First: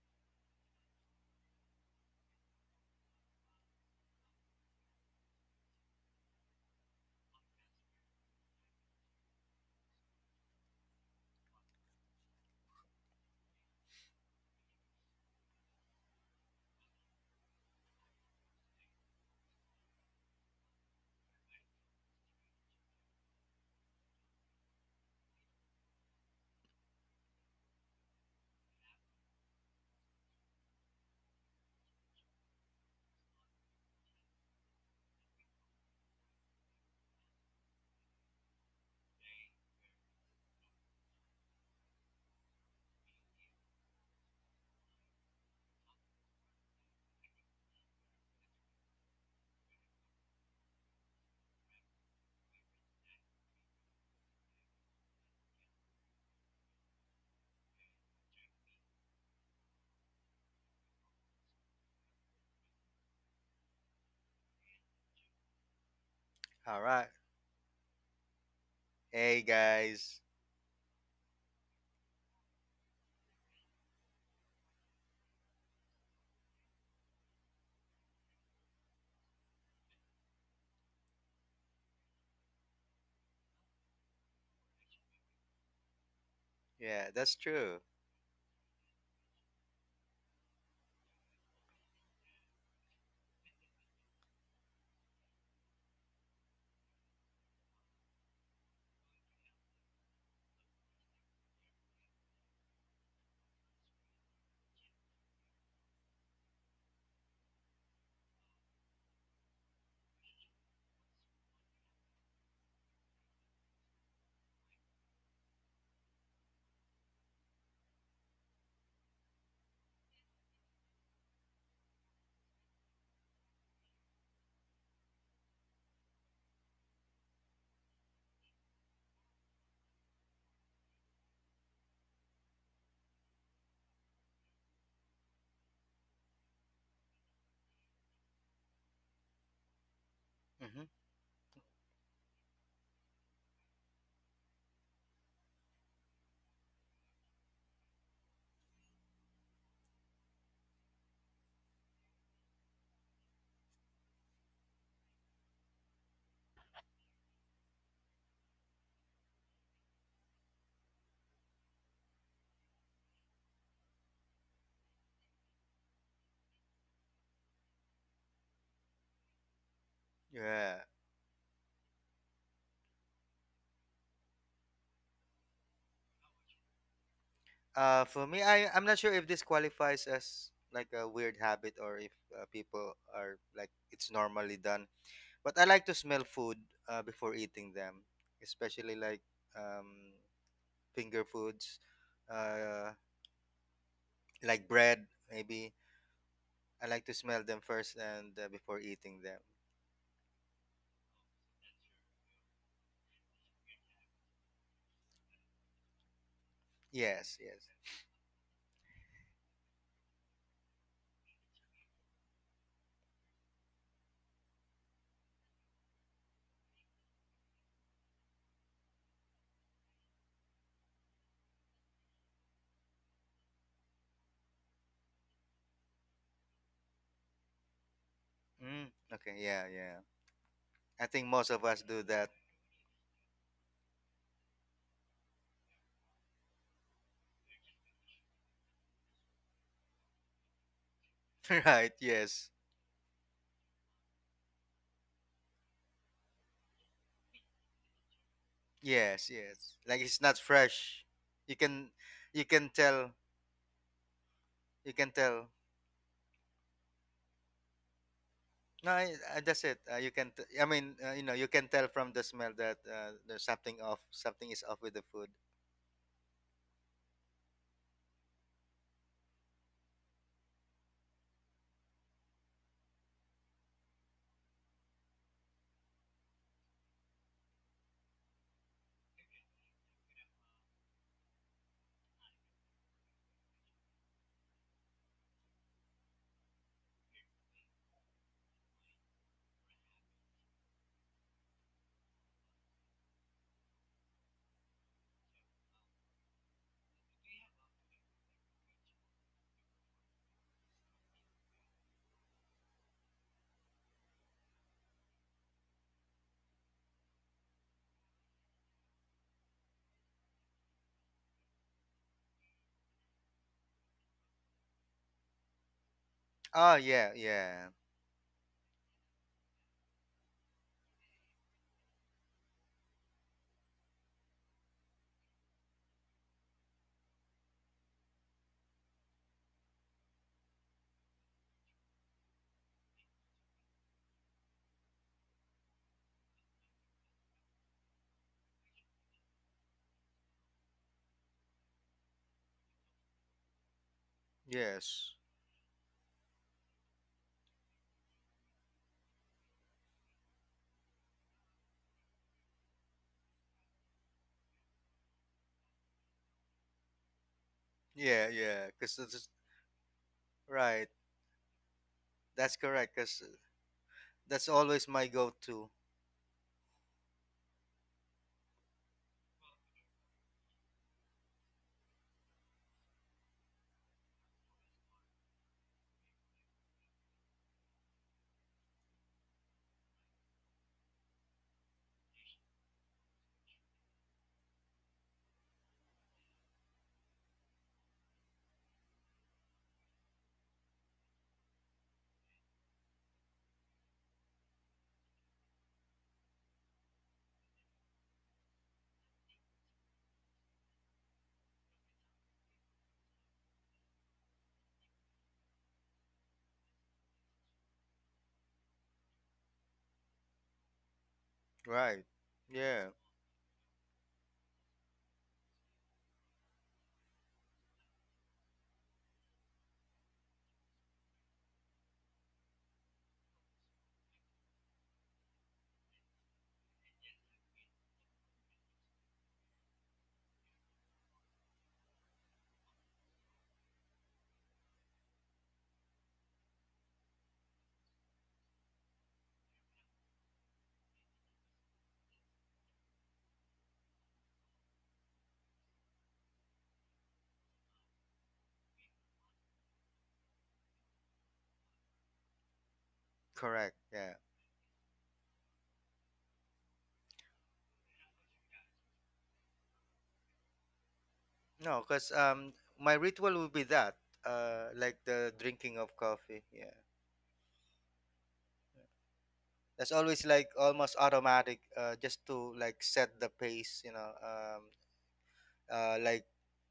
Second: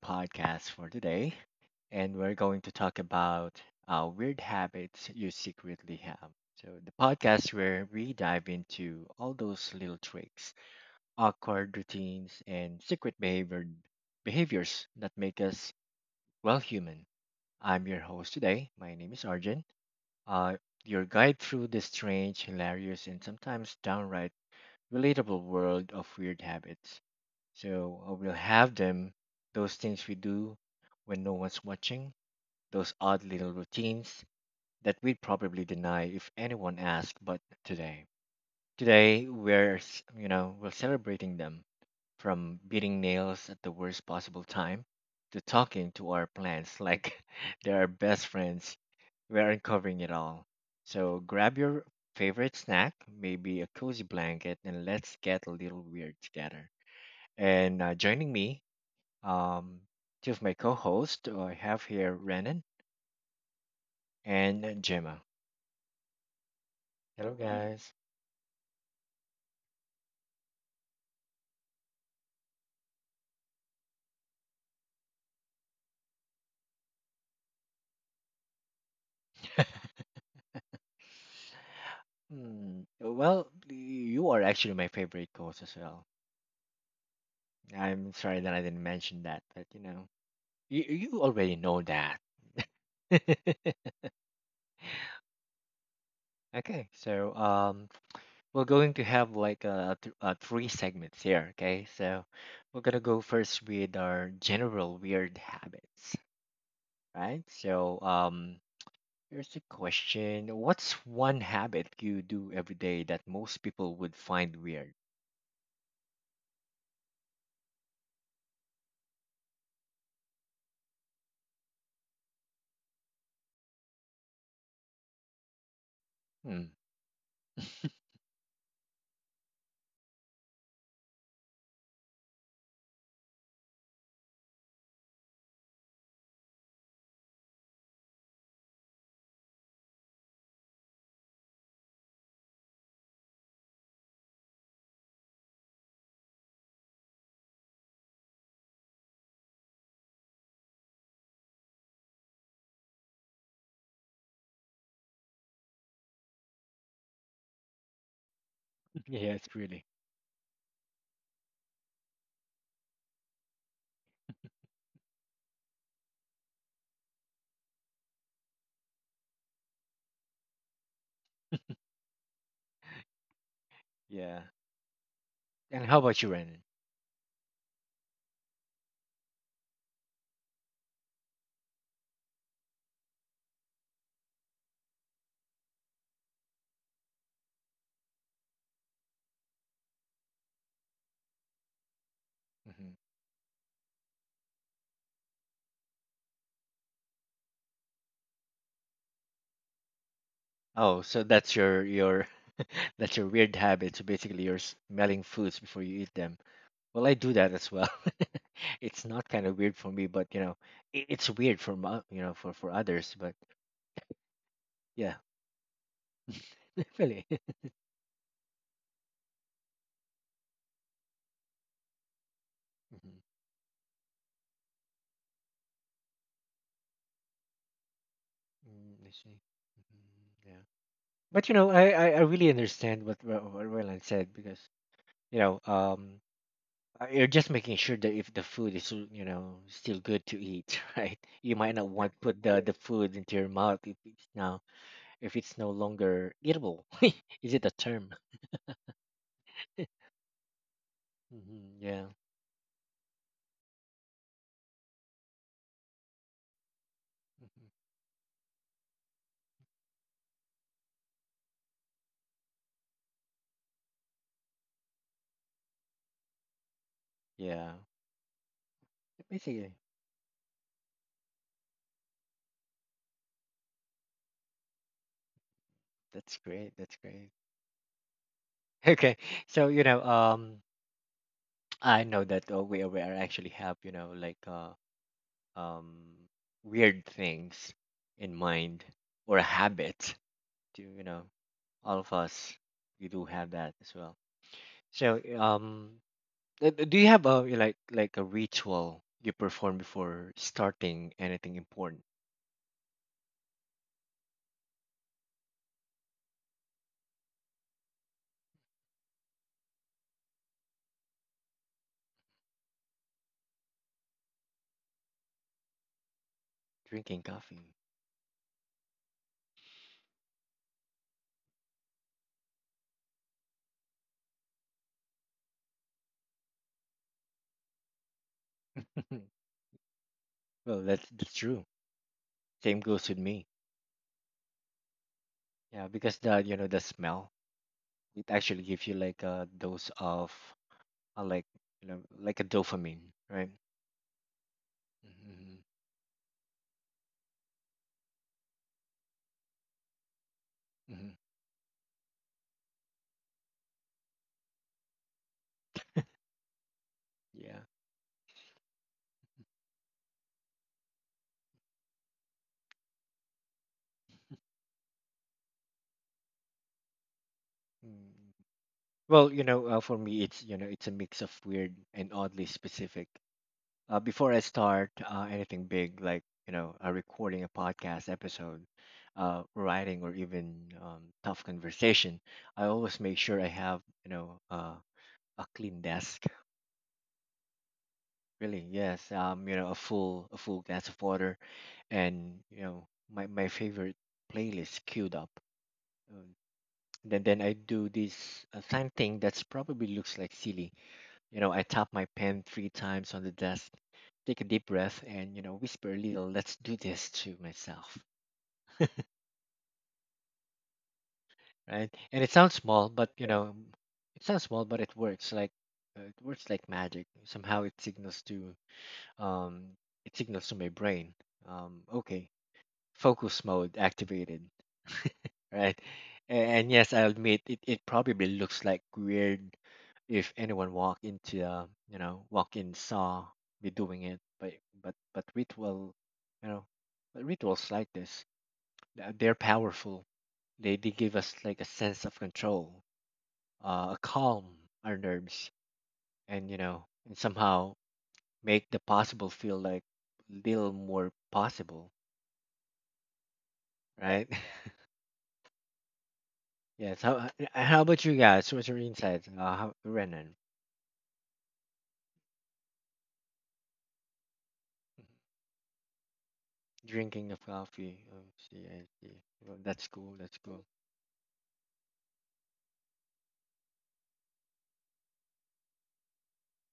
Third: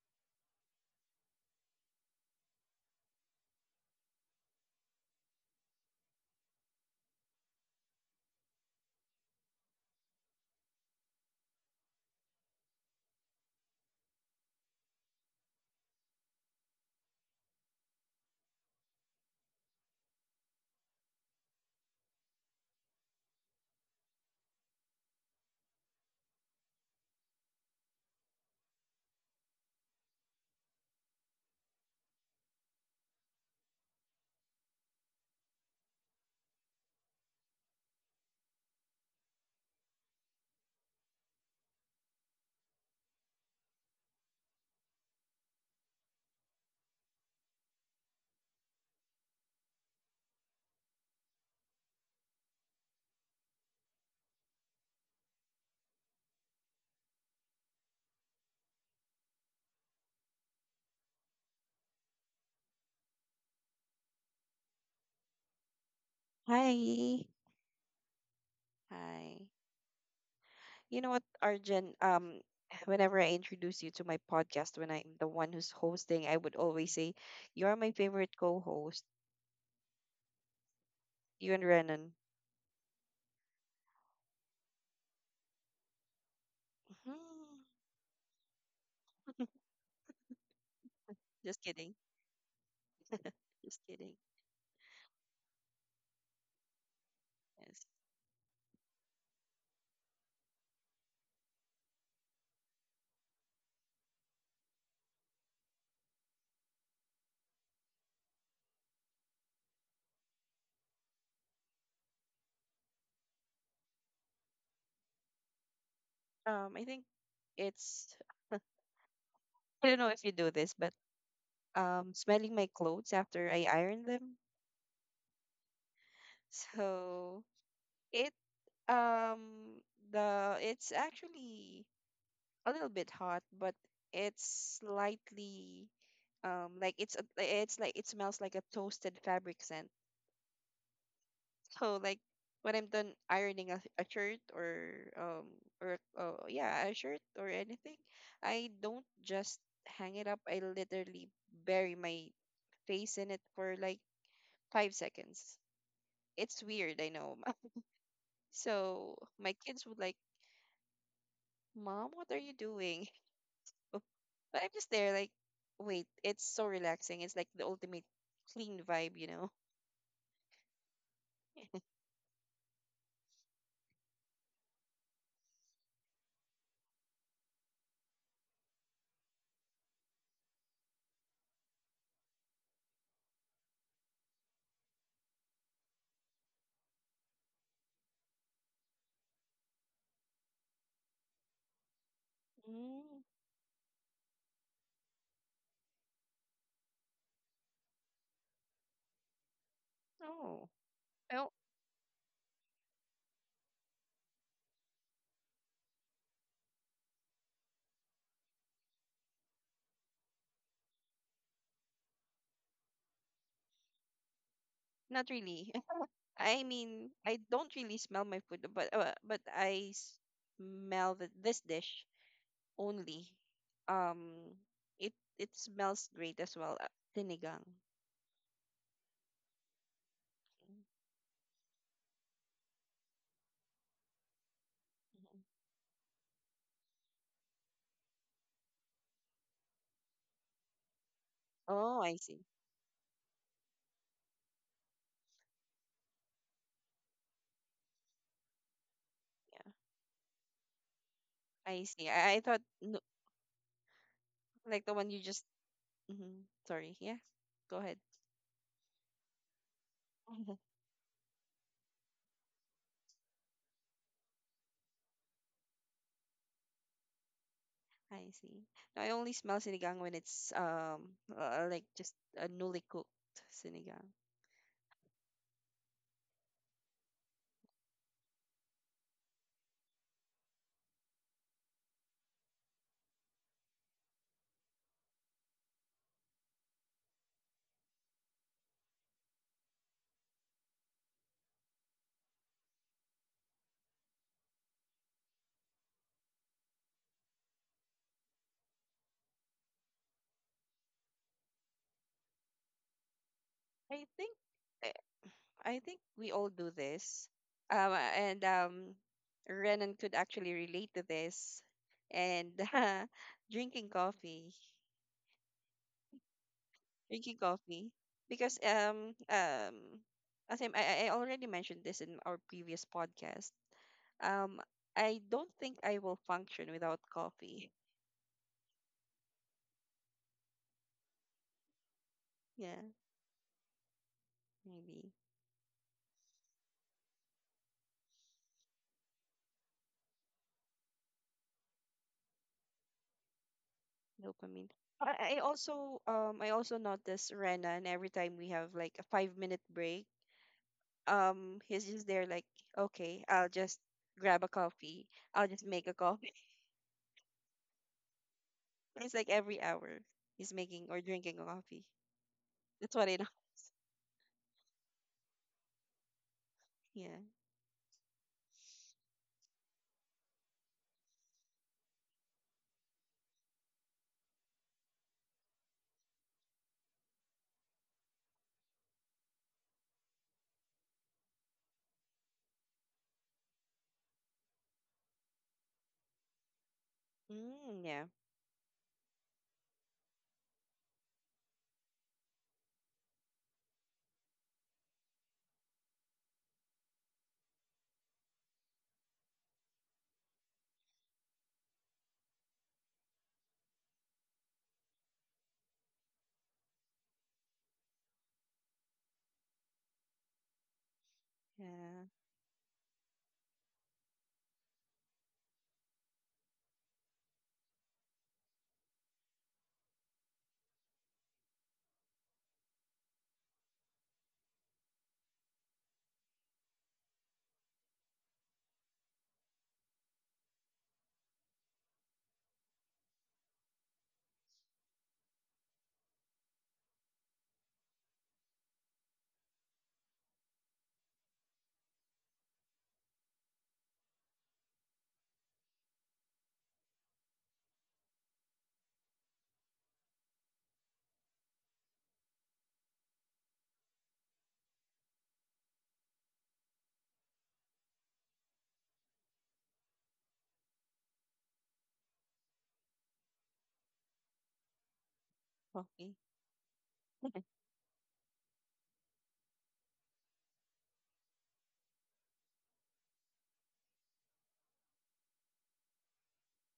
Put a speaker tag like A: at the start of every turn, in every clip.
A: podcast for today. And we're going to talk about weird habits you secretly have. So the podcast where we dive into all those little tricks, awkward routines, and secret behavior behaviors that make us well human. I'm your host today. My name is Arjun. Uh, your guide through the strange, hilarious, and sometimes downright relatable world of weird habits. So we'll have them, those things we do when no one's watching, those odd little routines that we'd probably deny if anyone asked. But today we're we're celebrating them, from beating nails at the worst possible time to talking to our plants like they're our best friends. We're uncovering it all. So grab your favorite snack, maybe a cozy blanket, and let's get a little weird together. And joining me, um, two of my co-hosts. I have here Renan and Gemma.
B: All right.
C: Hi.
A: Hello, guys.
B: Hey
C: Hi.
B: guys.
C: You know what, Arjun? Whenever I introduce you to my podcast, when I'm the one who's hosting, I would always say, you're my favorite co host, you and Renan.
A: Hmm, well, you are actually my favorite co-host as well.
B: Yeah, that's
C: Mhm.
B: true.
A: I'm sorry that I didn't mention that, but you know, you already
C: Just
A: know
C: kidding.
A: that.
C: Just kidding.
A: Okay, so
C: Yes.
A: we're going to have like th three segments here. Okay, so we're gonna go first with our general weird habits, right? So here's a question. What's one habit you do every day that most people would find weird?
C: I think it's, I don't know if you do this, but smelling my clothes after I iron them.
A: Hmm.
C: So it, um, it's actually a little bit hot, but it's slightly like it's like it smells like a toasted fabric scent.
B: Hmm.
C: So like when I'm done ironing a shirt um or yeah, a shirt or anything, I don't just hang it up. I literally bury my face in it for like 5 seconds. It's weird, I know. So
A: Yes,
C: my kids
A: really.
C: would like, mom, what are you doing? But I'm just there like, wait, it's so relaxing. It's like the ultimate clean vibe, you know.
B: Yeah.
A: Yeah. And how about you, Ren?
B: For me, I'm not sure if this qualifies as like a weird habit or if people are like it's normally done. But I like to smell food before eating them, especially like um, finger foods, uh,
A: Hmm.
C: Mm.
B: like bread maybe. I like to smell them first and before eating them.
C: Oh.
A: Oh, so
C: Oh.
A: that's your that's your weird habit. So basically, you're smelling foods before you eat them. Well, I do
B: Yes.
A: that
B: Yes.
A: as well. It's not kind of weird for me, but you know, it's weird for for others. But yeah,
C: Not really. I mean,
A: really.
C: I don't really smell my food, but I smell the this dish
A: Mhm.
C: only. Um, it it smells great as well. Sinigang.
B: Mm,
A: Mm, I
B: okay.
A: see.
B: Yeah. Yeah.
A: Mhm. Yeah.
B: I think
A: But
B: most
A: you
B: of
A: know,
B: us do
A: I
B: that.
A: really understand what what Roland said, because
C: Mhm.
A: you know you're just making sure that if the food is still, you know, still good to eat, right? You might not
B: Right.
C: Oh, I
A: want to
C: see.
A: put
B: Yes.
A: the food into your mouth if it's now, if it's no longer eatable. Is it a term?
B: Yes,
C: Yeah,
B: yes. Like it's not fresh. You
A: Hmm,
C: I
B: can,
C: see.
A: yeah.
C: I
B: you
C: thought
B: can
C: no,
B: tell.
C: like the
B: You
C: one
B: can
C: you just.
B: tell.
C: Mhm. Sorry. Yeah.
A: Mhm.
C: Go ahead.
B: No, I, that's it. You can. I mean, you know, you can tell from the smell that there's something off. Something is off with the food.
A: Yeah.
C: I see. No, I only smell
A: Basically,
C: sinigang when it's like just a newly cooked sinigang.
A: that's great. That's great. Okay, so you know I know that we are actually have, you know, like um, weird things in mind, or a habit to, you know, all of us, we do have that as well. So do you have a like a ritual you perform before starting anything important?
C: I think. I think we all do this. And Renan could actually relate to this. And drinking coffee,
B: Oh yeah,
A: Drinking
C: drinking
A: coffee.
B: yeah,
C: coffee, because I already mentioned this in our previous podcast. Um, I don't think I will function without coffee.
A: Well, that's true,
C: Yeah,
A: same goes with me.
C: maybe
A: Yeah, because the, you know, the smell, it actually gives you like a dose of like, you know, like a dopamine, right?
C: dopamine.
B: yes,
A: Mm-hmm.
C: I also notice Renan every time we have like a 5 minute break.
A: Hmm.
C: He's just there like, okay, I'll just grab a coffee, I'll just make a coffee.
A: Yeah.
B: yeah, yeah. Cause
C: It's like every hour he's making
B: right.
C: or drinking a coffee.
B: That's
C: That's
B: correct.
C: what I know.
B: Cause that's always my go-to.
C: Yeah.
A: Mm. Well, you know, for me, it's, you know, it's a mix of weird and oddly specific. Before I start anything big, like, you know, recording a podcast episode, writing, or even tough conversation, I always make sure I have, you know, a clean desk.
C: Mm, yeah.
A: Really, yes, you know, a full glass of water, and you know, my favorite playlist queued up. Um, then I do this sign thing that's probably looks like silly. You know, I tap my pen three times on the desk, take a deep breath, and, you know, whisper a little, let's do this to myself, right?
C: Yeah.
B: Right.
A: And it sounds small,
B: Yeah.
A: but, you know, it sounds small, but it works like magic. Somehow um, it signals to my brain, okay, focus mode activated, right? And yes, I admit it, it probably looks like weird if anyone walked into, walk in, saw me doing it, but ritual, you know, but rituals like this, they're powerful. They give us like a sense of control, a calm our nerves, and you know, and somehow make the possible feel like little more possible,
B: Correct. Yeah.
A: right? Yes. How how about you guys? What's your insight? Renan,
B: No, cause my ritual would be that. Like the drinking of
C: Coffee.
B: coffee. Yeah.
A: drinking of coffee. Oh, see, I see. Well, that's
B: That's
A: cool.
B: always
A: That's
B: like
A: cool.
B: almost automatic, just to like set the pace, you know, like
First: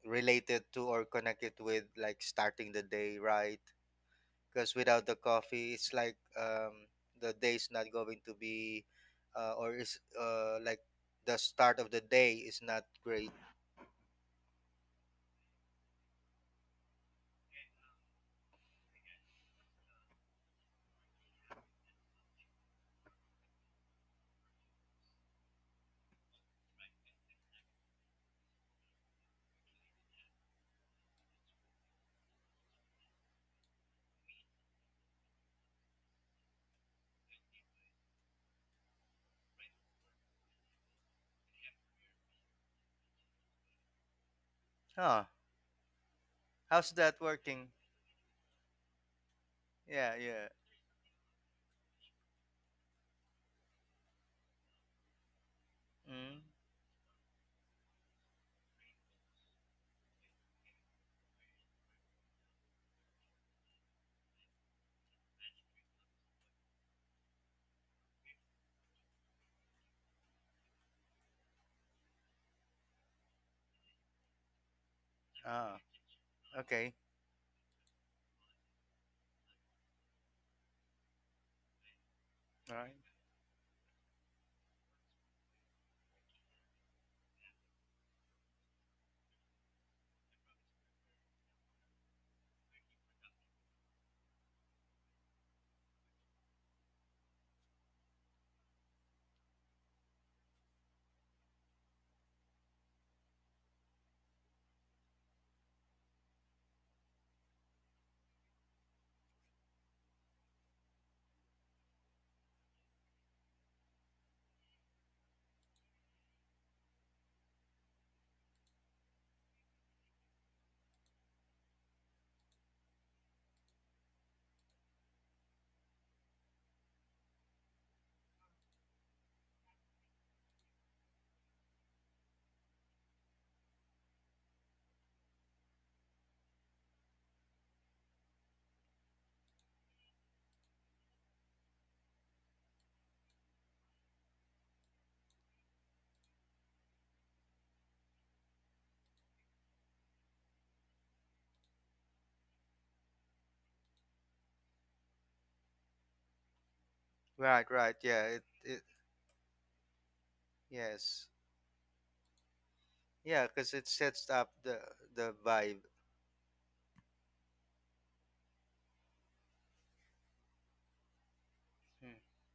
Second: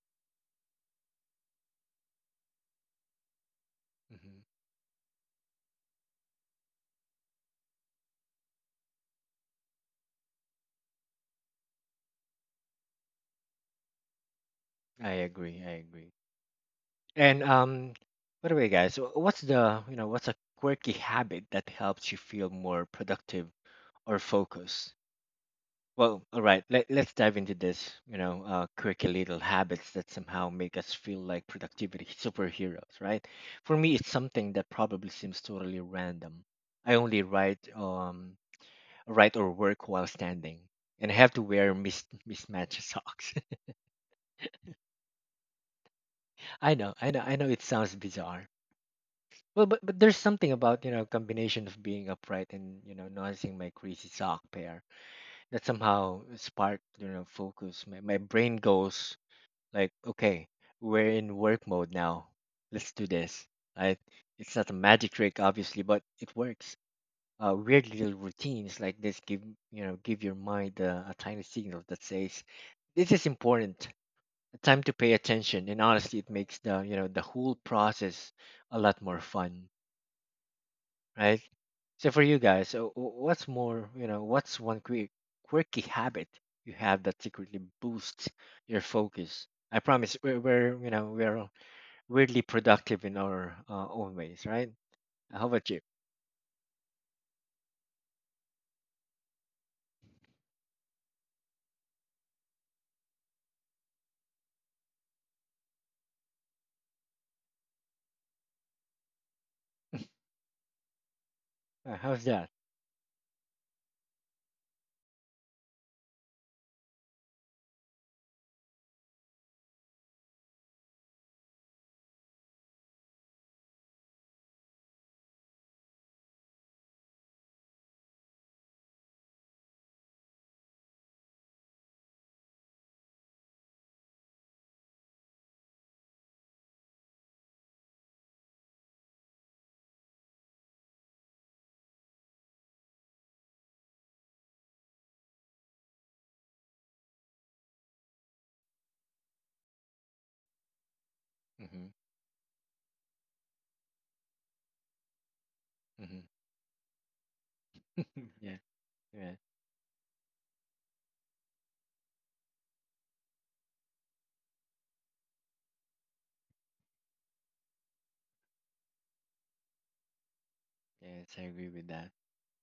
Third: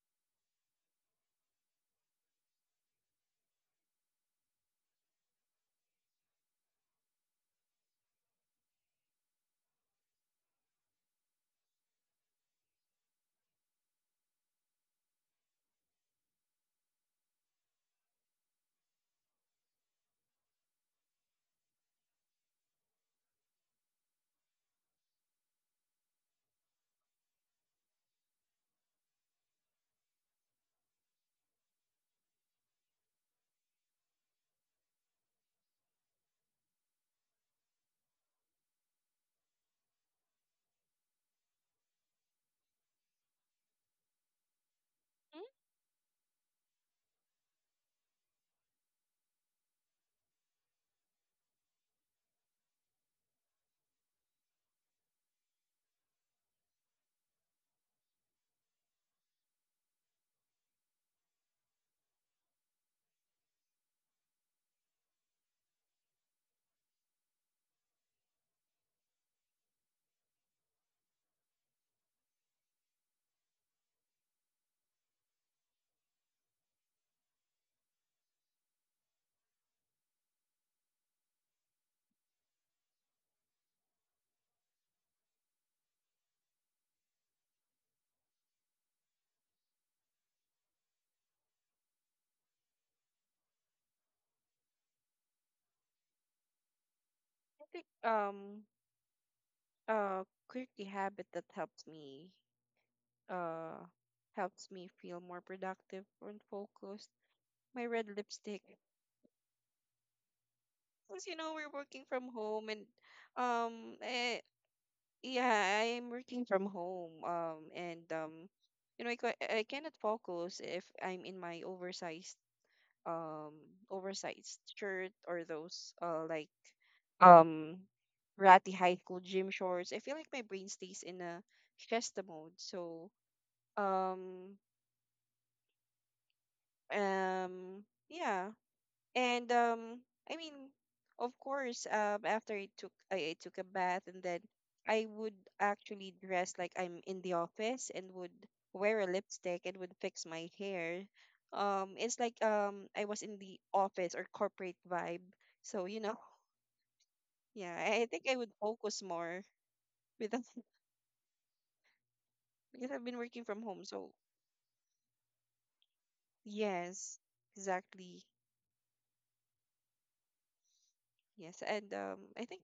B: related to or connect it with like starting the day right,
A: Hmm.
B: because without the coffee it's like, the day's not going to be or is like the start of the day is not great.
A: I agree. I agree. And by the way, guys, so what's the, you know, what's a quirky habit that helps you feel more productive or focused? Well, all right. Let's dive into this. You know, quirky little habits that somehow make us feel like productivity superheroes, right? For me, it's something that probably seems totally random. I only write, write or work while standing, and I have to wear mismatched socks.
B: Huh.
C: Mm,
A: I
B: How's
A: know, I
B: that
A: know, I know. It
B: working?
A: sounds bizarre. Well, but
B: Yeah,
A: there's
B: yeah.
A: something about, you know, combination of being upright and, you know, noticing my greasy sock pair that somehow
B: Mm.
A: sparked, you know, focus. My brain goes like, okay, we're in work mode now, let's do this, right? It's not a magic trick, obviously, but it works. Weird little routines like this give, you know, give your mind a tiny signal that says, this is important, time to pay attention.
B: Ah,
A: And honestly, it makes the, you
B: okay.
A: know, the whole process a lot more fun, right? So for you guys, so
B: Right,
A: what's one quirky habit you have that secretly boosts your focus? I promise we're, you know, we're weirdly productive in our own ways, right? How about you?
C: I think uh quirky habit that uh helps me feel more productive and focused. My red lipstick. Because you know we're working
A: How's
C: from
A: that?
C: home, and um I, yeah, I'm working from home. And you know, I cannot focus if I'm in my oversized um oversized shirt or those like um ratty high school gym shorts. I feel like my brain stays in a siesta mode. So um um yeah. And I mean, of course, after I took a bath, and then I would actually dress like I'm in the office and would wear a lipstick and would fix my hair.
A: Hmm.
C: It's like I was in the office or corporate vibe. So, you know,
A: Hmm.
C: yeah,
B: right.
C: I
B: Right,
C: think
B: yeah.
C: I would
B: it,
A: Yeah,
B: it
C: focus
A: yeah,
C: more with
B: yes
C: because I've been working
B: yeah
C: from home.
B: because it
C: So,
B: sets up the vibe.
C: yes, exactly.
A: yes, I
C: Yes.
A: agree with
C: And
A: that.
C: um
B: Mm.
C: I think,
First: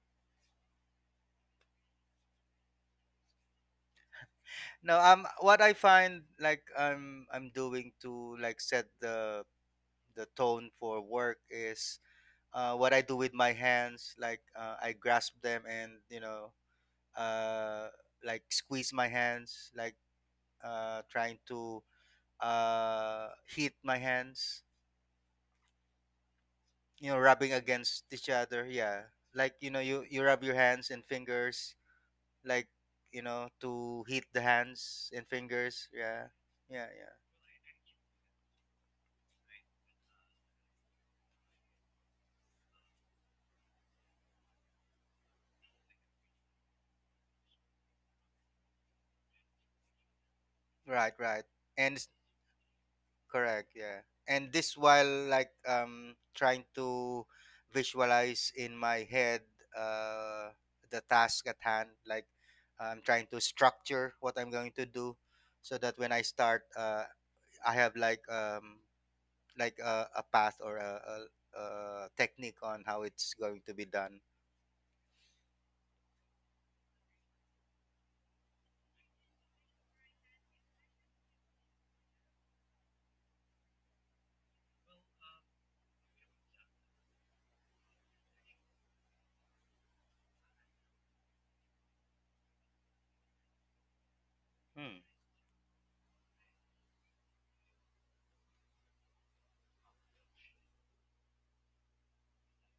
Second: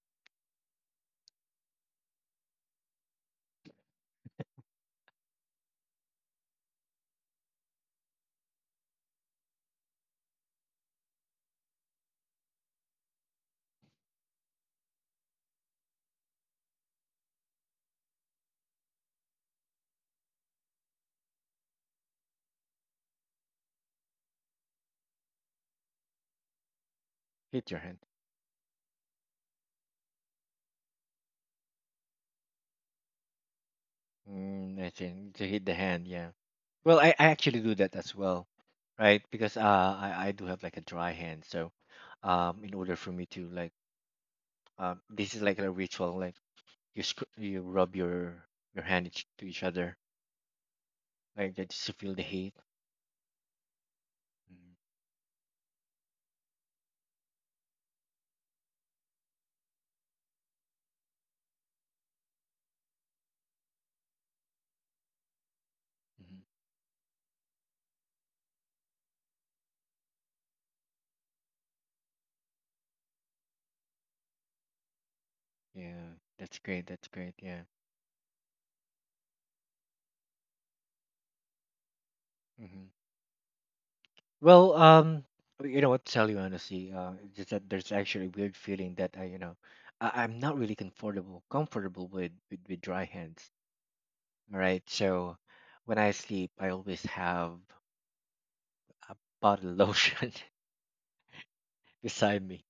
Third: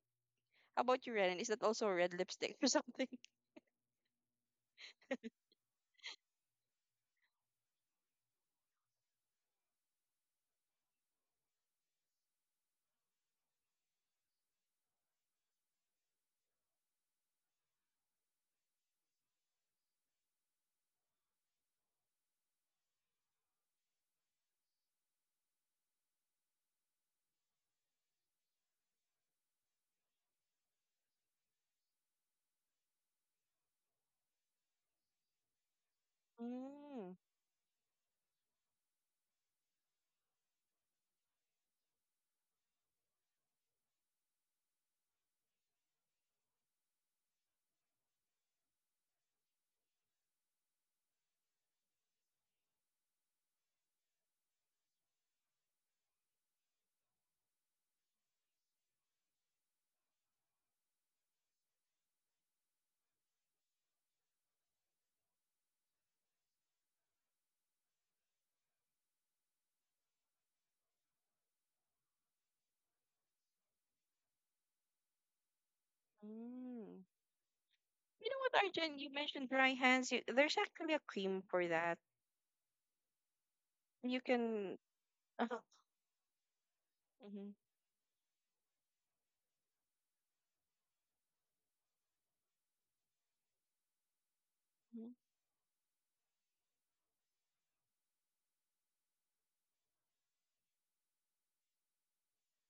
C: how about you, Renan? Is that also a red lipstick or something?
B: No, what I find like I'm doing to like set the tone for work is what I do with my hands. Like, I grasp them and you know uh, like squeeze my hands, like trying to hit my hands. You know, rubbing
A: Hit your
B: against
A: hand.
B: each other. Yeah, like, you know, you rub your hands and fingers, like you know, to hit the
A: Mm, I
B: hands and
A: think to hit the
B: fingers.
A: hand,
B: Yeah,
A: yeah.
B: yeah,
A: Well,
B: yeah.
C: Mm.
A: I actually do that as well, right? Because I do have like a dry hand, so in order for me to like, this is like a ritual, like you you rub your hand each, to each other,
B: Right, right.
A: like that, just
B: And
A: to feel the heat.
B: correct, yeah. And this
A: Mhm,
B: while like trying to visualize in my head uh the task at hand, like I'm trying to structure what I'm going to do so that when I
A: mhm.
B: start I have like a path or a technique on how it's going to be done.
A: Yeah, that's great.
C: Mm.
A: That's great. Yeah.
C: You know what, Arjun? You mentioned dry hands. There's actually a cream for that.
A: Mm-hmm.
C: You
A: Well,
C: can. Uh-huh.
A: you know what, to tell you honestly, it's just
C: Mhm,
A: that there's actually a weird feeling that I, you know, I'm not really comfortable with, with dry hands. All right,
B: Hmm.
C: mhm.
A: so when I sleep, I always have a bottle of lotion beside me.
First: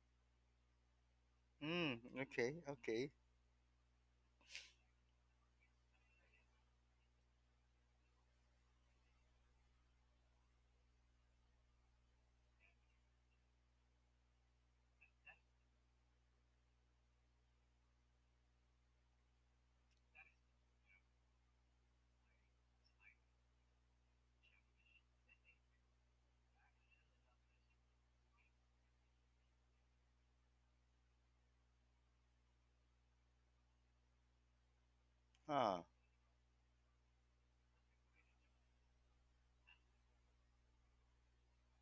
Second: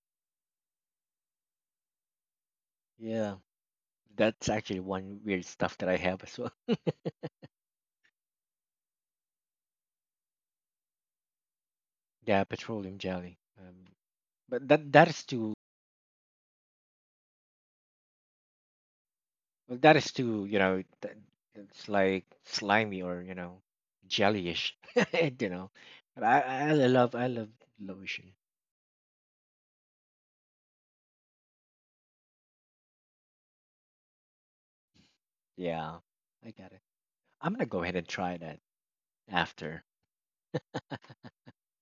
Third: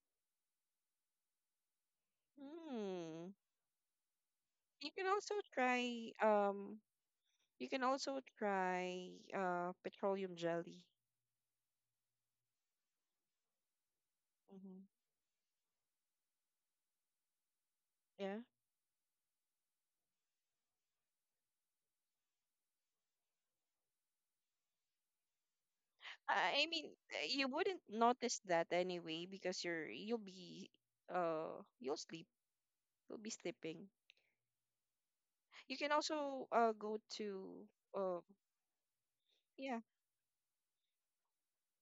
B: Mm, okay, okay.
C: Mm.
A: Yeah, that's actually
C: You can
A: one
C: also
A: weird stuff that I
C: try.
A: have as well.
C: You can also try petroleum jelly.
A: Yeah, petroleum jelly. Um, but
C: Hmm.
A: that that is to,
C: Yeah.
A: well, that is too, you know, it's like slimy or, you know, jellyish. You know, but
C: I
A: I
C: mean,
A: love,
C: you wouldn't
A: lotion.
C: notice that anyway because you'll be uh you'll sleep you'll be sleeping. You
B: Ah,
C: can
A: Yeah,
C: also
A: I got it.
C: go
A: I'm gonna
C: to
A: go ahead and
C: uh
A: try that
C: yeah.
A: after.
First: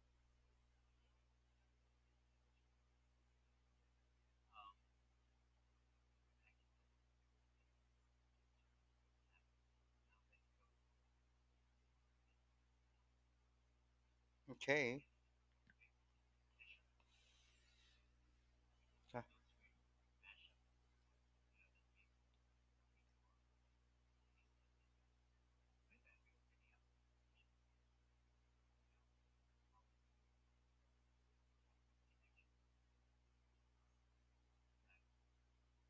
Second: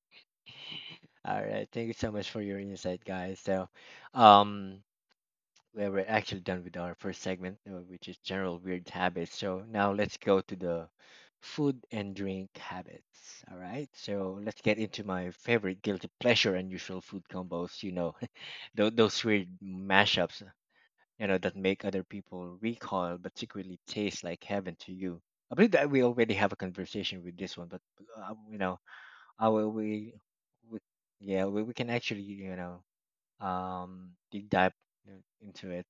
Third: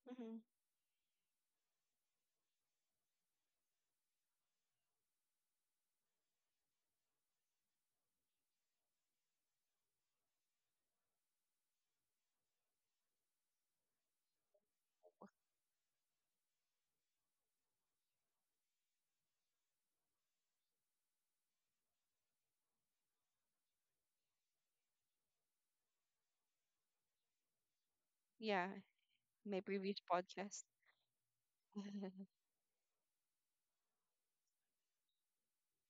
C: Hmm.
A: All right, thank you so much for your insight, guys. So, um, we we're actually done with our first segment, which is general weird habits. So now let's go to the food and drink habits. All right, so let's get
B: okay.
A: into my favorite guilty pleasure unusual food combos. You know, those
B: Ah,
A: weird mashups, you know, that make other people recoil but secretly taste like heaven to you. I believe that we already have a conversation with this one, but you
C: Yeah.
A: know, I
C: My
A: will
C: previous
A: we,
C: podcast.
A: we, yeah, we can actually, you know, deep dive, you know, into it.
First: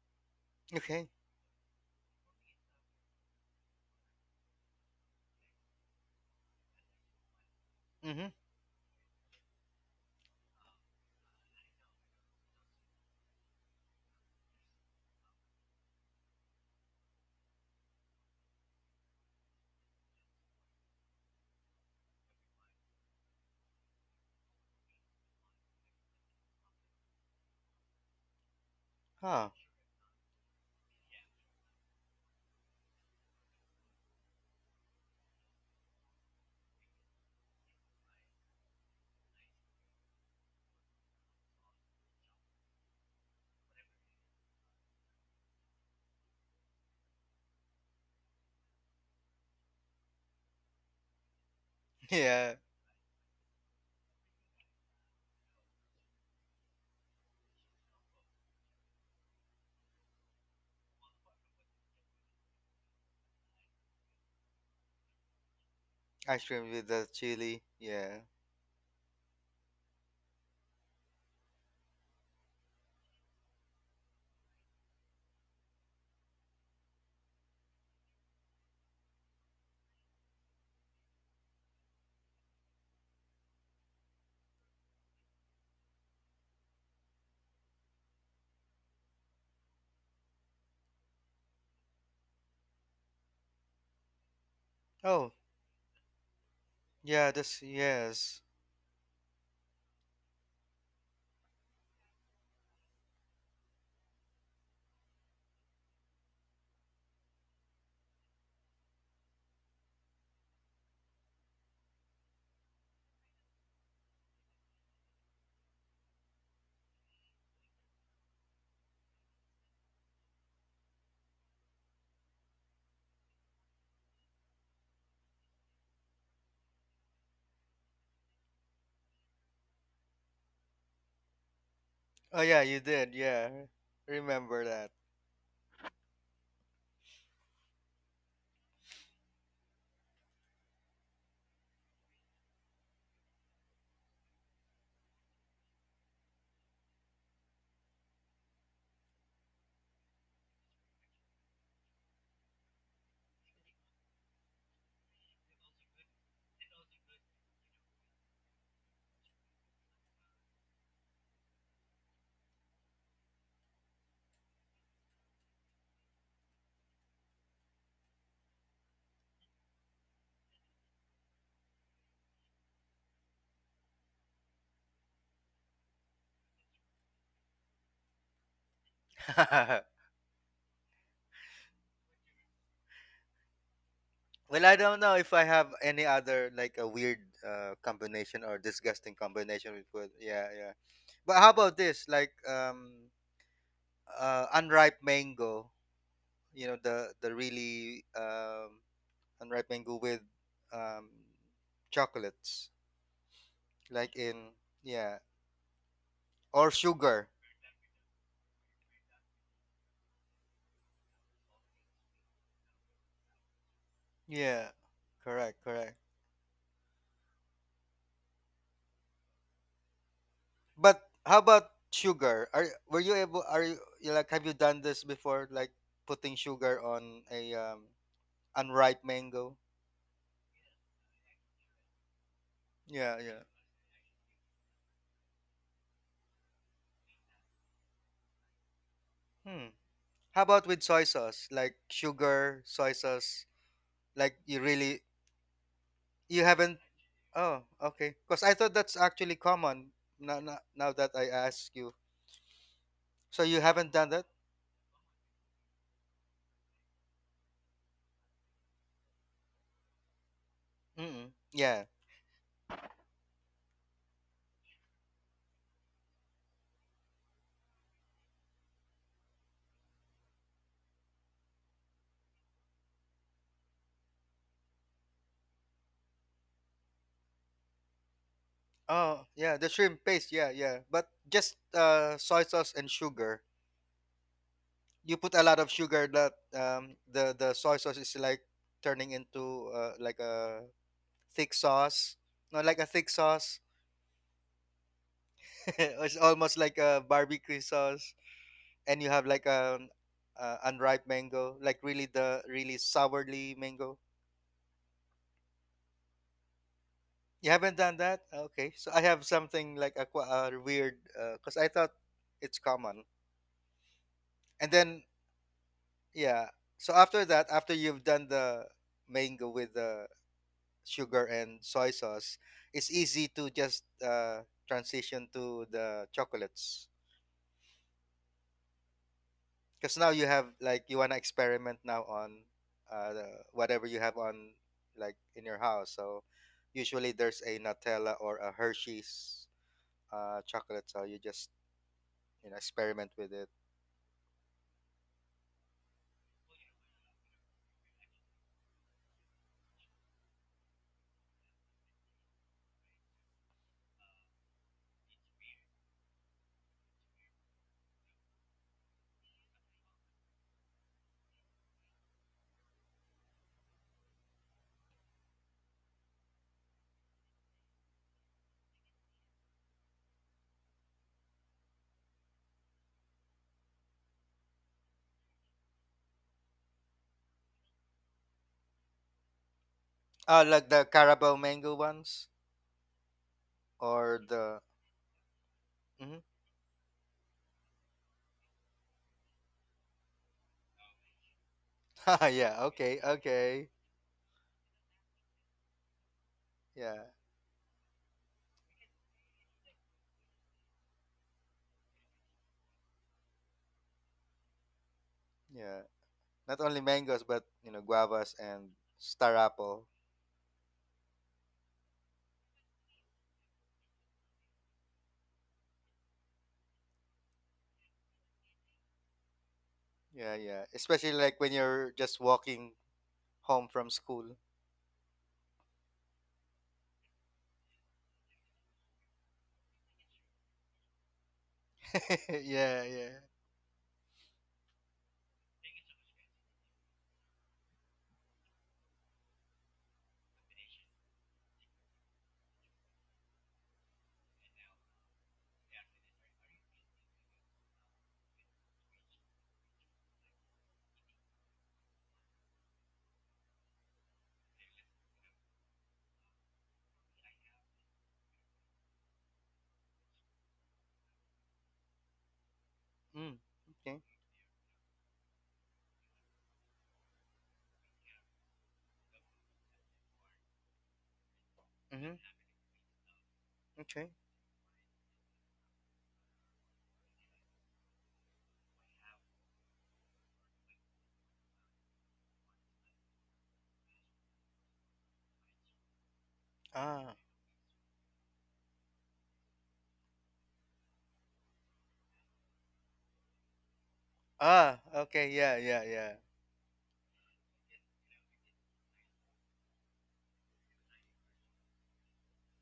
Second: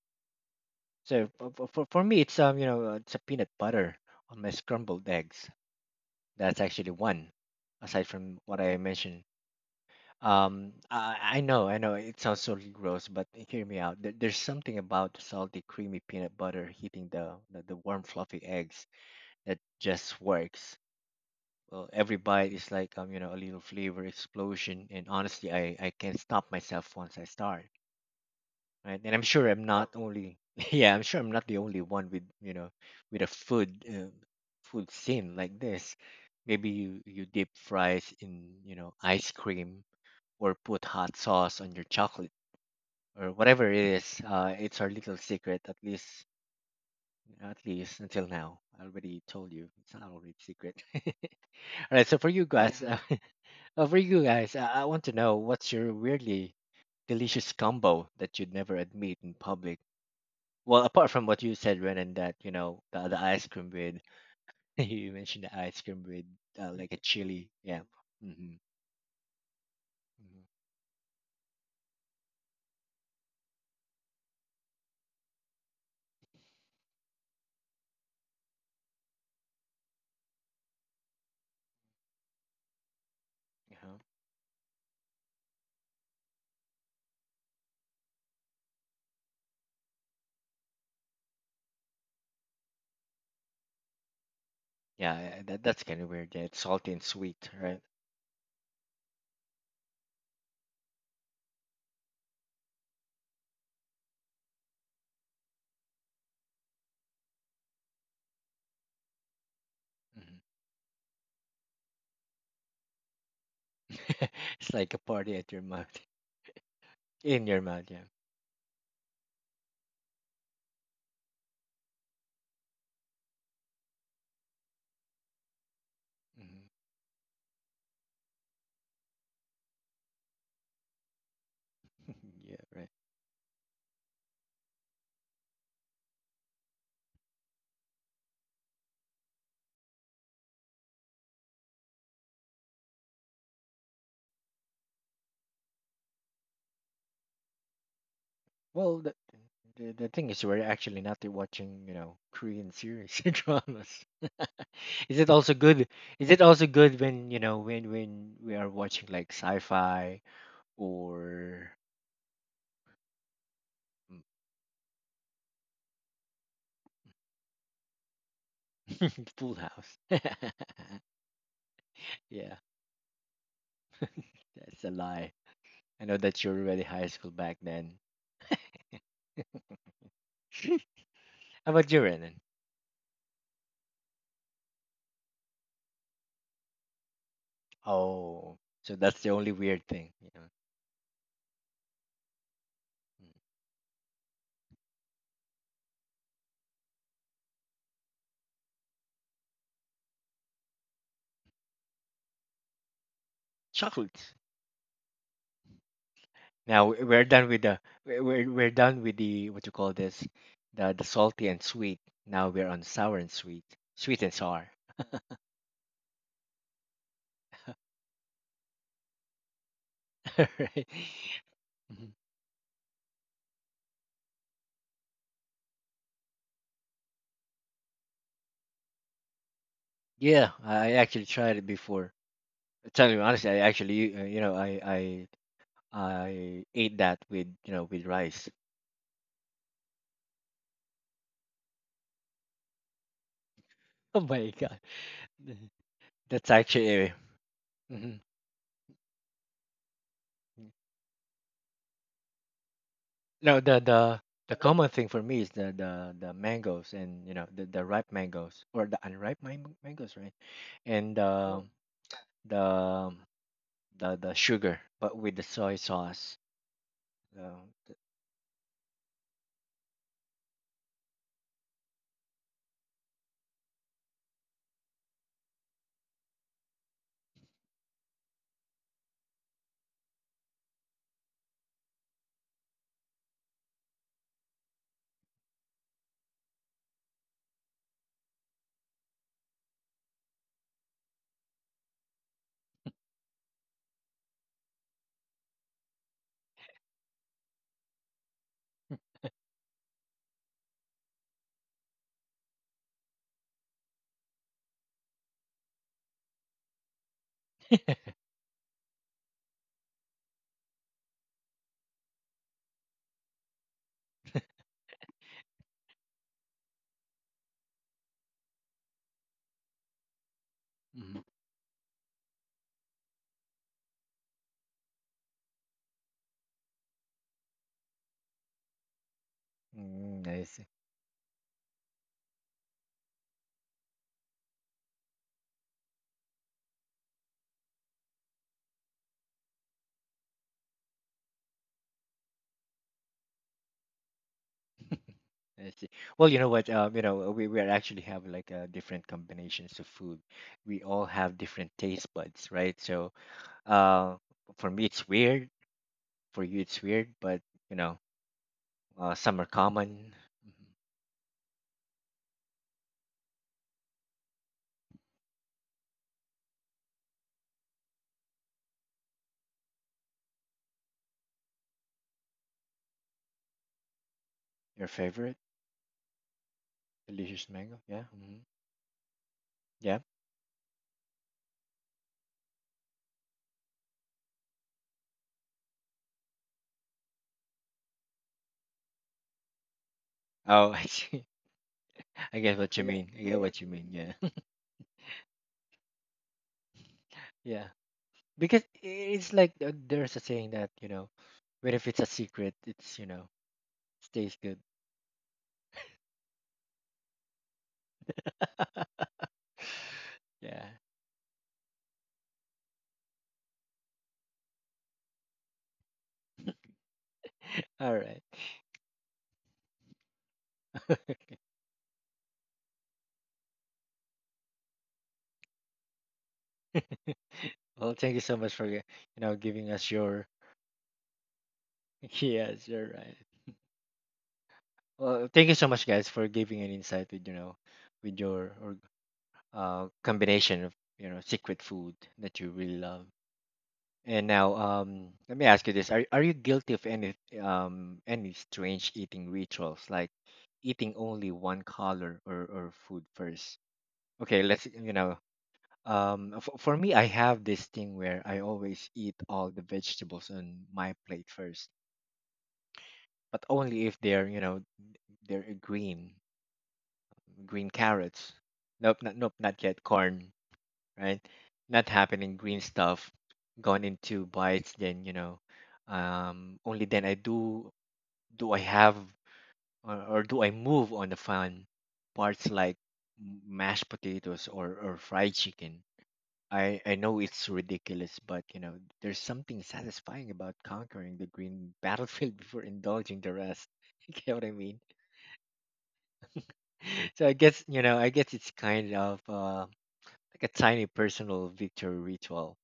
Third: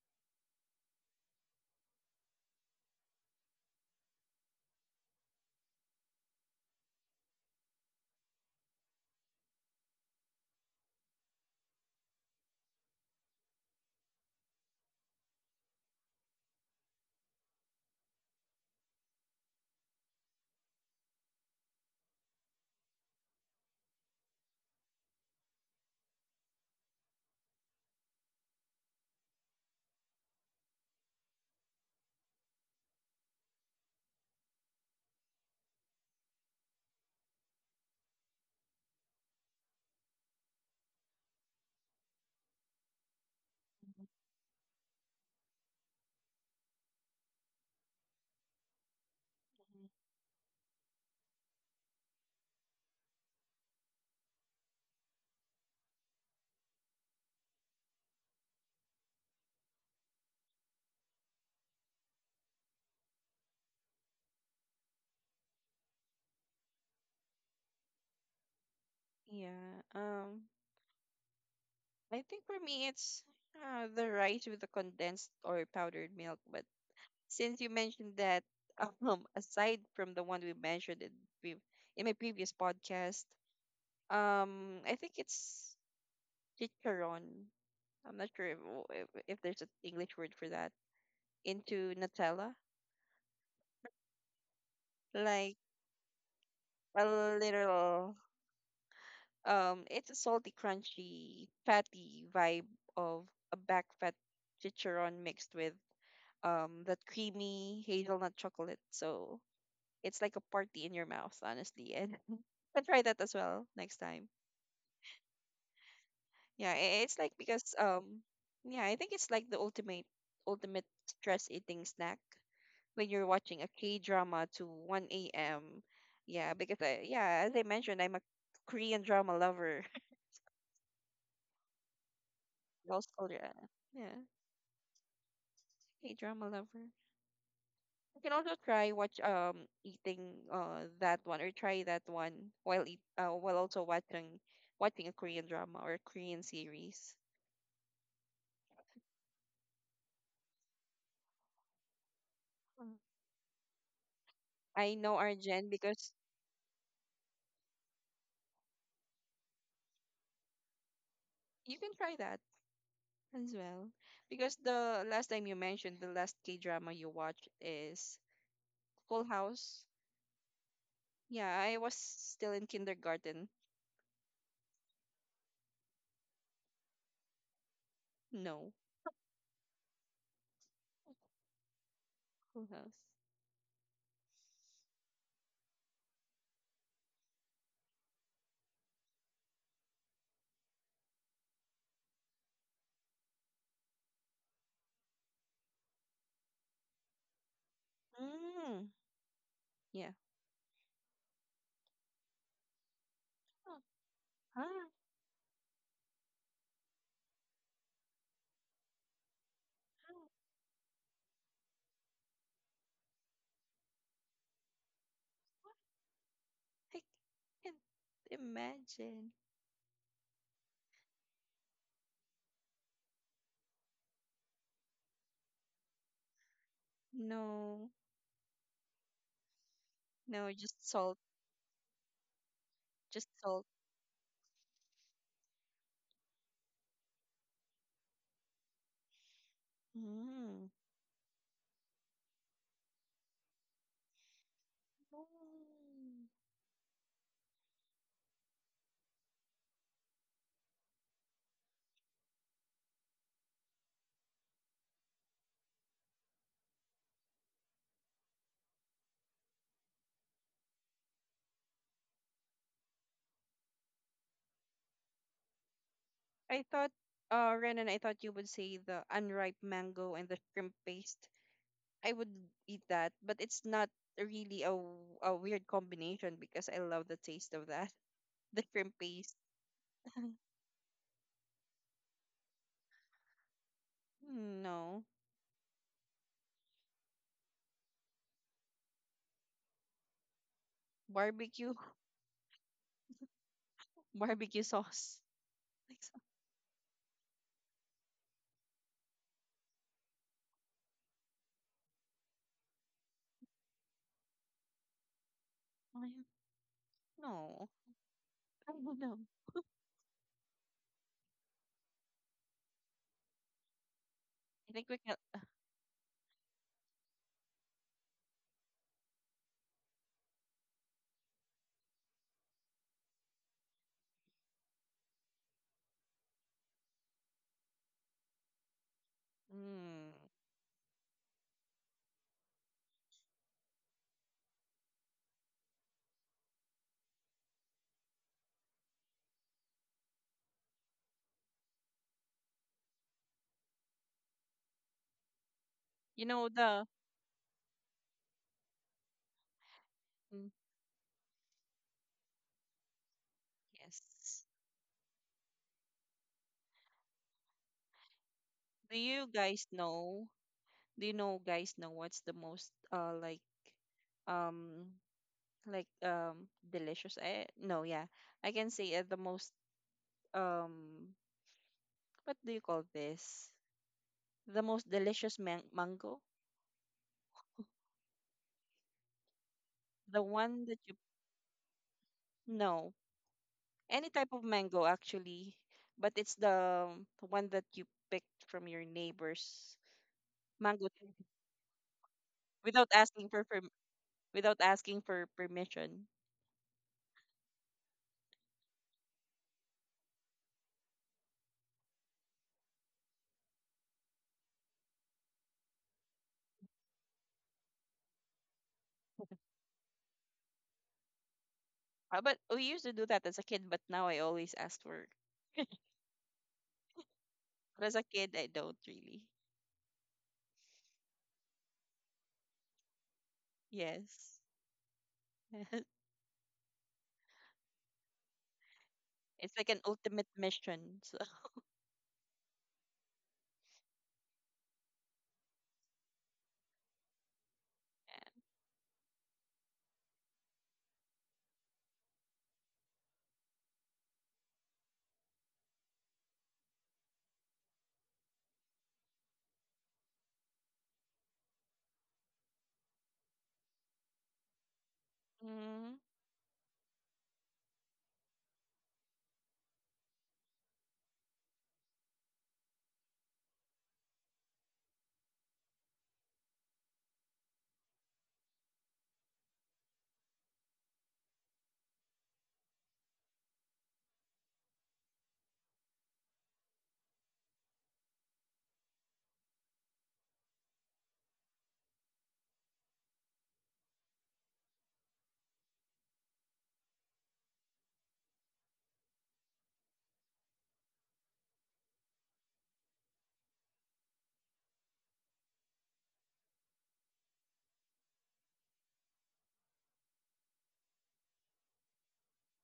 B: okay.
A: So for, for me, it's it's a peanut butter on my scrambled eggs. That's actually one, aside
B: Mm-hmm.
A: from what I mentioned. I know it sounds so gross, but hear me out. There's something about the salty, creamy peanut butter hitting the warm, fluffy eggs, that just works. Well, every bite is like, you know, a little flavor explosion, and honestly, I can't stop myself once I start. Right, and I'm sure
B: Huh.
A: I'm not only yeah, I'm sure I'm not the only one with, you know, with a food scene like this. Maybe you dip fries in, you know, ice cream, or put hot sauce on your chocolate, or whatever it
C: Mm-hmm.
A: is. It's our little secret, at least until now. I already told you it's not already secret. All right, so for you
B: Yeah.
A: guys, yeah, for you guys, I want to know what's your weirdly delicious combo that you'd never admit in public. Well, apart from what you said, Renan, that you know the ice cream with you mentioned the ice cream with
B: Ice cream with
A: like a
B: the
A: chili,
B: chili.
A: yeah.
B: Yeah.
A: Mm-hmm.
C: Yeah.
A: Mm-hmm.
C: I think for me it's the rice with the condensed or powdered milk. But since you mentioned that, aside from the one we mentioned pre- in my previous podcast,
A: Uh-huh.
C: I think it's chicharon. I'm not sure if, if there's an English word for that. Into Nutella,
B: Oh,
A: Yeah,
C: like
A: that that's kind of weird. Yeah, it's salty and
C: a
B: yeah,
A: sweet,
B: that's
A: right?
C: little
B: yes.
C: it's a salty, crunchy, fatty vibe of a back fat chicharon mixed with that creamy hazelnut chocolate. So it's
A: Mhm.
C: like a party in your mouth, honestly. And I'll try that as well next time.
A: It's like a party at your mouth,
C: Yeah, it's like
A: in your
C: because
A: mouth, yeah.
C: yeah, I think it's like the ultimate stress eating snack when you're watching a K drama to 1 AM. Yeah,
A: Hmm.
C: because I yeah, as I mentioned, I'm a Korean drama lover.
B: Oh
A: Yeah,
B: yeah, you
A: right.
C: Also,
B: did. Yeah.
C: yeah,
B: Remember that.
C: K drama lover. You can also try watch eating that one or try that one while eat while also watching a Korean drama or Korean series.
A: Well, the thing is, we're actually not watching, you know, Korean
C: Mm.
A: series and dramas.
C: I know,
A: Is it also
C: Arjen,
A: good?
C: because
A: Is it also good when, you know, when we are watching like sci-fi or
C: you can try that as well.
A: mm,
C: Because the last time you mentioned the last K drama you watched is Full
A: Full
C: House.
A: House?
C: Yeah, I was still
A: Yeah,
C: in kindergarten.
A: that's a lie. I know that you're already high school back then.
C: No,
A: How about you, Renan?
C: Full House.
B: Well, I don't know if I have any other like a weird combination
A: Oh,
B: or
A: so
B: disgusting
A: that's the only
B: combination
A: weird
B: with
A: thing,
B: food.
A: you know.
B: Yeah, yeah. But how about this? Like unripe mango, you know, the really
C: Mm,
B: unripe mango
C: yeah.
B: with um chocolates
C: Oh,
B: like
A: Chocolate.
B: in
C: huh. Huh.
B: yeah, or
A: Now we- are
B: sugar.
A: done with the we're done with the what you call this, the salty and sweet. Now we're on sour and sweet, sweet and sour.
B: Yeah. Correct, correct.
C: I can't imagine.
A: Right?
B: But how about
A: Mhm.
B: sugar? Are were you able? Are you you like? Have you done this before? Like putting sugar on a
C: No.
B: unripe mango?
A: Yeah,
C: No, just
A: I
C: salt.
A: actually tried it before. Tell you
B: Yeah,
C: Just
B: yeah.
A: honestly, I
C: salt.
A: actually I ate that with you know with rice.
B: Hmm. How
C: Mm.
B: about with soy sauce? Like sugar, soy sauce.
A: Oh
B: Like
A: my
B: you
A: god,
B: really
C: Mm.
B: you
A: that's
B: haven't.
A: actually.
B: Oh, okay.
A: Mhm.
B: Because I thought that's actually common. Now, now, now that I ask you, so
A: No,
B: you
A: the
B: haven't done
A: the
B: that?
A: the common thing for me is the mangoes and the ripe mangoes or the unripe mangoes, right? And
B: Mm-mm.
A: uh, Oh, um,
B: Yeah.
A: the um, the the sugar, but with the soy sauce.
C: I thought,
A: So,
C: Renan,
A: th-
C: I thought you would say the unripe mango and the shrimp paste. I would eat that, but it's not really a weird combination because I love the taste of that. The shrimp
B: Oh,
C: paste.
B: yeah. The shrimp paste. Yeah, yeah. But just soy sauce and sugar.
C: Mm, no.
B: You put a lot of sugar that the soy sauce is like turning into like a thick
C: Barbecue.
B: sauce, no like a thick sauce.
C: Barbecue sauce. Like,
B: It's
C: so-
B: almost like a barbecue sauce, and you have like unripe mango, like really the really sourly mango.
C: I-
B: You
C: no.
B: haven't done that,
C: I
B: okay, so
C: don't
B: I
C: know.
B: have something like weird, because I thought it's common. And
C: I think we
B: then
C: can.
B: yeah, so after that, after you've done the mango with the
A: Mhm.
B: sugar and soy sauce, it's easy to just, transition to the chocolates. Because
C: Mm.
B: now you
A: I
B: have
A: see.
B: like you wanna experiment now on, the, whatever you have on like in your house. So usually there's a Nutella or a Hershey's chocolate. So you just, you know, experiment with it.
A: I see.
C: You
A: Well, you
C: know,
A: know what?
C: the.
A: We actually have like different combinations of food.
C: Mm.
A: We all have different taste buds, right? So, uh,
C: Yes.
A: for me it's weird. For you it's weird, but you know,
C: Do you
A: some are
C: guys
A: common.
C: know? Do you know guys know what's the most um delicious I no yeah, I can say the most um what do you call this, the
A: Your
C: most
A: favorite
C: delicious mango?
A: delicious mango? Yeah. Hmm. Yeah.
C: The
B: Oh,
C: one
B: like
C: that
B: the
C: you
B: Carabao mango ones
C: no Any
B: or
C: type of
B: the
C: mango actually, but
B: mhm.
C: it's the one that you picked from your neighbor's
A: Oh, I
C: mango tree
A: see. I
B: Yeah.
A: get what you,
C: without
A: yeah,
B: Okay.
A: mean. I get what you
B: Okay.
A: mean. Yeah.
C: without asking for permission.
B: Yeah.
A: Yeah. Because it's like there's a saying that but if it's a secret, it's stays good.
B: Yeah. Not only mangoes, but you know guavas and star apple.
A: Yeah.
C: But we used to do that as a kid, but now I always ask for. But
A: All
C: as a
A: right.
C: kid I don't really.
B: Yeah, yeah. Especially like when you're just walking home from school.
C: Yes.
A: Well, thank you so much for
C: It's like
A: giving
C: an
A: us your.
C: ultimate mission. So,
A: Yes.
B: Yeah,
A: You're
B: yeah.
A: right. Well, thank you so much, guys, for giving an insight with with your or combination of secret food that you really love. And now, let me ask you this: Are you guilty of any any strange eating rituals, like eating only one color or food first? Okay, let's.
C: mm.
A: For me, I have this thing where I always eat all the vegetables on my plate first,
B: Mm,
A: but only if
B: okay.
A: they're you know they're green carrots. Nope, not yet corn. Right? Not
B: Mm-hmm.
A: happening, green stuff gone
B: Okay.
A: into bites. Then only then I do do I have or do I move on the fun parts like mashed potatoes or fried chicken. I know
B: Ah.
A: it's ridiculous, but there's something satisfying about conquering the green battlefield before indulging the rest. You get what I mean?
B: Ah. Okay. Yeah, yeah, yeah.
A: So I guess it's kind of like a tiny personal victory ritual,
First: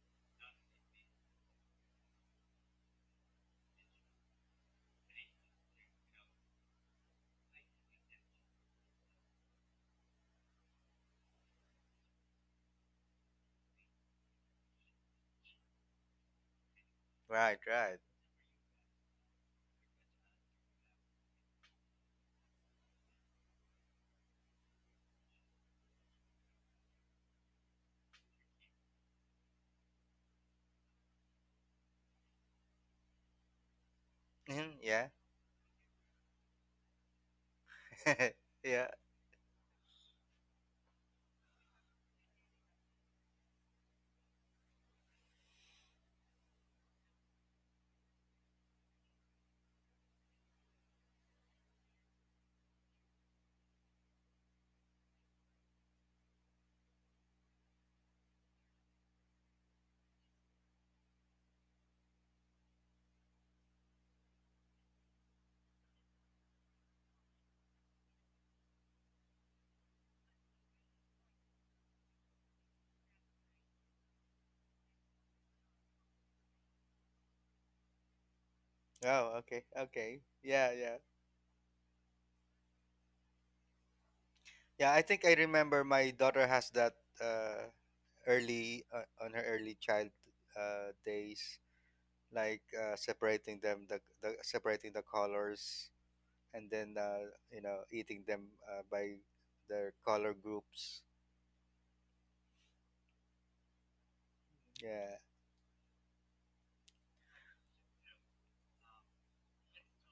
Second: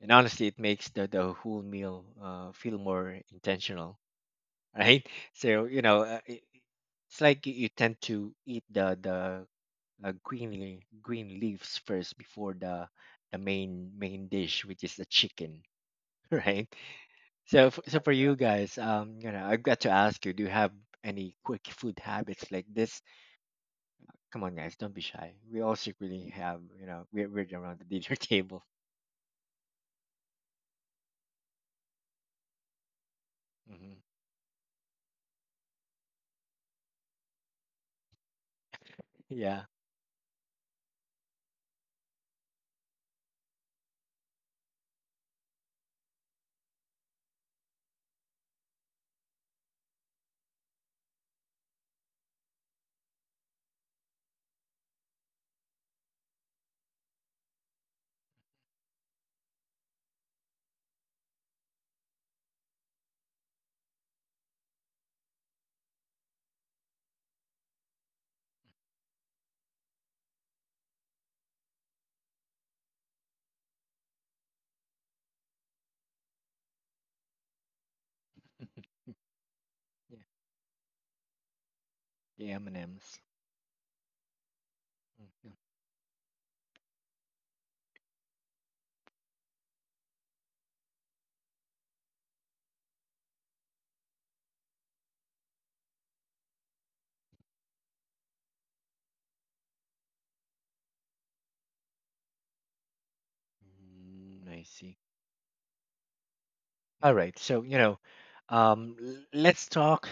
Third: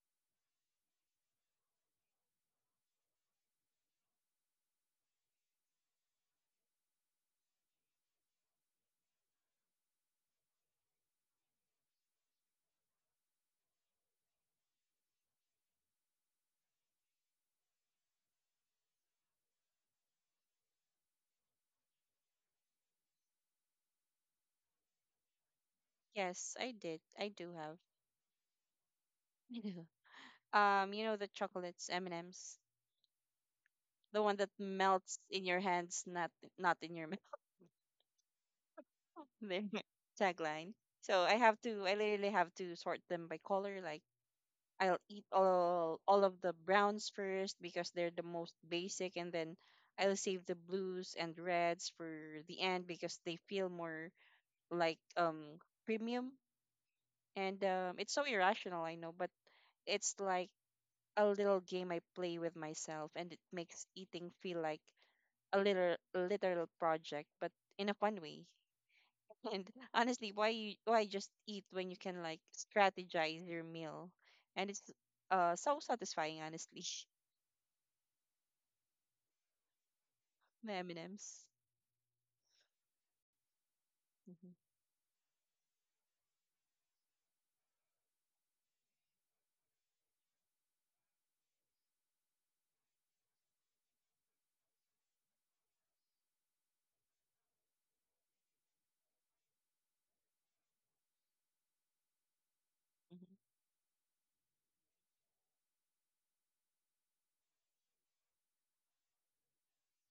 A: and honestly it makes the whole meal feel more intentional. Right? So it's like you tend to eat the green leaves first before the main dish which is the chicken. Right?
B: Right,
A: So f-
B: right.
A: so for you guys I've got to ask you, do you have any quick food habits like this? Come on, guys, don't be shy. We all secretly
C: Yes,
A: have,
C: I did.
A: we're,
C: I
A: we're
C: do
A: around
C: have.
A: the dinner table.
C: I do. You know the chocolates, M&Ms,
A: Hmm.
C: the one that
B: Mm-hmm. Yeah.
C: melts in your hands, not in your mouth.
B: Yeah.
A: Yeah.
C: Their tagline. So I have to. I literally have to sort them by color. Like I'll eat all of the browns first because they're the most basic, and then I'll save the blues and reds for the end because they feel more like premium. And it's so irrational, I know, but it's like a little game I play with myself, and it makes eating feel like a little literal project, but in a fun way. And honestly, why just eat when you can like strategize your meal, and it's so satisfying, honestly.
B: Oh, okay.
A: Yeah,
B: Okay. Yeah,
C: The
B: yeah.
C: M&Ms.
A: the M&Ms.
C: Mm-hmm.
B: Yeah, I think I remember my daughter has that uh early, on her early child days, like separating them, the separating the colors, and then you know, eating them by their color groups.
A: I see.
B: Yeah.
A: All right. So, let's talk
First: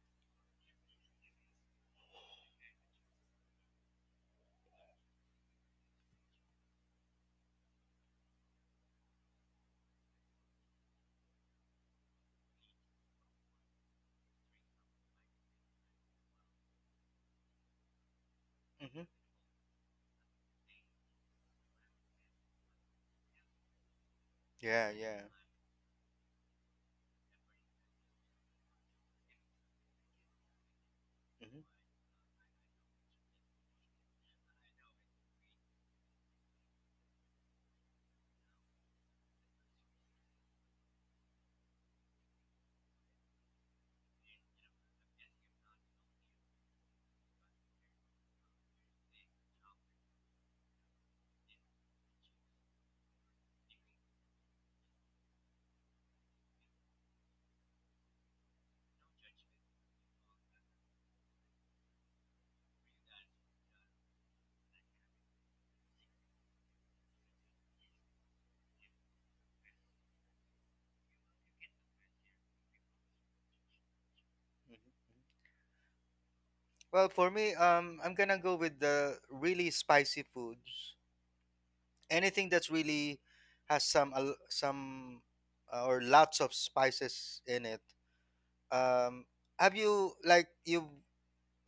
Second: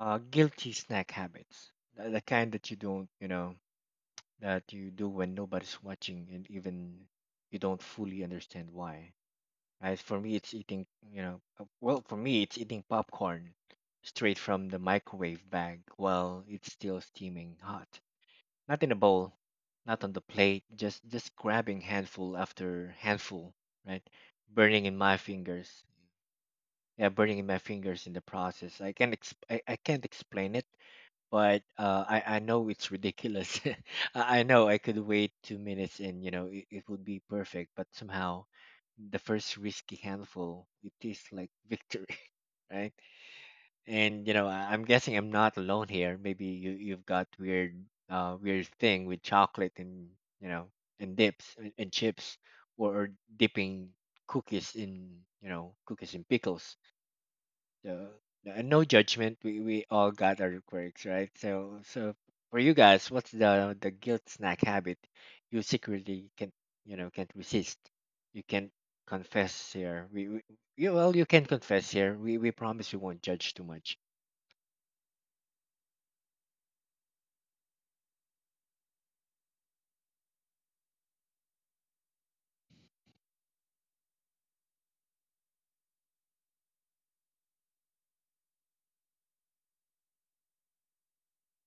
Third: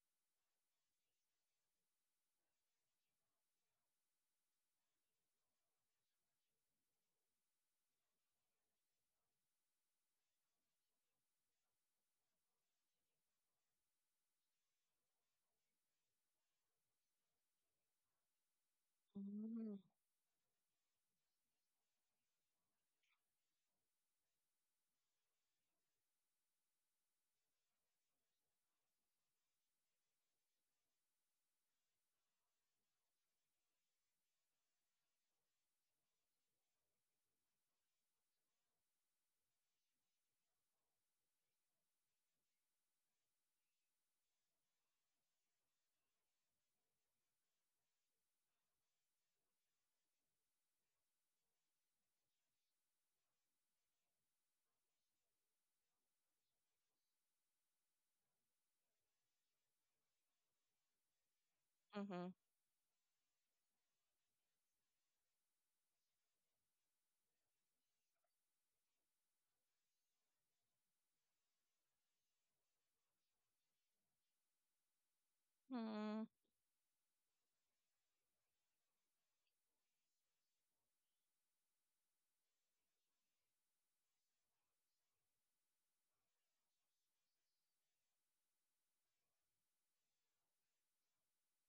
A: guilty snack habits. The kind that you don't, you know, that you do when nobody's watching and even you don't fully understand why. Right? For me, it's eating, well, for me, it's eating popcorn straight from the microwave bag while it's still steaming hot. Not in a
B: Hmm.
A: bowl,
C: Mm-hmm.
A: not on the plate, just grabbing handful after handful, right? Burning
B: Yeah.
A: in my
B: Yeah.
A: fingers. Yeah, burning in my fingers in the process. I can't explain it,
B: Hmm.
A: but I know it's ridiculous. I know I could wait 2 minutes and it would be perfect, but somehow the first risky handful it tastes like victory. Right? And I'm guessing I'm not alone here. Maybe you've got weird thing with chocolate and you know and dips and chips or dipping cookies in pickles. So no judgment. We all got our quirks, right? So
C: Mm-hmm.
A: for you guys, what's the guilt snack habit you secretly can't resist? You can't confess here. Well, you can confess here. We promise we won't judge too much.
B: Hmm.
C: Mm-hmm.
B: Well, for me, I'm gonna go with the really spicy foods. Anything that's really has some some or lots of spices in it. Um, have you like you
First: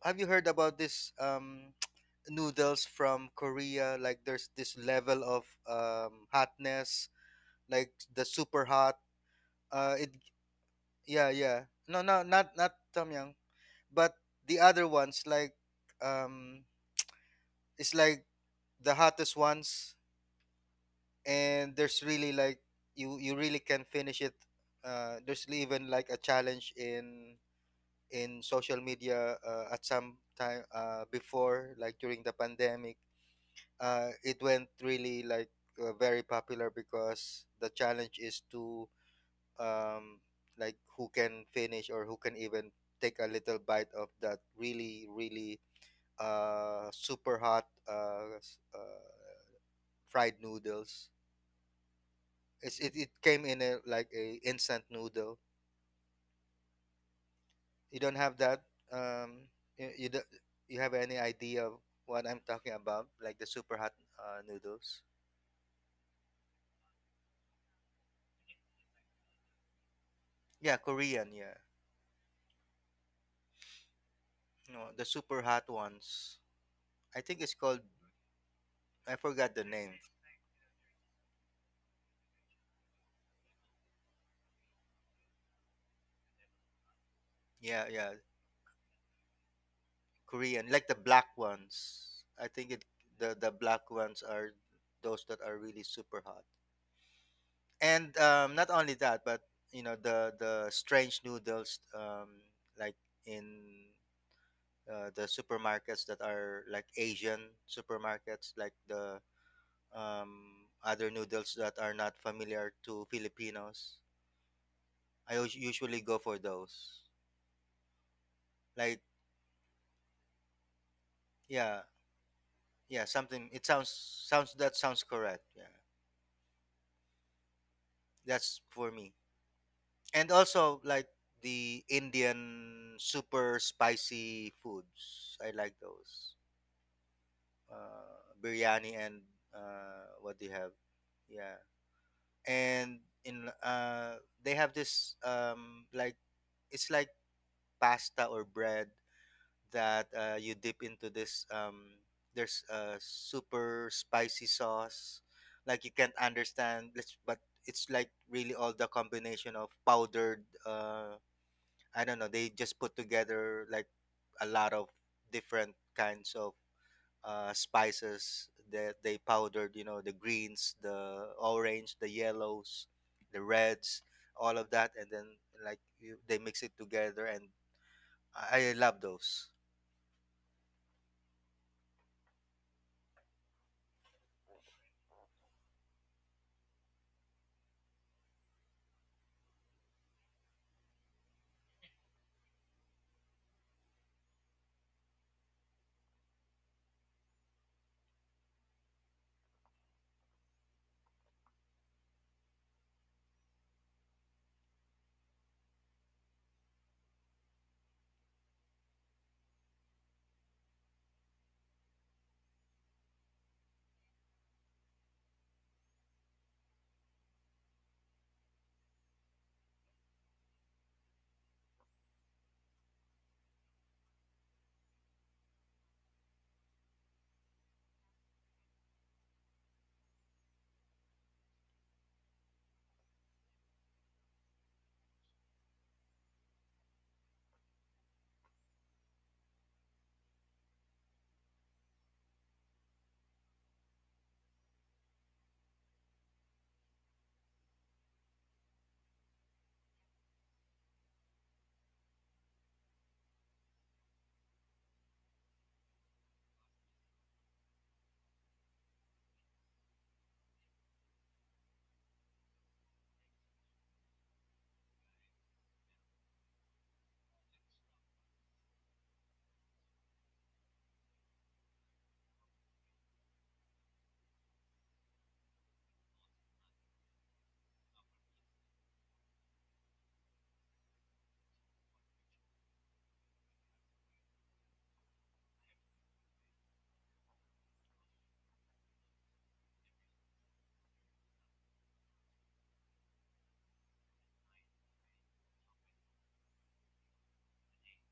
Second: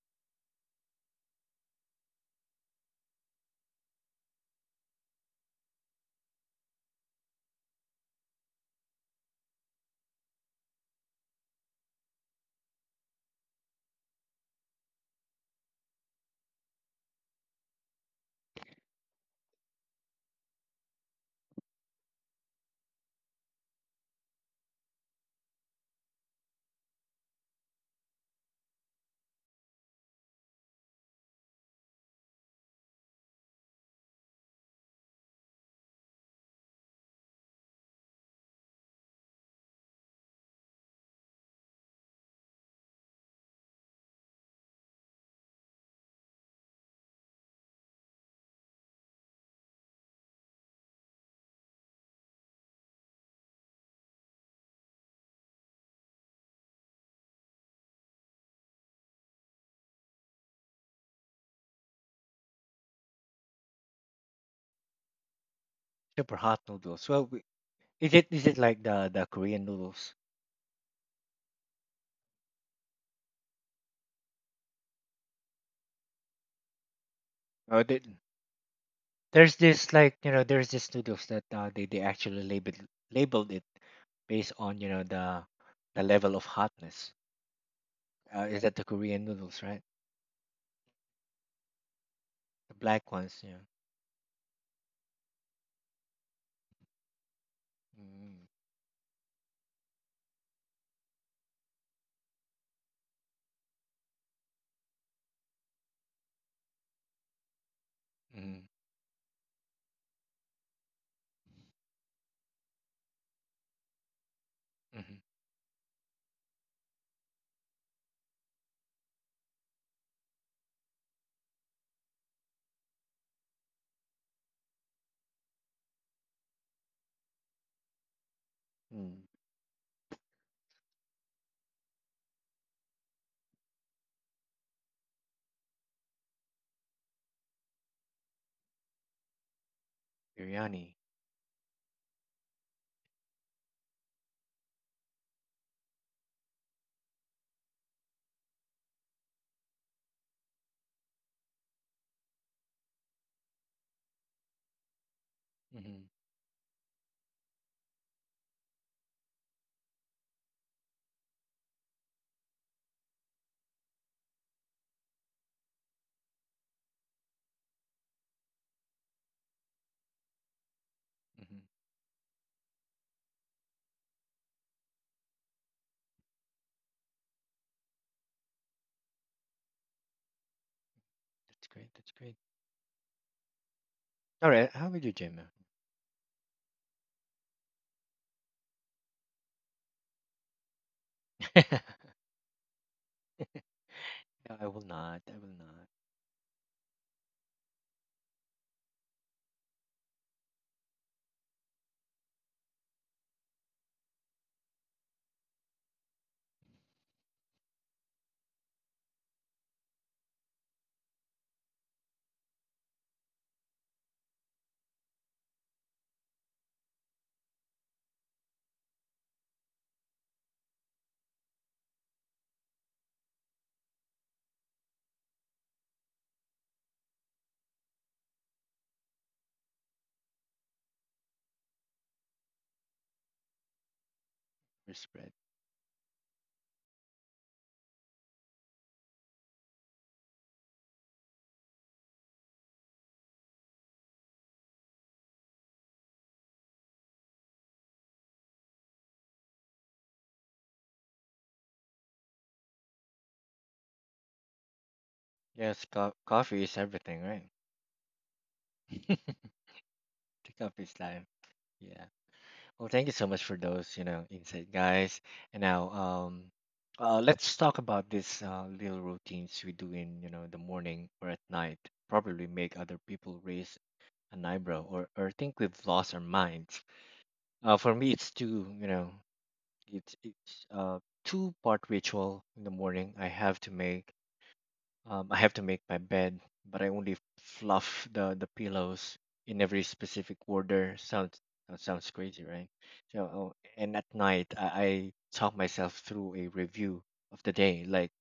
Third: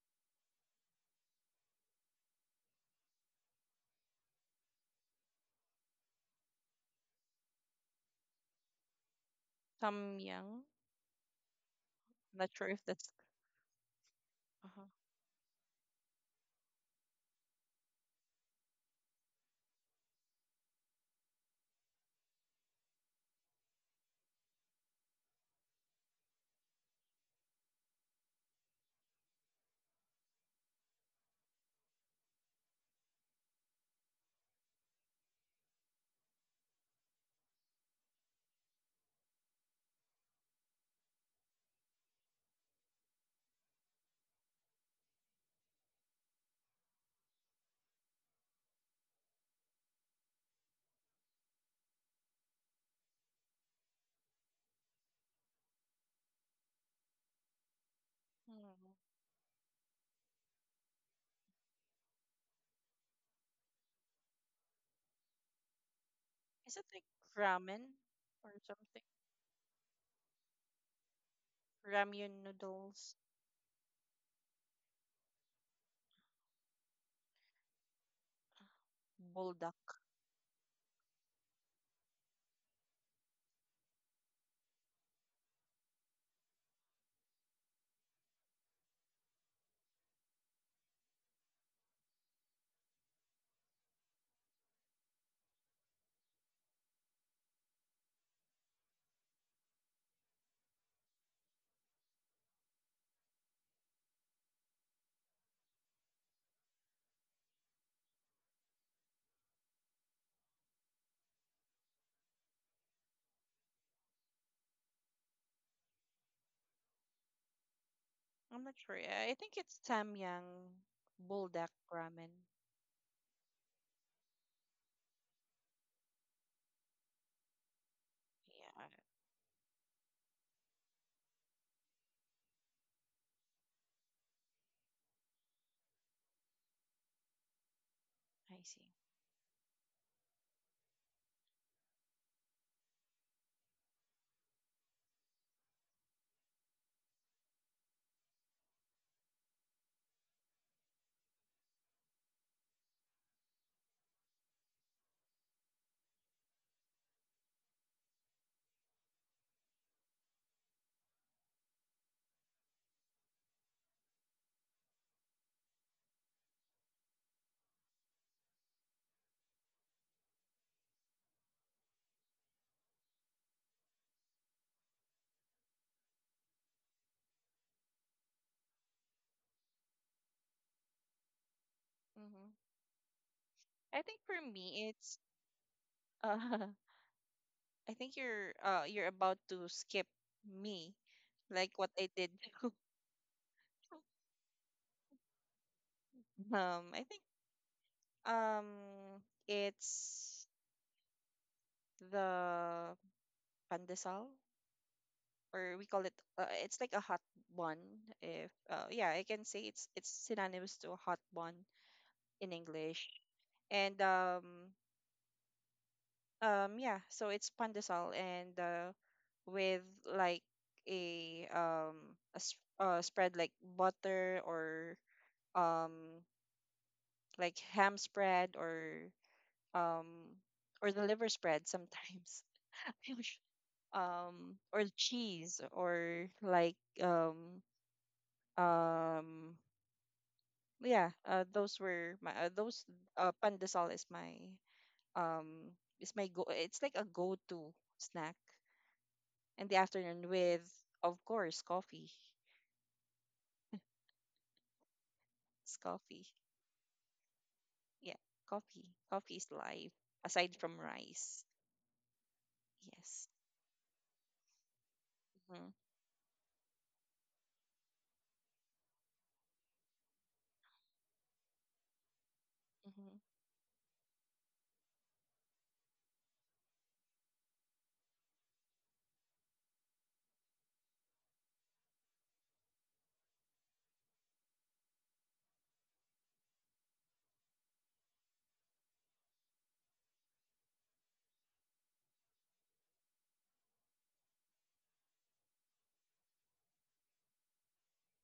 B: have you heard about this noodles from Korea? Like there's this level of hotness, like the super hot.
C: Tom
B: It
C: Yang.
B: Yeah, yeah,
C: Not
B: not,
C: sure
B: not
C: if that's.
B: Tom Yum, but the other
C: Uh-huh.
B: ones like um it's like the hottest ones, and there's really like you really can finish it. There's even like a challenge in social media at some time before, like during the pandemic. It went really like very popular, because the challenge is to um, like who can finish, or who can even take a little bite of that really really uh, super hot fried noodles. It came in a like a instant noodle. You don't have that.
C: Mm.
B: Um, you you, do, you have any idea of what I'm talking about? Like the super hot noodles.
A: Super hot
C: Is it like
A: noodles. Well, we-
C: ramen
A: is it is
C: or
A: it like
C: something?
A: the Korean noodles?
B: Yeah, Korean. Yeah,
C: Ramyun noodles,
B: no, the super hot ones. I think it's called.
A: Or the,
B: I
A: there's
B: forgot the
A: this
B: name.
C: buldak.
A: noodles that they actually labeled it based on the level of hotness.
B: Yeah, yeah.
A: Is that the Korean noodles, right?
B: Korean, like the black ones. I think
A: The
B: it
A: black ones,
B: the
A: yeah.
B: black ones are those that are really super hot. And
A: Mm,
B: not only that, but you know the strange noodles, like in the supermarkets that are like Asian supermarkets,
A: mm-hmm,
B: like the other noodles that are not familiar to Filipinos.
A: mm-hmm,
B: I usually go for those.
C: I'm not sure.
B: Like
C: I think it's Samyang buldak
B: yeah,
C: ramen.
B: yeah, something. It sounds Sounds, that sounds correct. Yeah, that's
C: Yeah,
B: for me.
A: mm.
B: And also like the Indian super spicy foods. I like those.
C: I see.
B: Biryani and what do you have?
A: Biryani.
B: Yeah. And in, they have this like it's like pasta or bread that you dip into this, there's a super spicy sauce like you
A: Mm-hmm,
B: can't understand let's, but it's like really all the combination of powdered I don't know, they just put together like a lot of different kinds of spices that they powdered, you know, the greens, the
A: mm-hmm.
B: orange, the yellows, the reds, all of that. And then like you, they mix it together. And I love those.
A: That's great. That's great.
C: Hmm. I think for
A: All right.
C: me,
A: How about you,
C: it's
A: Jim?
C: uh, I think you're about to skip me, like what I did.
A: No, I will not. I will not.
C: I think um, it's the pandesal, or we call it. It's like a hot bun. If yeah, I can say it's synonymous to a hot bun in English. And Yeah, so it's pandesal, and with like a um a spread like butter or um like ham spread, um or the liver spread sometimes. I'm not sure. um or
A: Respect.
C: cheese or like um yeah. Those pandesal um is my go it's like a go-to snack in the afternoon with, of course, coffee. It's
A: Yes, co-
C: coffee.
A: coffee is everything,
C: Yeah, coffee.
A: right?
C: Coffee is life, aside
A: Take
C: from
A: up his life.
C: rice.
A: Yeah. Well, thank you
C: Yes.
A: so much for those, insight, guys. And
C: Hmm.
A: now, let's talk about these little routines we do in, the morning or at night. Probably make other
C: Hmm.
A: people raise an eyebrow or think we've lost our minds. For me, it's two, you know, it's two-part ritual in the morning. I have to make my bed, but I only fluff the pillows in every specific order. Sounds that sounds crazy, right? So, oh, and at night, I talk myself through a review of the day, like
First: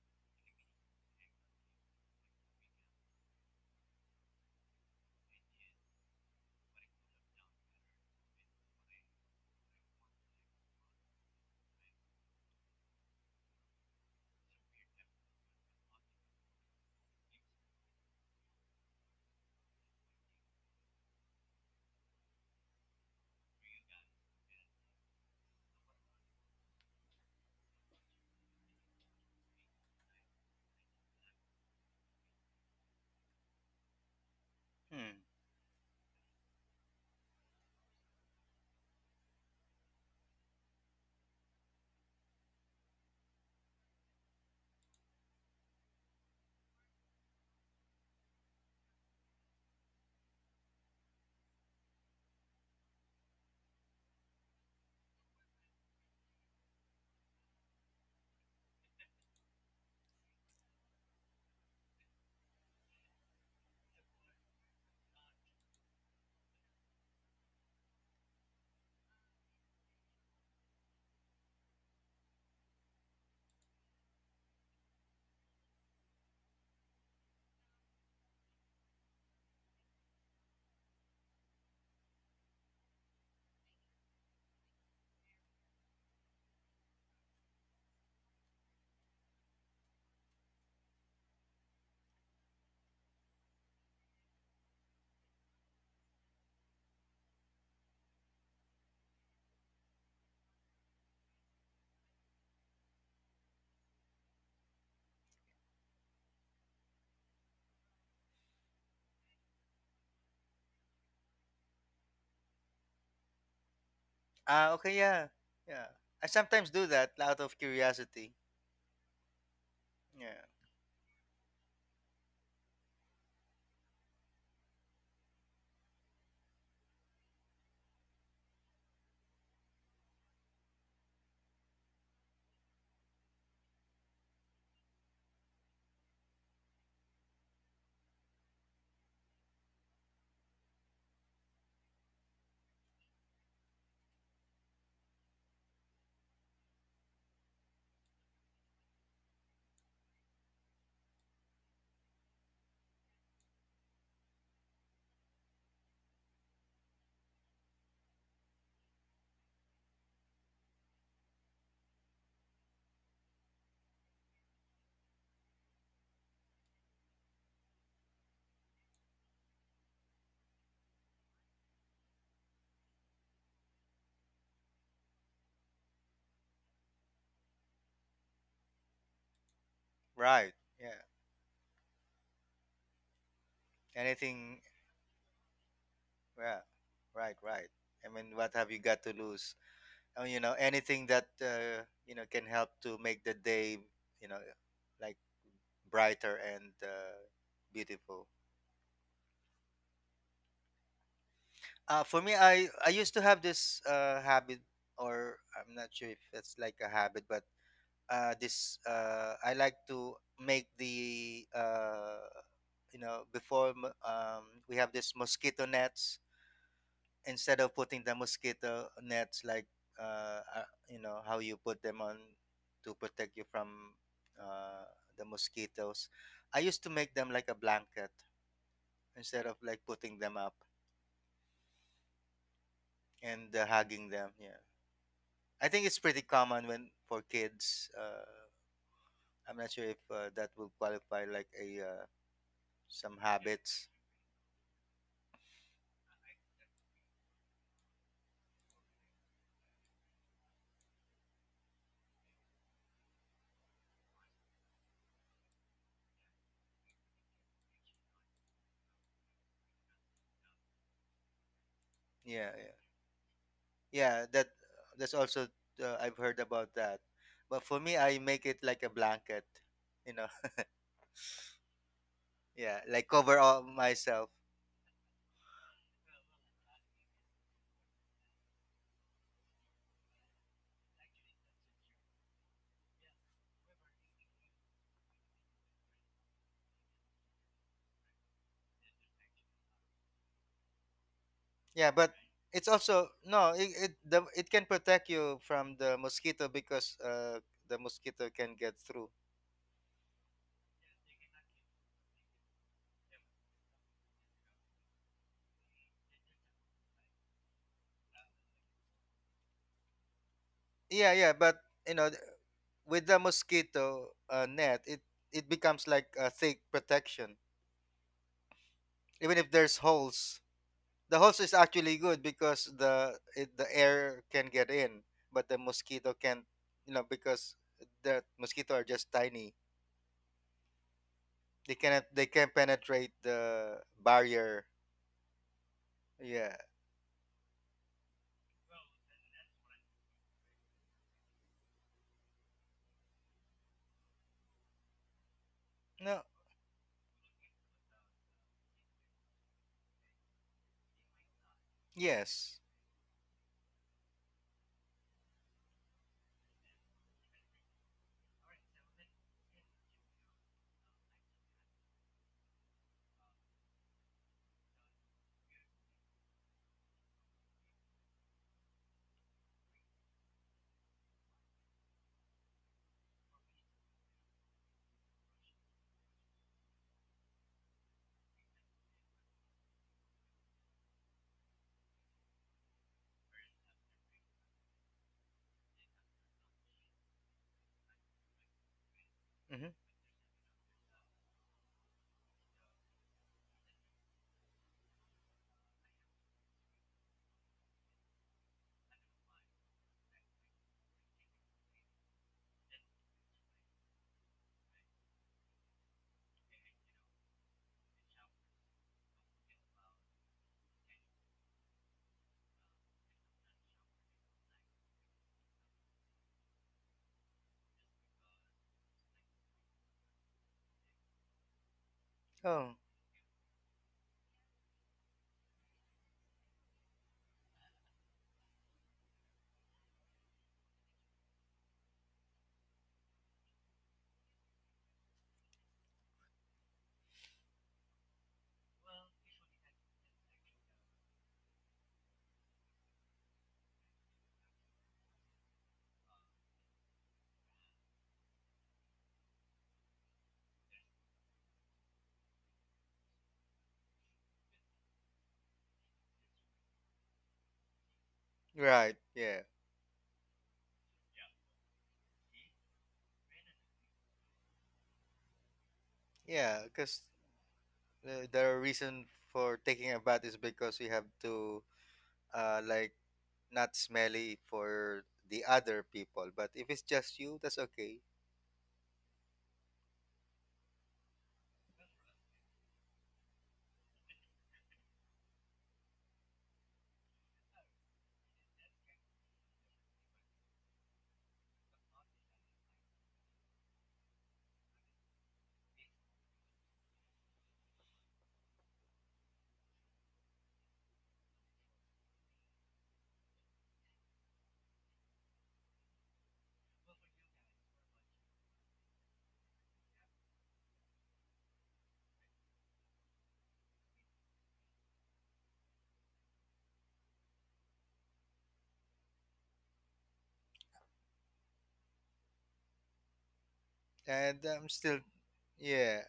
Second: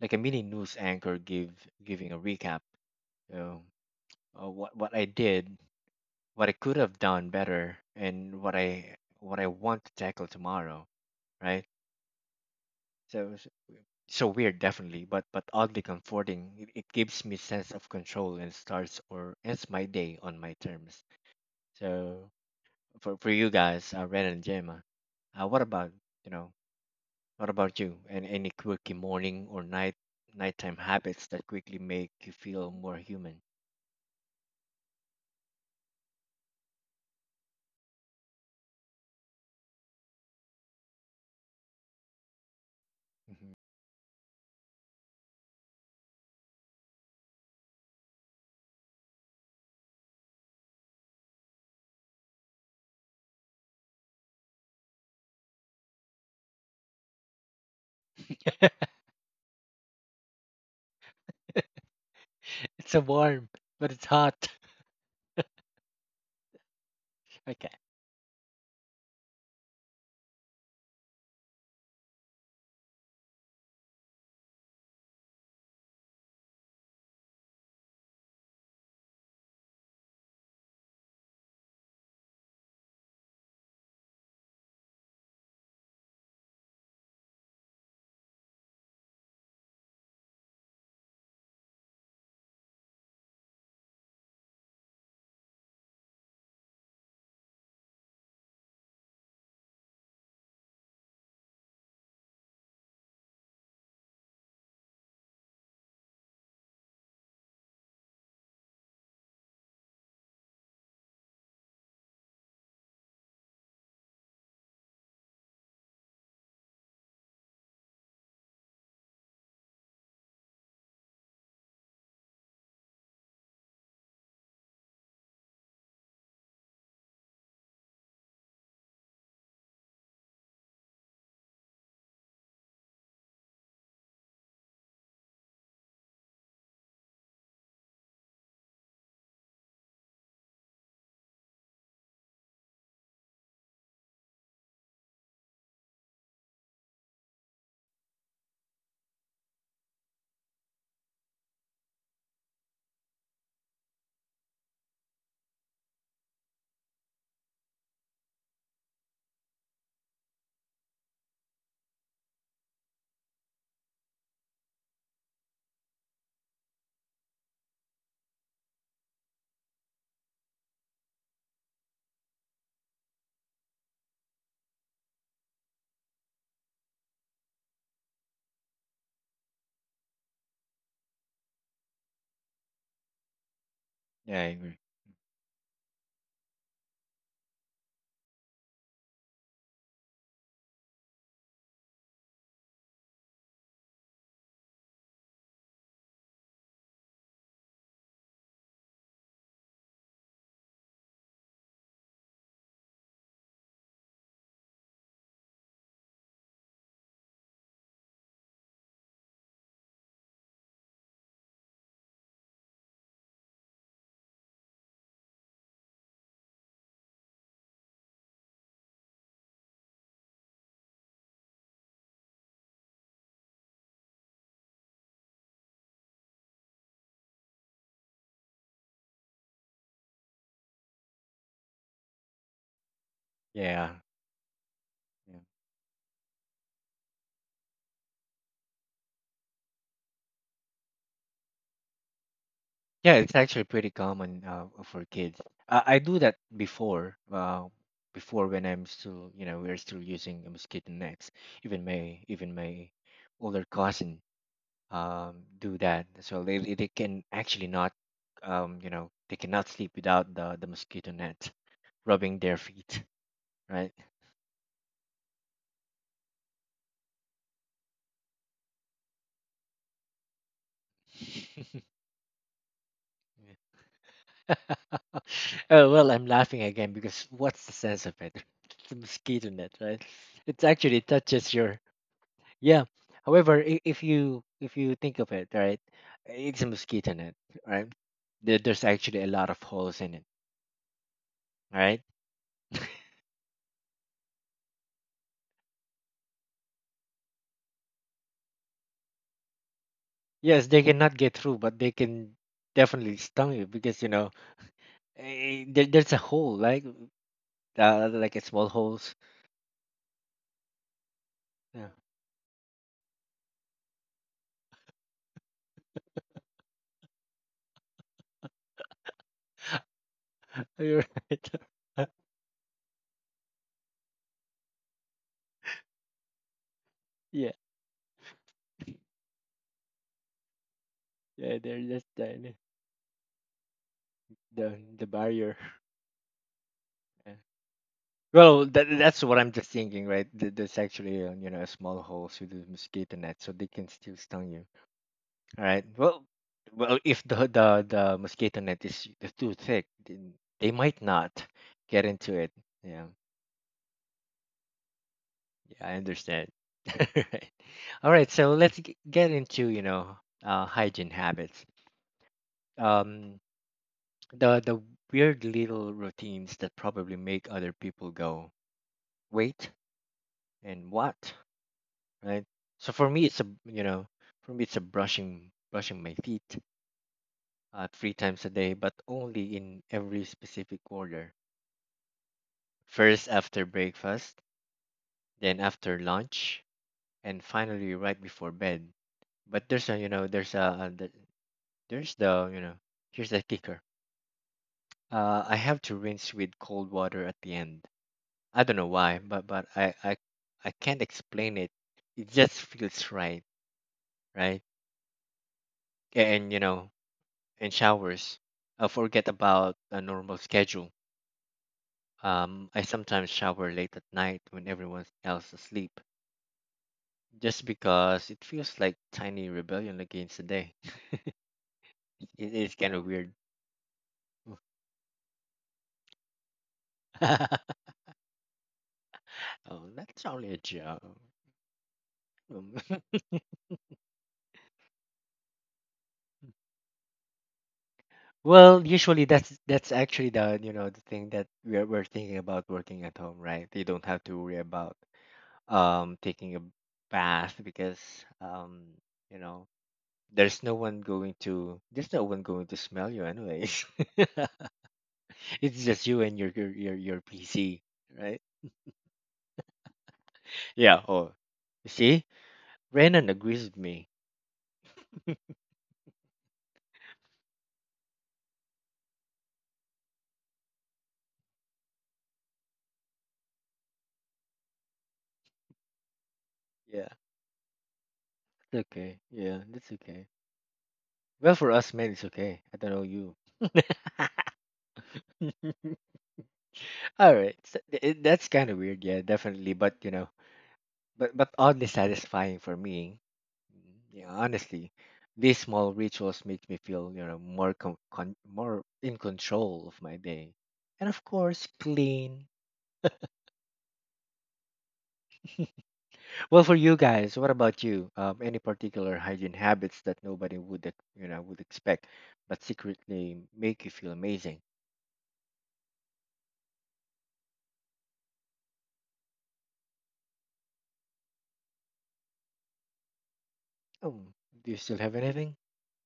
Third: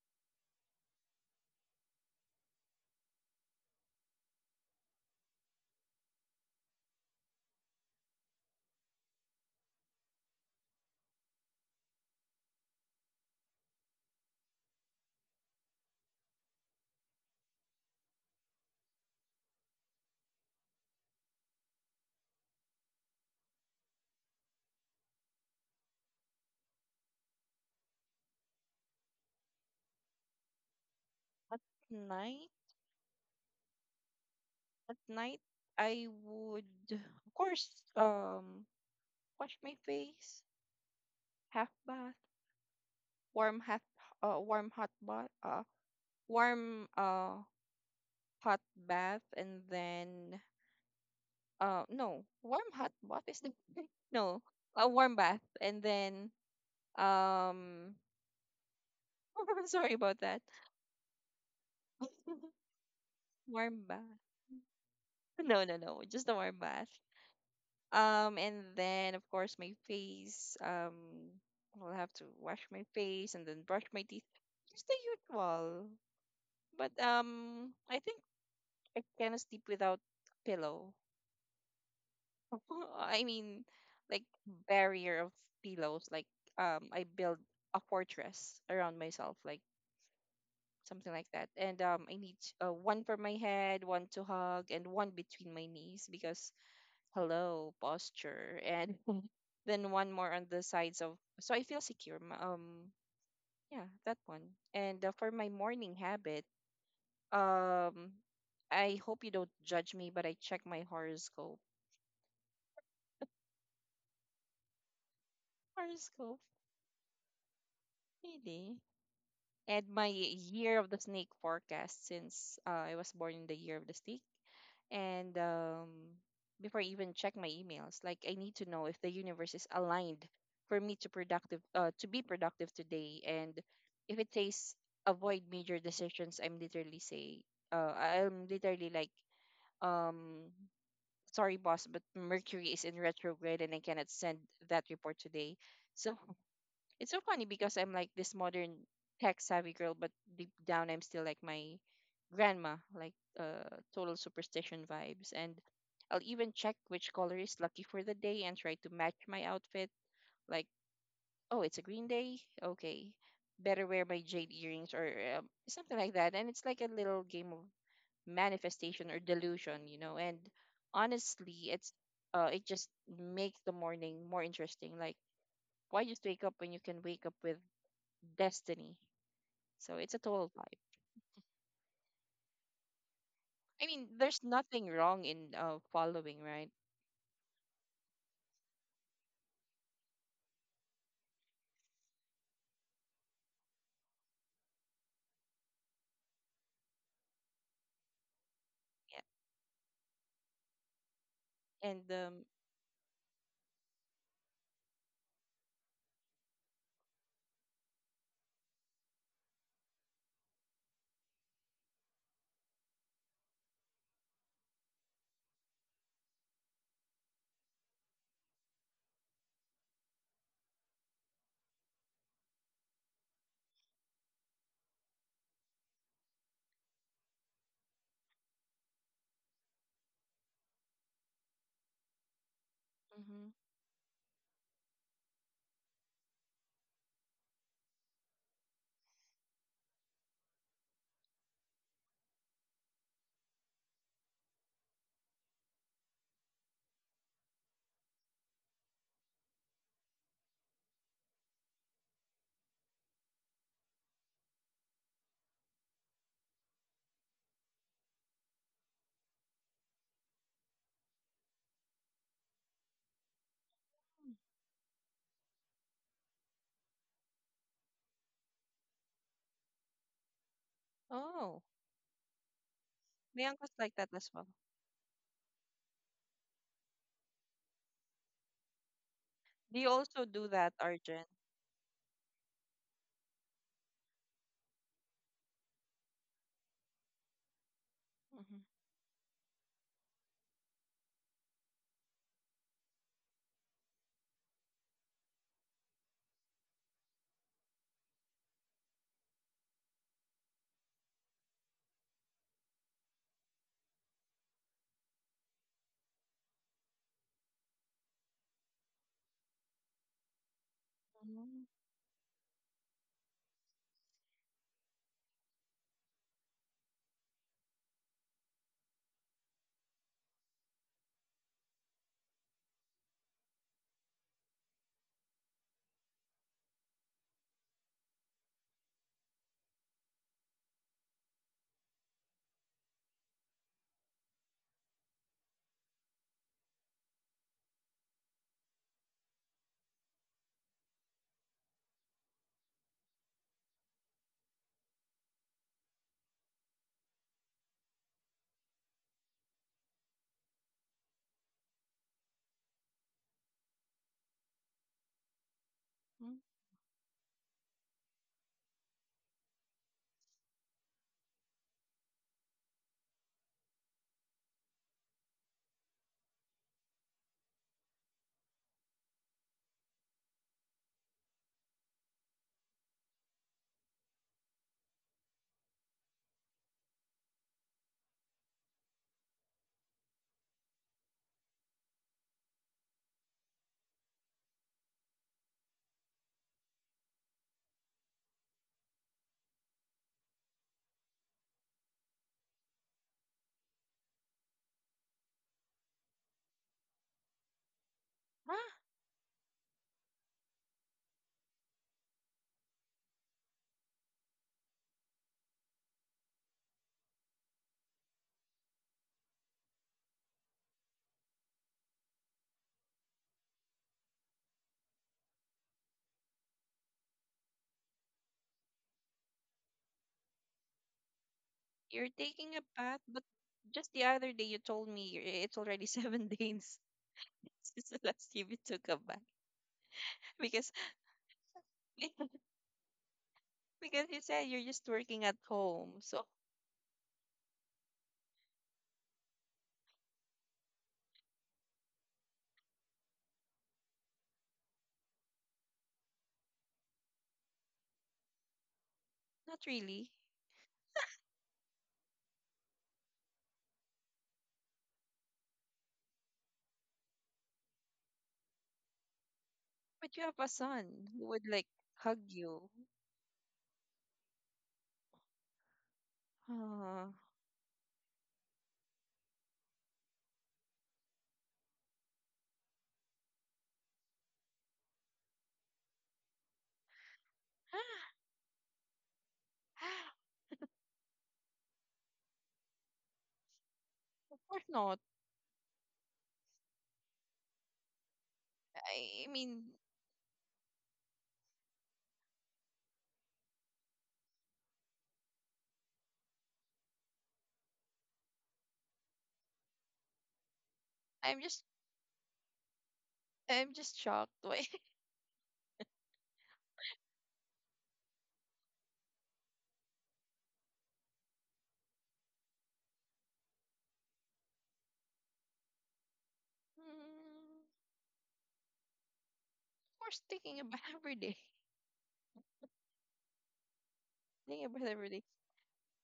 A: like a mini news anchor give giving a recap. So what I did, what I could have done better, and what I want to tackle tomorrow, right? So so weird, definitely, but oddly comforting. It gives me sense of control and starts or ends my day on my terms. So for you guys, ren and gemma, uh, what about you know what about you, and any quirky morning or nighttime habits that
C: At
A: quickly make you
C: night,
A: feel more human?
C: at
B: Hmm.
C: night, I would, of course, um, wash my face, half bath,
A: Mhm.
C: warm hot, uh, warm hot bath, uh, warm hot bath, and then no, warm hot bath is the no, a warm bath, and then um Sorry about that.
A: It's so warm,
C: Warm
A: but it's
C: bath.
A: hot.
C: No, no, no. Just a warm bath.
A: Okay.
C: And then of course my face. I'll have to wash my face and then brush my teeth. Just the usual. But I think I cannot sleep without pillow. I mean, like barrier of pillows. Like I build a fortress around myself. Like something like that. And I need one for my head, one to hug, and one between my knees because hello posture, and then one more on the sides of. So I feel secure. Yeah, that one. And for my morning habit, um, I hope you don't judge me, but I check my horoscope.
B: Ah, okay. Yeah. Yeah. I
C: Horoscope,
B: sometimes do that out of curiosity.
C: really. And my
B: Yeah.
C: year of the snake forecast since I was born in the year of the snake. And before I even check my emails, like I need to know if the universe is aligned for me to productive to be productive today. And if it says avoid major decisions, I'm literally like um sorry boss, but Mercury is in retrograde and I cannot send that report today. So it's so funny because I'm like this modern tech savvy girl, but deep down I'm still like my grandma, like total superstition vibes. And I'll even check which color is lucky for the day and try to match my outfit. Like, oh, it's a green day. Okay, better wear my jade earrings, or something like that. And it's like a little game of manifestation or delusion. And honestly, it just makes the morning more interesting. Like, why just wake up when you can wake up with destiny? So it's a total
B: Right.
C: vibe.
B: Yeah.
C: I mean,
A: Yeah,
C: there's
A: I
B: Anything.
A: agree.
C: nothing wrong in following,
B: Yeah.
C: right?
B: Right. Right. I mean, what have you got to lose? You know, anything that, you know, can help to make the day, you know, like brighter and, beautiful.
C: Yeah. And
B: For me, I used to have this habit, or I'm not sure if it's like a habit, but this I like to make the, you know before we have this mosquito nets. Instead of putting the mosquito nets like you know how you put them on to protect you from, uh, the mosquitoes, I used to make them like a blanket instead of like putting them up and
C: Mhm.
A: Yeah.
B: hugging them, yeah.
A: Yeah,
B: I think it's pretty common when for kids, I'm not sure if that will qualify like a some
A: Yeah, it's actually
B: habits.
A: pretty common for kids. I do that before, when I'm still, we're still using mosquito nets. Even my older cousin do that. So they can actually not, they cannot sleep without the mosquito net rubbing
B: Yeah,
A: their
B: yeah,
A: feet, right?
B: yeah, that, that's also, I've heard about that, but for me I make it like a blanket, you know,
C: Oh,
B: yeah, like cover
C: my
A: Yeah.
B: all
C: uncle's like that
B: myself.
C: as well.
A: Oh, well, I'm laughing again, because what's the sense of it? It's a mosquito net,
C: Do you
A: right?
C: also do
A: It
C: that,
A: actually
C: Arjun?
A: touches your, yeah. However, if you think of it, right, it's a mosquito net, right?
C: Mm-hmm.
A: There's actually a lot of holes in it,
B: Yeah,
A: right?
B: but it's also no it, the, it can protect you from the mosquito because the mosquito can get through.
A: Yes, they cannot get through, but they can definitely stung you because there's a hole, like a small holes.
B: Yeah, yeah, but
C: Mm-hmm.
A: Yeah,
B: you know with the mosquito net, it becomes like a thick protection even if there's holes.
A: you're
B: The holes
A: right.
B: is actually good because the it, the air can get in, but the mosquito can't, you know, because
A: Yeah,
B: the mosquito are just tiny.
A: yeah,
B: They
A: there,
B: cannot
A: that's
B: they can
A: the
B: penetrate the barrier.
A: the the barrier.
B: Yeah.
A: Yeah. Well, that's what I'm just thinking, right? There's actually a small holes with the mosquito net, so they can still stung you. All right.
B: No.
A: Well, if the mosquito net is too thick, then they might not get into it.
B: Yes.
A: Yeah, yeah, I
C: Mm-hmm.
A: understand. Right. All right, so let's get into, hygiene habits. Um, the weird little routines that probably make other people go, "Wait, and what?" Right? So for me, it's a, brushing my teeth three times a day, but only in every specific order. First after breakfast, then after lunch, and finally right before bed.
B: Mm-hmm.
A: But there's the, you know, here's the kicker. I have to rinse with cold water at the end. I don't
C: Ah,
A: know why, but I can't explain it. It just feels right, right? And and showers. I forget about a normal schedule. I sometimes shower late at night when everyone else is asleep, just because it feels like tiny rebellion against the day.
C: you're
A: It
C: taking a
B: Oh.
A: is kind
C: bath,
A: of
C: but
A: weird.
C: just the other day you told me it's already 7 days
A: Oh,
C: since the last time you took a bath.
A: that's only a
C: Because
A: joke. Um,
C: because you said you're just working at home, so
A: well, usually that's actually the you know the thing that we're thinking about working at home, right? You don't have to worry about taking a bath, because um you
C: not
A: know
C: really.
A: there's no one going to smell you anyways. It's just you and your your PC, right?
B: Right. Yeah.
C: But you have a
A: Yeah.
C: son who
A: Oh,
C: would like
A: you
C: hug
A: see,
C: you.
A: Renan agrees with me.
B: Yeah. Because
C: Ah.
B: the reason for taking a bath is because we have to, like not smelly for the other people. But if it's
A: Yeah,
B: just you, that's okay.
A: it's okay. Yeah, that's okay. Well, for us men, it's okay. I don't know you.
C: Of course not.
A: All right, so that's kind of weird. Yeah,
C: I I
A: definitely.
C: mean,
A: But you know, but oddly satisfying for me. Yeah, honestly, these small rituals make me feel more more in control of my day, and of
C: I'm just
A: course, clean.
C: I'm just shocked. Why?
A: Well, for you guys, what about you? Any particular hygiene habits that nobody would, would expect, but secretly make you feel amazing?
C: Mm, of course, thinking about every day.
A: Oh,
B: And I'm
C: Thinking
A: do you
C: about
B: still,
A: still
C: every
A: have
C: day.
A: anything?
B: yeah.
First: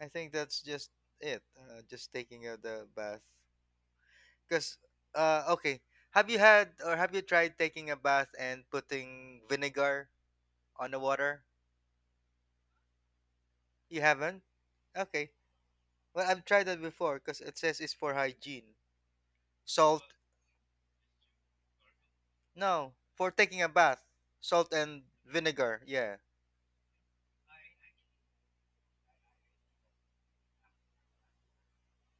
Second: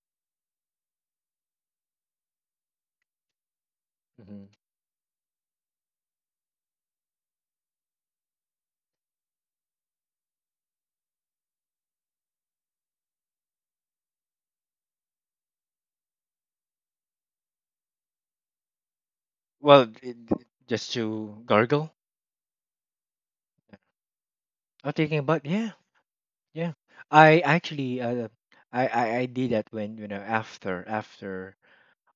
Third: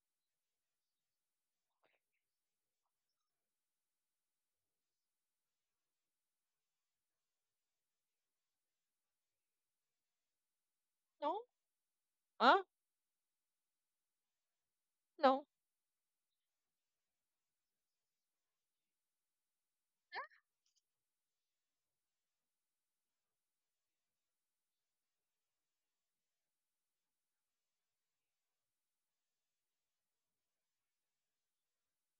B: I think that's just it. Just taking a the bath.
A: Hmm
B: Because, okay. Have you had or have you tried taking a bath and putting vinegar on the
C: No?
B: water?
C: Huh?
B: You haven't. Okay.
C: No.
B: Well, I've tried that before because it says it's for hygiene.
A: Well,
B: Salt,
A: it, just to gargle.
B: no, for taking a bath. Salt
A: I'm
B: and
A: thinking about yeah,
B: vinegar, yeah.
A: yeah. I actually, I did that when after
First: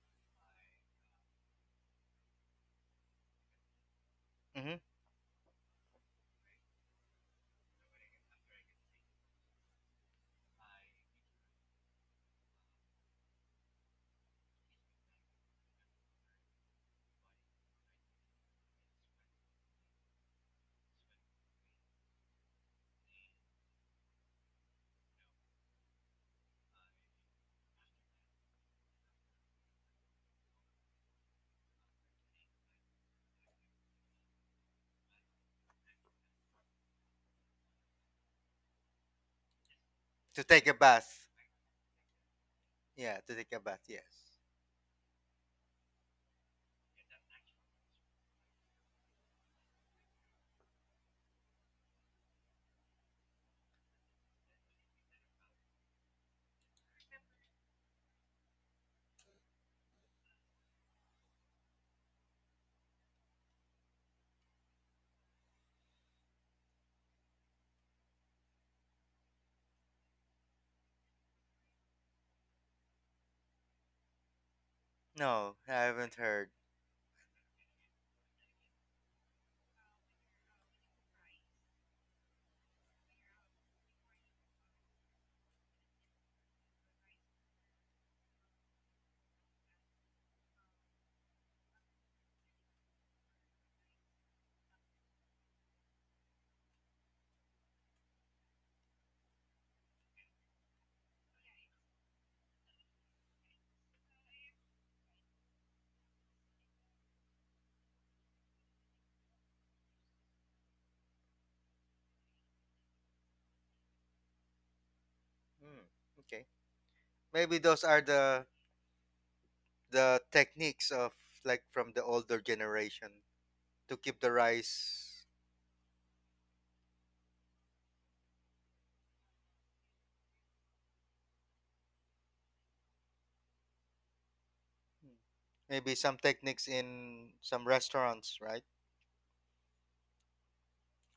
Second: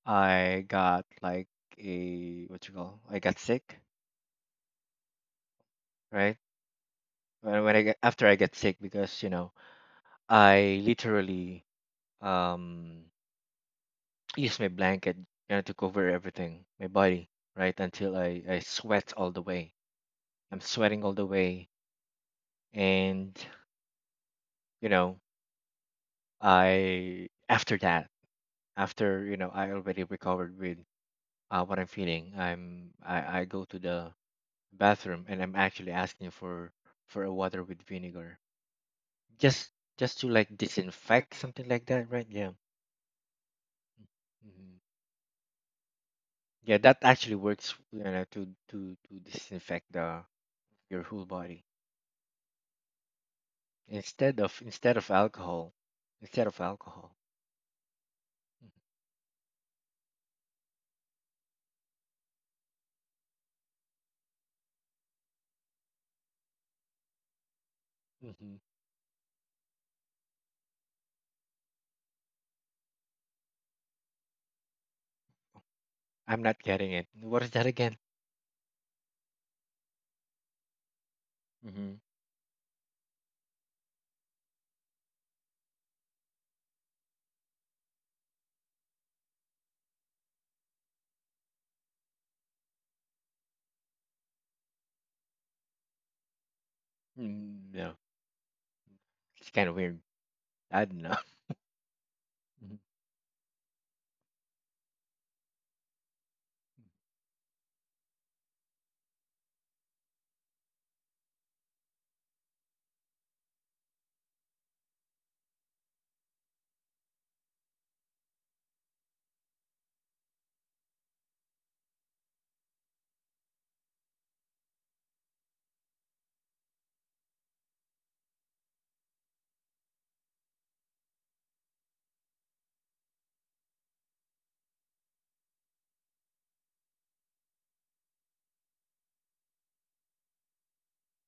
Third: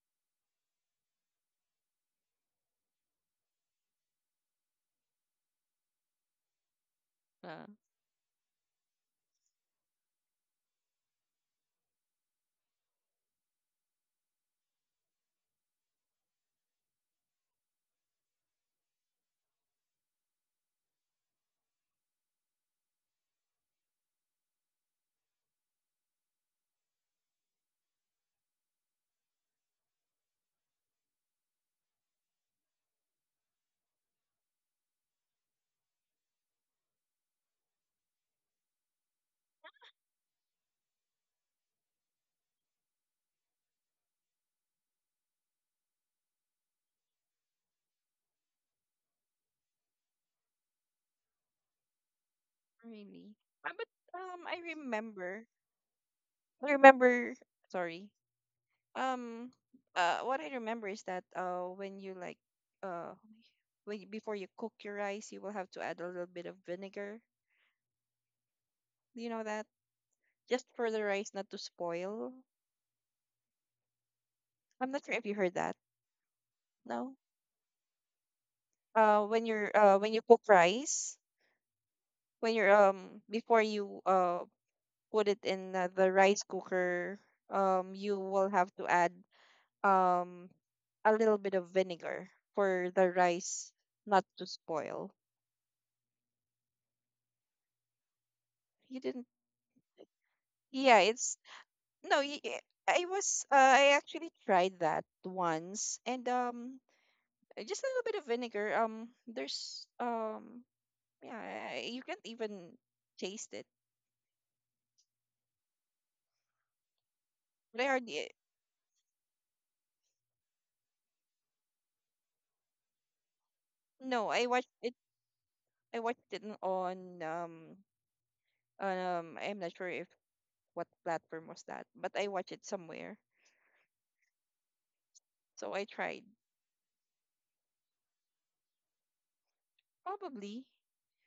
A: I got like a what you call I got sick,
B: Hmm.
A: right? When,
C: Uh,
A: when I got, after I got sick because you know I literally um use my blanket, you know, to cover everything, my body, right? Until I sweat all the way. I'm sweating all the way. And, you know, I, after that, after, you know, I already recovered with what I'm feeling, I go to the bathroom and I'm actually asking for a water with vinegar. Just, just to
B: To
A: like
B: take a bath.
A: disinfect something like that, right? Yeah.
B: Yeah, to take a bath, yes.
A: Mhm. Yeah, that actually works, you know, to disinfect the, your whole body.
C: Really? But
A: Instead of
C: I
A: instead of
C: remember.
A: alcohol, instead of
C: I
A: alcohol.
C: remember. Sorry. Um. What I remember is that when you like uh, when you- before you cook your rice, you will have to add a little bit of vinegar.
A: Mm-hmm.
C: Do you know that? Just for the rice not to spoil. I'm not sure if you heard
B: No,
C: that.
B: I haven't
A: I'm
B: heard.
A: not getting it.
C: No?
A: What is that again?
C: When you're when you cook rice,
A: Mm-hmm.
C: when you're before you put it in the rice cooker, you will have to add um a little bit of vinegar for the rice not to spoil.
A: Mm, no,
C: You didn't?
A: it's kind of weird. I
C: Yeah,
A: don't know.
C: it's no y- y-
A: hmm
C: I was I actually tried that once, and just a little bit of vinegar. There's Yeah, you can't even taste it.
B: Hmm. Okay. Maybe
C: But I
B: those are
C: already
B: the techniques of, like, from the older generation to
C: no
B: keep
C: I
B: the
C: watched it.
B: rice.
C: I watched it on I'm not sure if what platform was that, but I watched it somewhere.
B: Hmm.
C: So I
B: Maybe
C: tried.
B: some techniques in some restaurants, right?
C: Probably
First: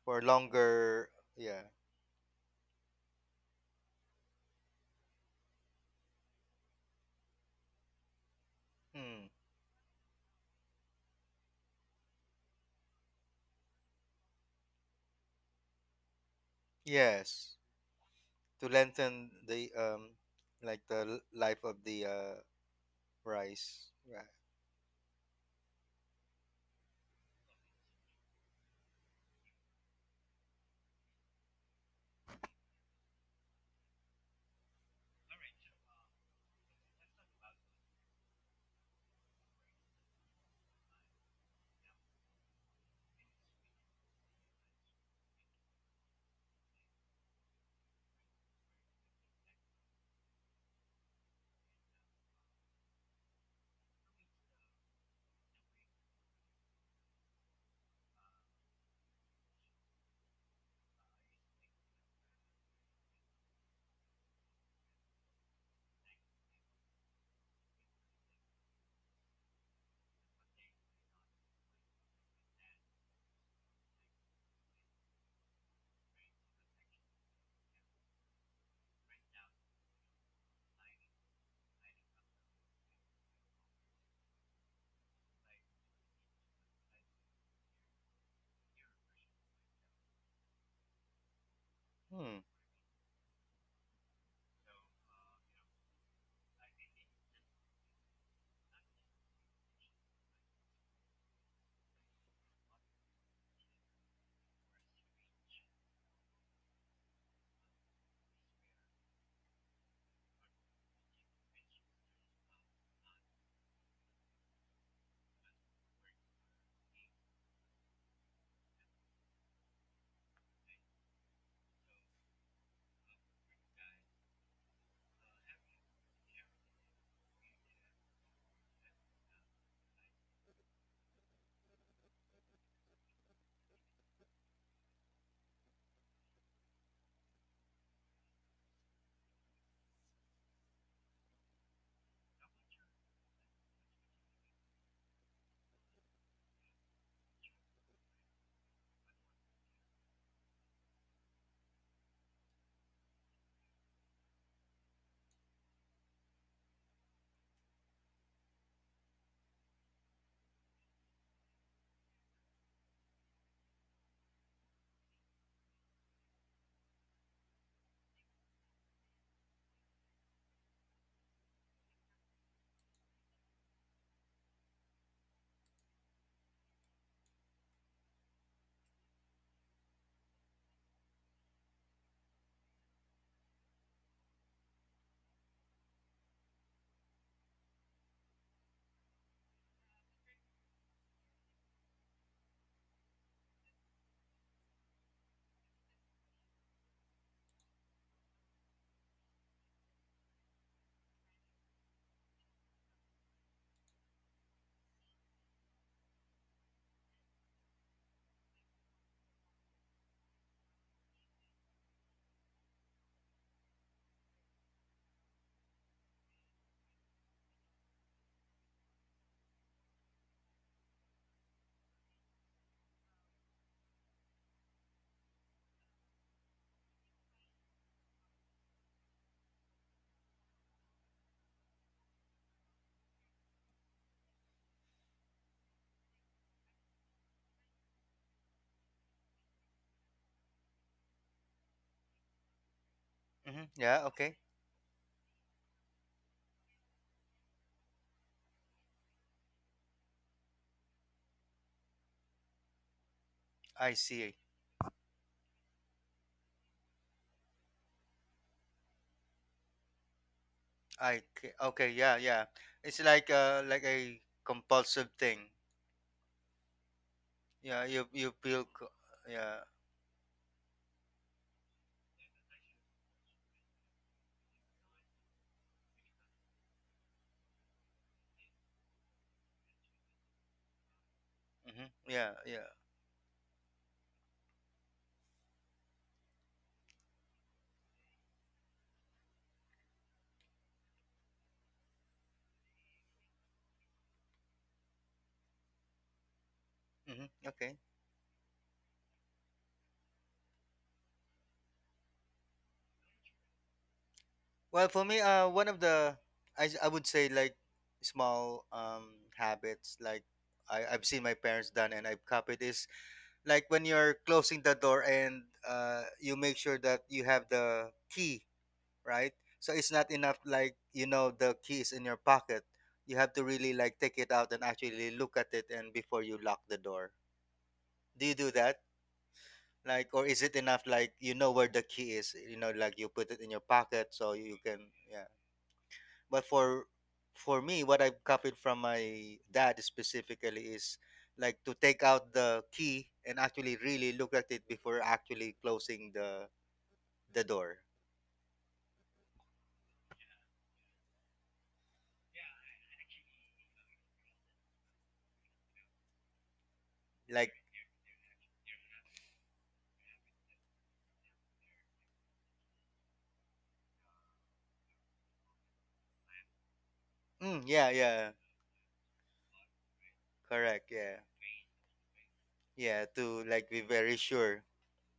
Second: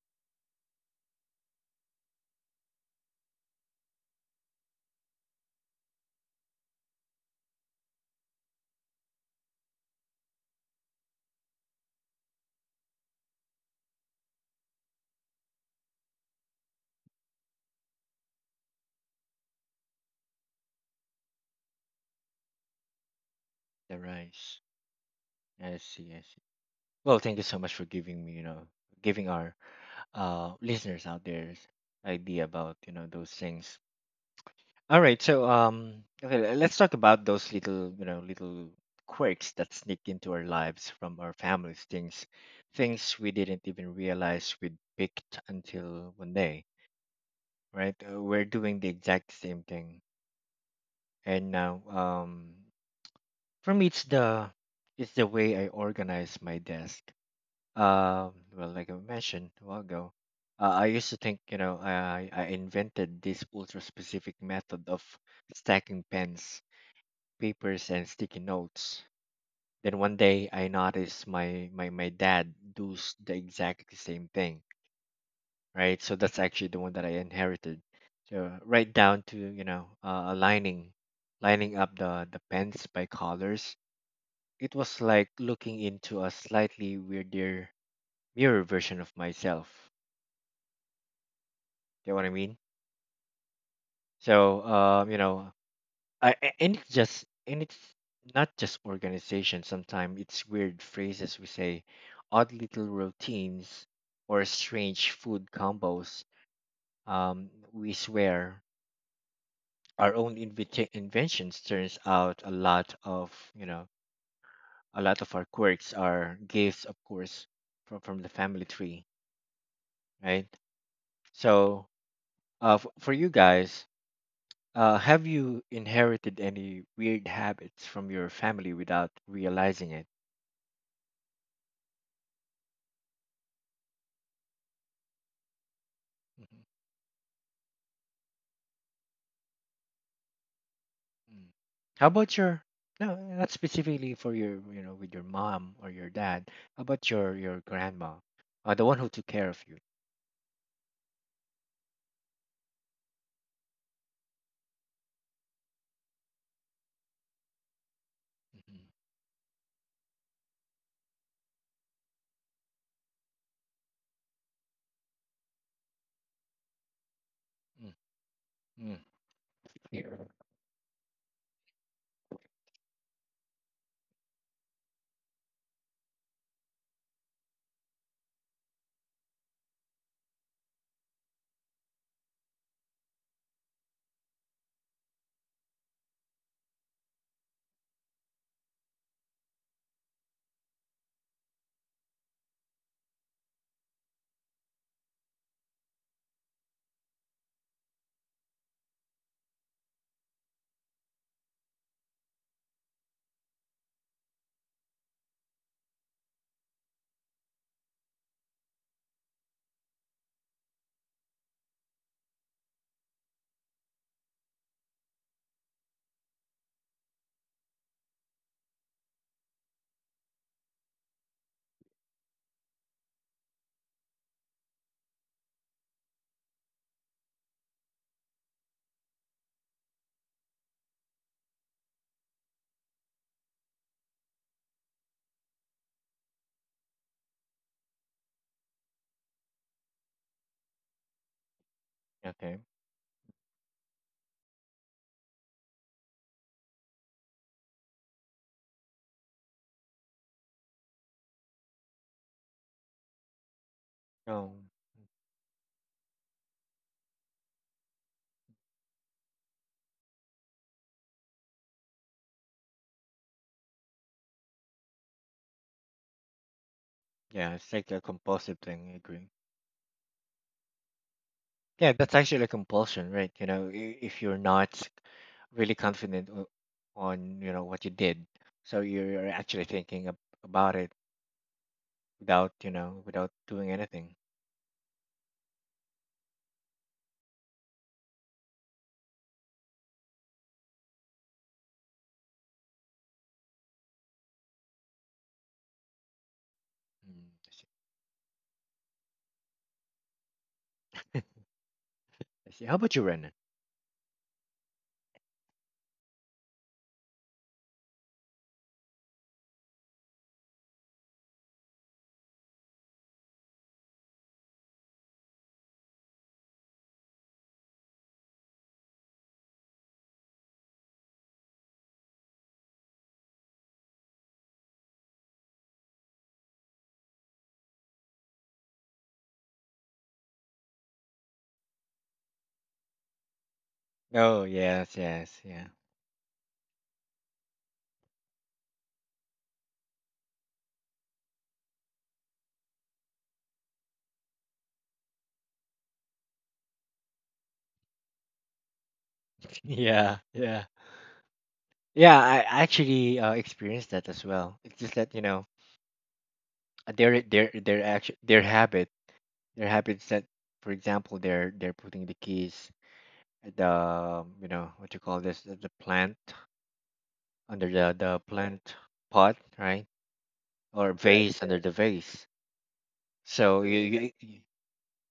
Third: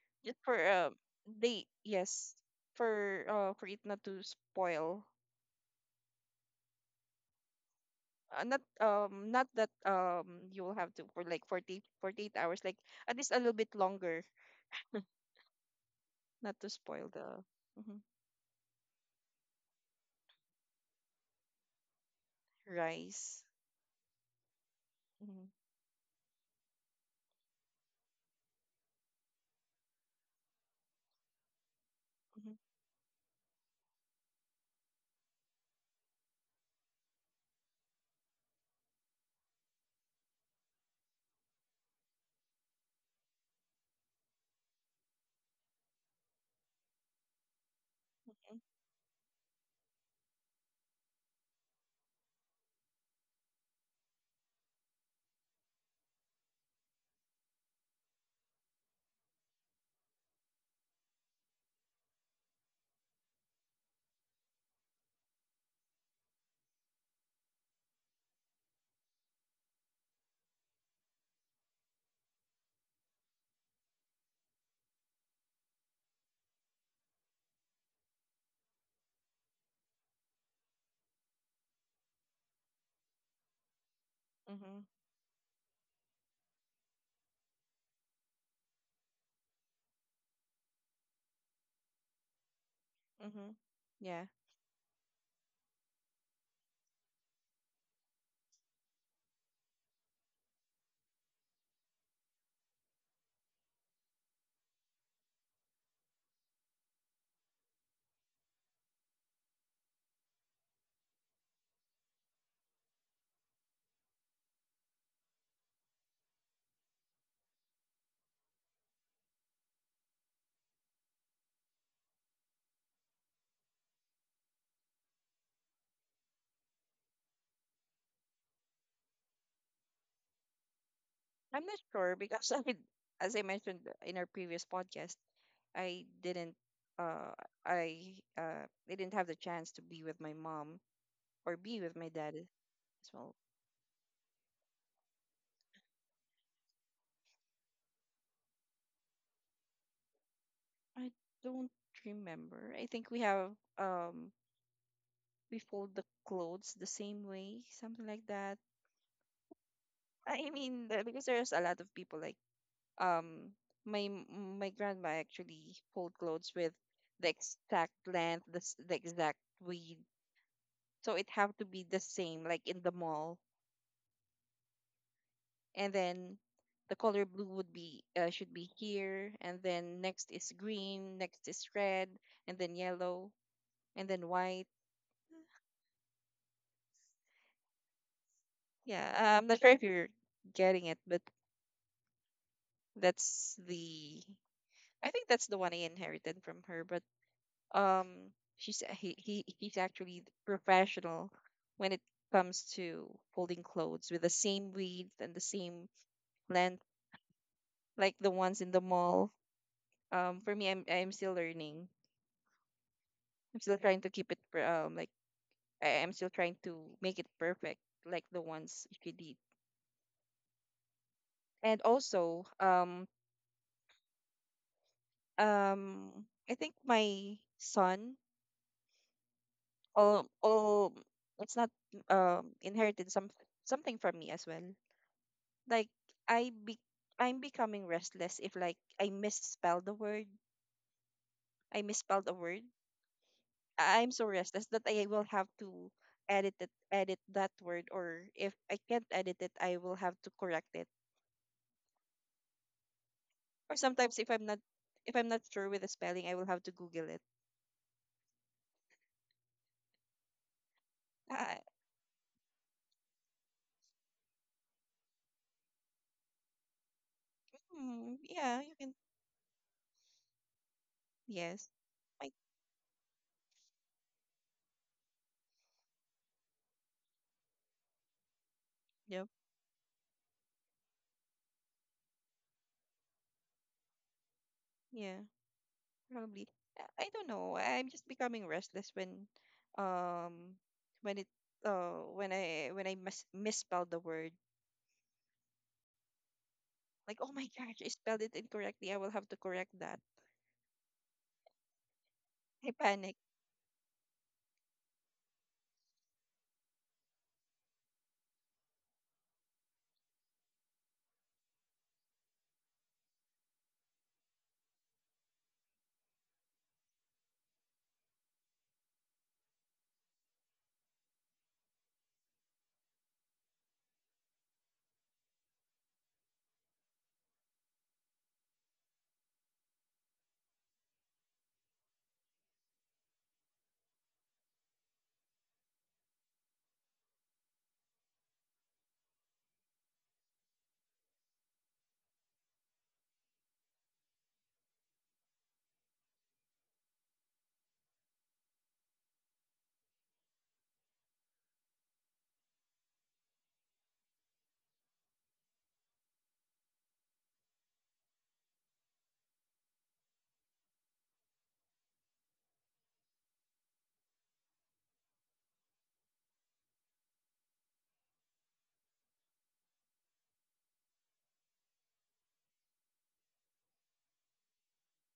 B: For
C: just for
B: longer, yeah.
C: they, yes, for it not to spoil. Not
B: Hmm.
C: not that you will have to, for like forty forty eight hours, like, at least a little bit longer, not to spoil the,
B: Yes.
C: mhm,
B: To lengthen the like the life of the
C: rice.
B: rice,
A: The
B: right?
A: rice.
C: Mhm,
A: I see. I see. Well, thank you so much for giving me, you know, giving our listeners out there idea
C: mhm,
A: about you know those things. All right, so okay, let's talk about those little, you know, little quirks that sneak into our lives from our families, things we didn't even realize we'd picked until one day, right? We're doing the exact same thing, and now, for me, it's the way I organize my desk. Well, like I mentioned a while ago, I used to think, you know, I invented this ultra specific method of stacking pens, papers and sticky notes. Then one day I noticed my dad does the exact same thing, right? So that's actually the one that I inherited. So right down to, you know, lining up the pens by colors. It
C: mhm,
A: was like looking into a slightly weirder mirror version of myself. Get what I
B: Hmm.
A: mean?
C: mhm. Yeah.
A: So, you know, and it's not just organization. Sometimes it's weird phrases we say, odd little routines, or strange food combos. We swear our inventions. Turns out a lot of our quirks are gifts, of course, from the family tree, right? So, for you guys. Have you inherited any weird habits from your family without realizing it?
C: I'm not sure because I As I mentioned in our previous podcast, I
A: Mm-hmm.
C: uh didn't have the chance to be with my mom
A: Mm.
C: or be with
A: How
C: my dad
A: about your
C: as
A: no,
C: well.
A: not specifically for your you know with your mom or your dad. How about your grandma, the one who took care of you?
C: I don't remember. I think we have, um we fold the clothes the same way, something like that. I mean, because there's a lot of people like um my grandma actually fold clothes with the
A: Mm-hmm.
C: exact length, the s-
A: Mm.
C: the exact width.
A: Mm.
C: So it have to be the same like in the mall, and then the color blue would be, should be here, and then next is green, next is red, and then yellow, and then white. Yeah, I'm not sure if you're getting it, but that's the I think that's the one I inherited from her. But um she's he he's actually professional when it comes to folding clothes with the same width and the same length, like the ones in the mall. For me, I'm still learning. I'm still trying to keep it pr- like I am still trying to make it perfect, like the ones she did. And also, um, I think my son, oh, oh, it's not inherited some something from me as well. Like, I be I'm becoming restless if, like, I misspell the word, I misspelled a
A: Okay.
C: word.
B: Hmm. Yeah,
C: I'm so
B: okay.
C: restless that I will have to edit it, edit that word, or if I can't edit it, I will have to correct it. Or
B: I
C: sometimes
B: see.
A: Oh,
C: if I'm not sure with the spelling, I will have to Google it. Uh,
B: Okay, yeah, yeah. It's like a compulsive thing.
A: yeah, it's
B: Yeah,
A: like a compulsive
C: yeah, you
A: thing.
C: can.
A: I agree.
B: yeah.
C: Yes,
A: Yeah, that's
C: I
A: actually a compulsion, right? You know, if you're not really confident on you know what you did, so you're
C: yeah,
A: actually thinking about it
B: Hmm, yeah,
A: without
B: yeah.
A: you know without doing anything.
C: yeah, probably. I don't know. I'm just becoming restless um when it when I misspelled the word. Like,
B: Hmm,
A: Mm,
C: oh my
A: I see.
B: okay.
C: gosh, I spelled it incorrectly. I will have to correct that.
A: I see.
C: I
A: How about you,
C: panic.
A: Ren?
B: Well, for me, one of the, I would say, like, small habits, like I, 've seen my parents done and I've copied is like when you're closing the door and you make sure that you have the key, right? So it's not enough, like, you know, the key is in your pocket. You have to really, like, take it out and actually look at it and before you lock the door. Do you do that? Like, or is it enough, like, you know where the key is, you know, like, you put it in your pocket, so
A: Oh
B: you can.
A: yes,
B: Yeah,
A: yes, yeah,
B: but for, me what I've copied from my dad specifically is, like, to take out the key and actually really look at it before actually closing the door.
A: yeah, yeah, yeah. I actually experienced that as well. It's just that you know
B: Like
A: their action their habits that, for example, they're putting the keys at the you know what you call this the plant
B: mm,
A: under
B: yeah,
A: the
B: yeah.
A: plant pot right
B: Correct,
A: or Right.
B: yeah.
A: vase under the vase.
B: Yeah, to, like,
A: So
B: be very
A: you-
B: sure.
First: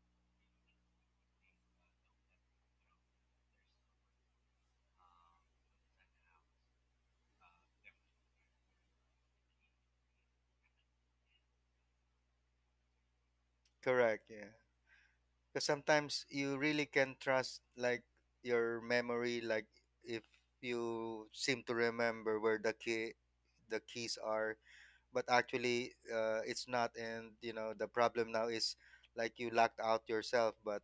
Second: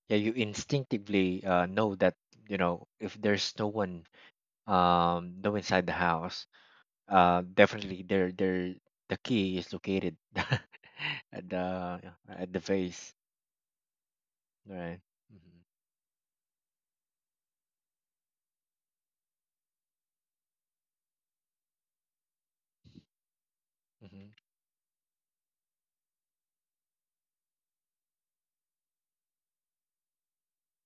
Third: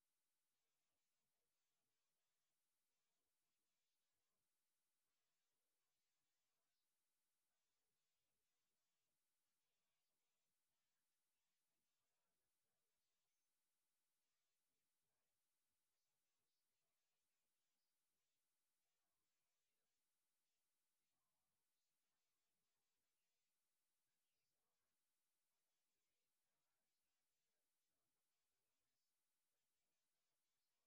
A: yeah you instinctively know that you know if there's no one no inside the house definitely their the key is located at the at the face,
B: Correct, yeah.
A: right? Hmm.
B: Because sometimes you really can trust, like, your memory, like, if you seem to remember where the key, the keys
A: Hmm.
B: are. But actually it's not, and you know the problem now is, like, you locked out yourself. But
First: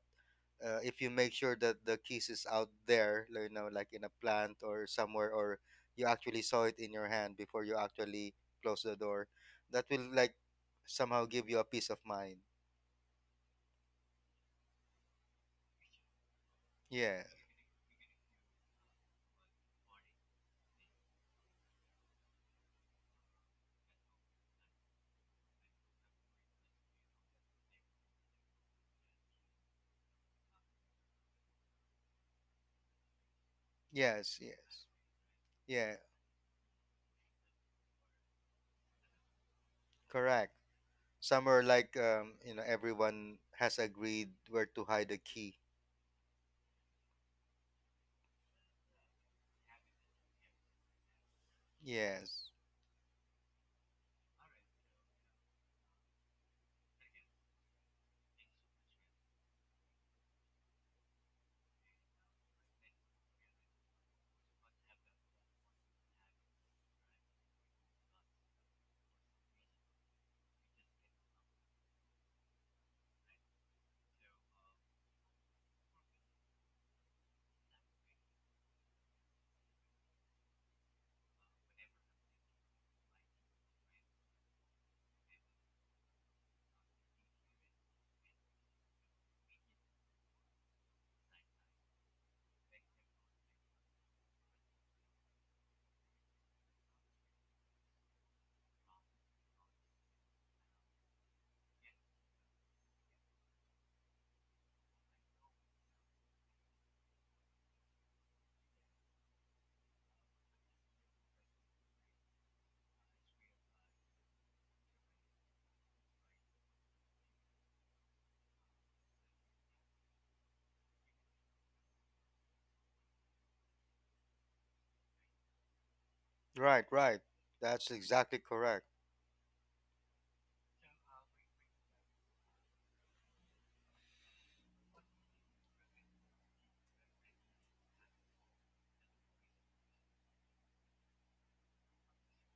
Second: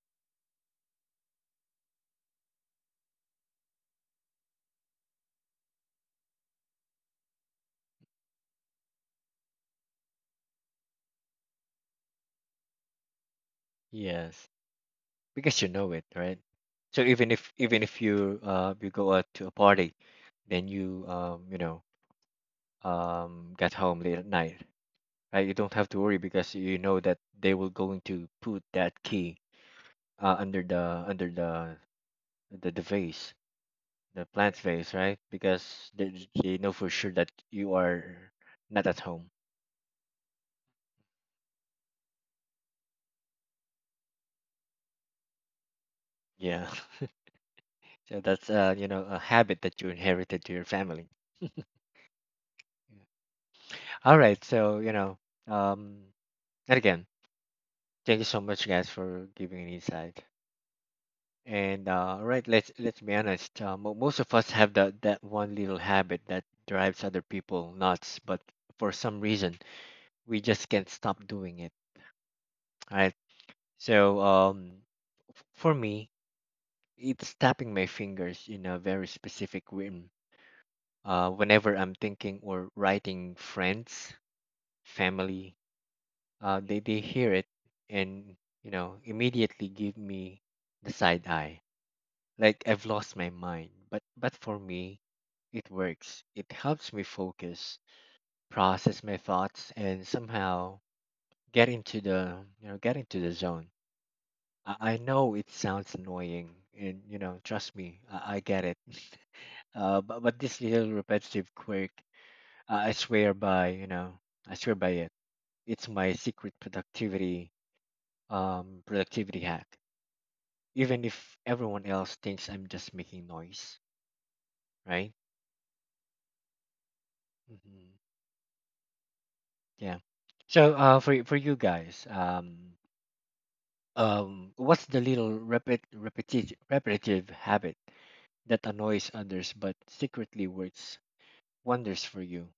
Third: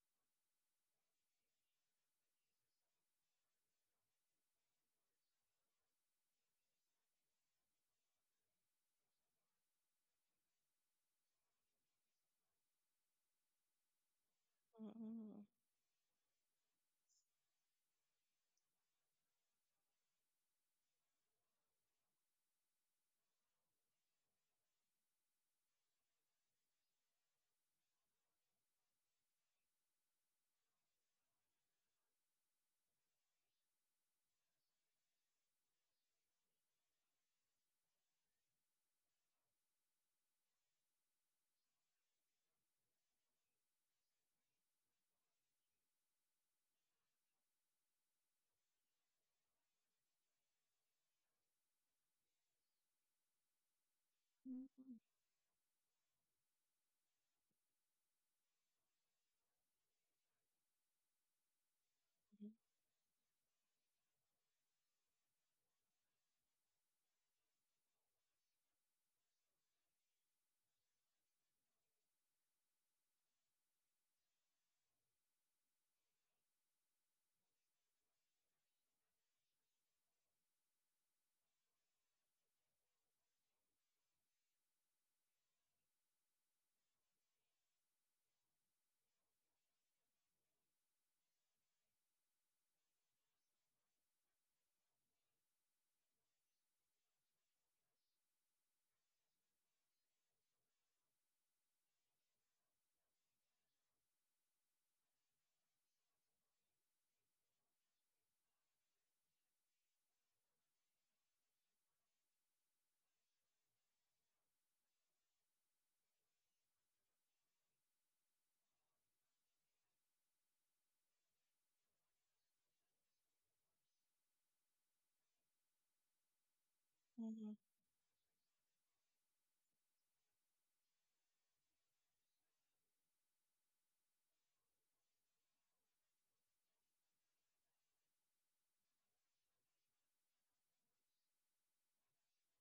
B: if you make sure that the keys is out there, you know, like in a plant or somewhere, or you actually saw it in your hand before you actually close the door, that will, like, somehow give you a peace of mind.
A: Yes,
C: Mm,
A: because you know it, right? So
B: Yeah.
A: even if you you go out to a party, then you you know get home late at night, right? You don't have to worry because you know that they will going to put that key under the under the vase, the
B: Yes,
A: plant
B: yes,
A: face, right? Because
B: yeah.
A: they know for sure that you are not at home.
B: Correct. Somewhere like, you know, everyone has agreed where to hide the key.
A: Yeah. So that's you know, a habit that you inherited to your family.
B: Yes.
A: All right. So,
C: mm,
A: you know, um, and again, thank you so much guys for giving an insight. And all right, let's be honest. Most of us have that one little habit that drives other people nuts, but for some reason we just can't stop doing it. All right. So, um, for me, it's tapping my fingers in a very specific rhythm. Whenever I'm thinking or writing, friends, family, they hear it and you know immediately give me the side eye, like I've lost my mind. But for me, it works. It helps me focus, process my thoughts, and somehow get into the you know get into the zone. I know it sounds annoying, and you know trust me, I get it. But this little repetitive quirk, I swear by, you know, I swear by it. It's my secret productivity, productivity hack. Even if everyone else thinks I'm just making noise, right?
B: Right, right.
C: mm, mm.
A: Hmm.
B: That's exactly correct.
A: Yeah. So, for for you guys, what's the little repetitive habit that annoys others but secretly works wonders for you?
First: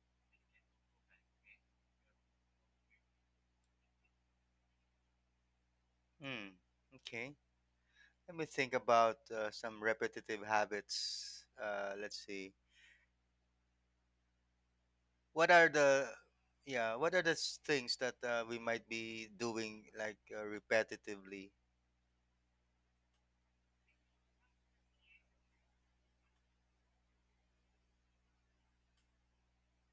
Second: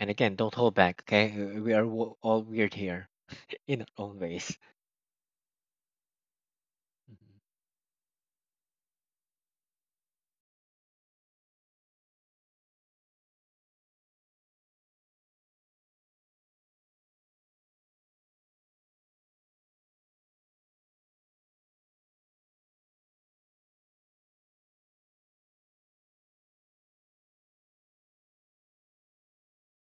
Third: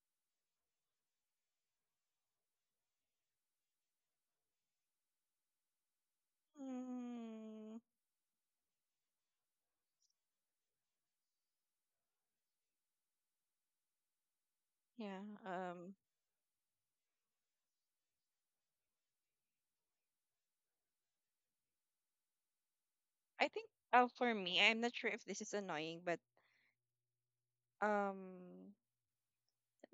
A: And again, don't hold back, okay? We are all weird here in our own ways.
B: Hmm.
A: Mhm.
B: Okay.
C: Mm.
B: Let me think about some repetitive habits. Let's see.
C: Yeah.
B: What are the, yeah? What are the things that we might be doing, like, repetitively?
C: I think, for me, I'm not sure if this is annoying, but um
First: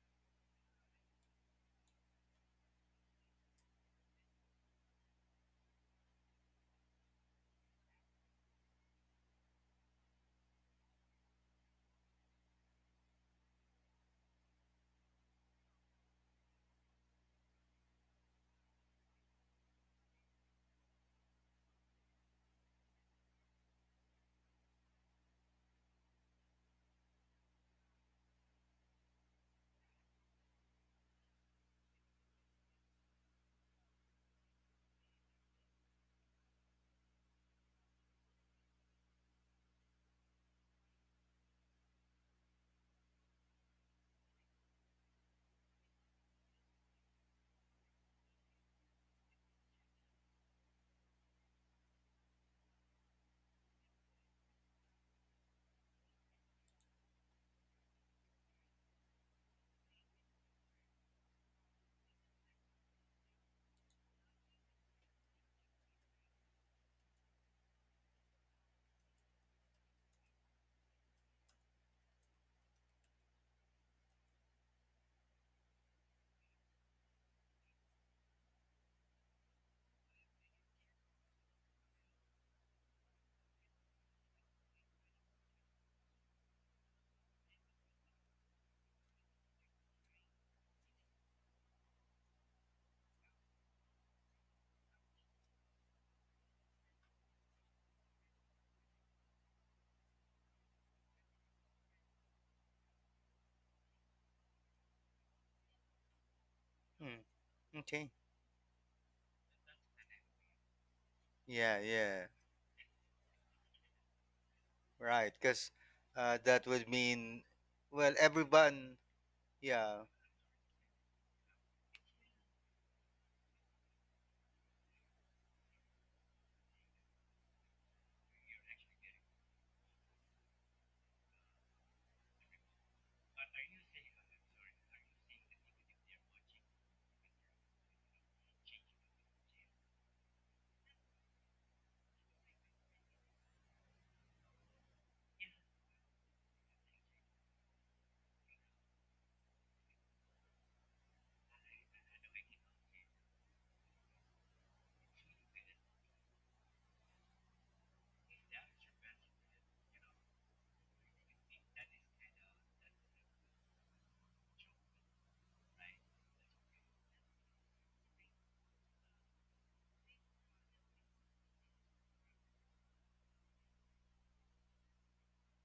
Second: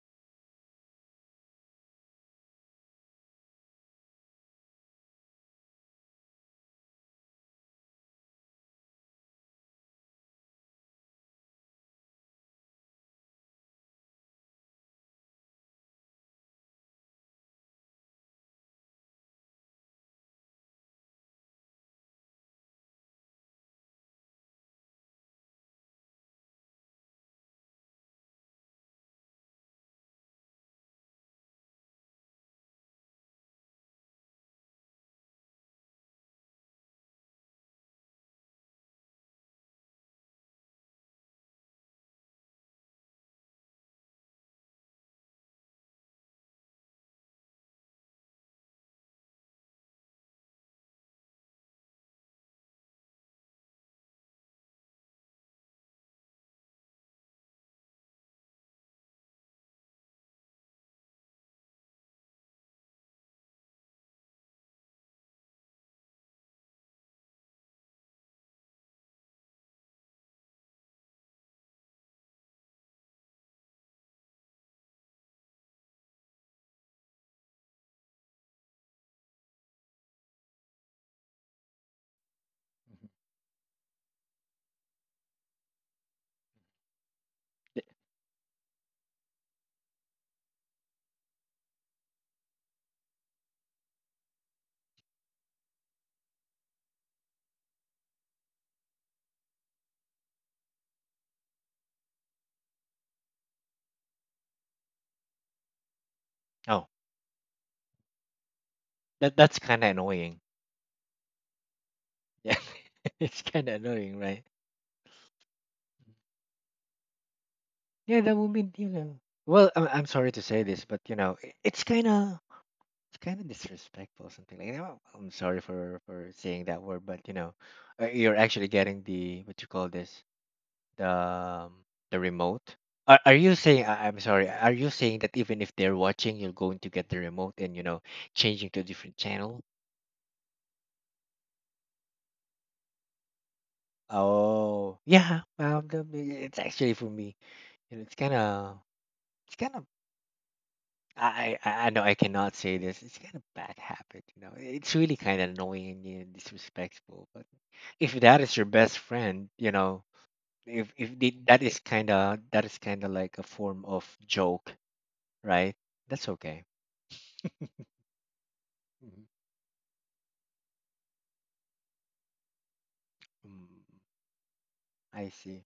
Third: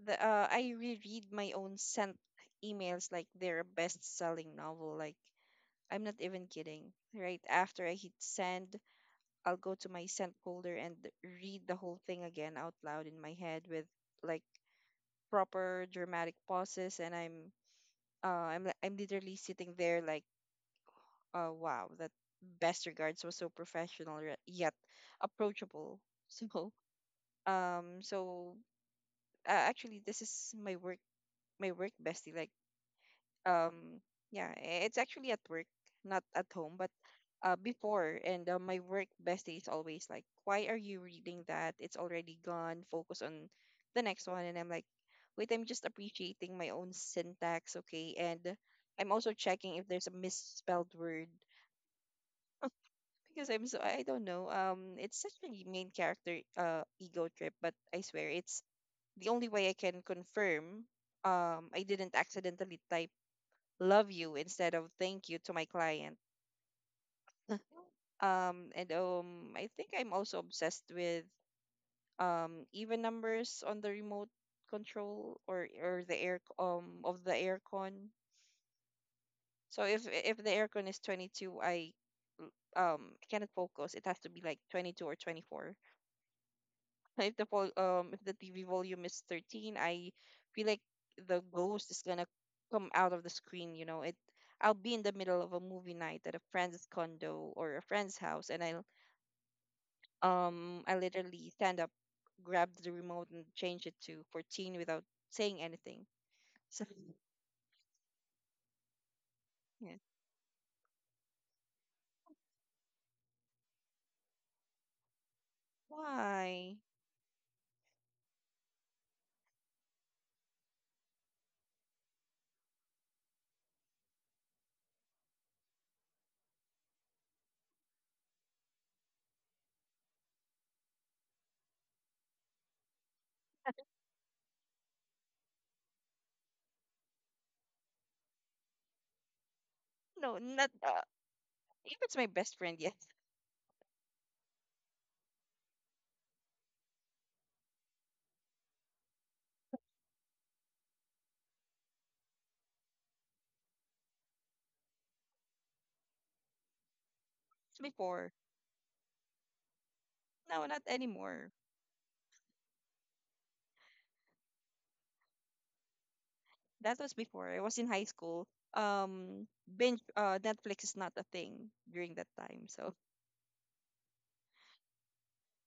C: the I reread my own sent emails like their best-selling novel. Like, I'm not even kidding. Right after I hit send, I'll go to my sent folder and read the whole thing again out loud in my head with, like, proper dramatic pauses, and I'm literally sitting there like, wow, that "best regards" was so yet approachable. So so actually, this is my work bestie. Like, um yeah, it's actually at work, not at home, but before, and my work bestie is always like, "Why are you reading that? It's already gone. Focus on the next one." And I'm like, "Wait, I'm just appreciating my own syntax, okay?" And I'm also checking if there's a misspelled word, because I don't know. It's such a main character ego trip, but I swear it's the only way I can confirm I didn't accidentally type "love you" instead of "thank you" to my client. And I think I'm also obsessed with, even numbers on the remote control, or the air, of the aircon. So if the aircon is 22, I
A: Mhm.
C: cannot focus. It has to be like 22 or 24. if the vol-
A: Th-
C: um if the TV volume is 13, I feel like the ghost is gonna come out of the screen. You know it. I'll be in the middle of a movie night at a friend's condo or a friend's house, and I literally stand up, grab the remote, and change it to 14 without saying anything. So
A: Oh,
B: Hmm. Okay.
A: that that's kind of
C: yeah.
A: annoying.
B: Yeah, yeah.
A: Yeah, it's kind of annoying, right?
B: Right. Because that
C: Why?
B: would mean, well,
A: Yeah, that would be you
B: everyone.
A: know. Well,
B: Yeah.
A: I'm sorry to say this, but you know, it's kind of disrespectful, something like that. Well, I'm sorry for saying that word, but you know, you're actually getting the what you call this the um, the remote. Are you saying? I- I'm sorry. Are you saying that even if they're watching, you're going to get the remote and you know changing to a different channel?
C: No, not if it's my best friend. Yes,
A: Oh yeah, the- it's actually for me. You know, it's kind of. I know I cannot say this. It's kind of bad habit. You know, it's really kind of annoying and you know, disrespectful. But if
C: before.
A: that is your best friend, you know,
C: No, not
A: if
C: anymore.
A: that is kind of like a form of joke, right? That's okay.
C: That was before I was in high school.
A: Mhm.
C: Binge Netflix is not a thing during that time. So
A: Mm. I see.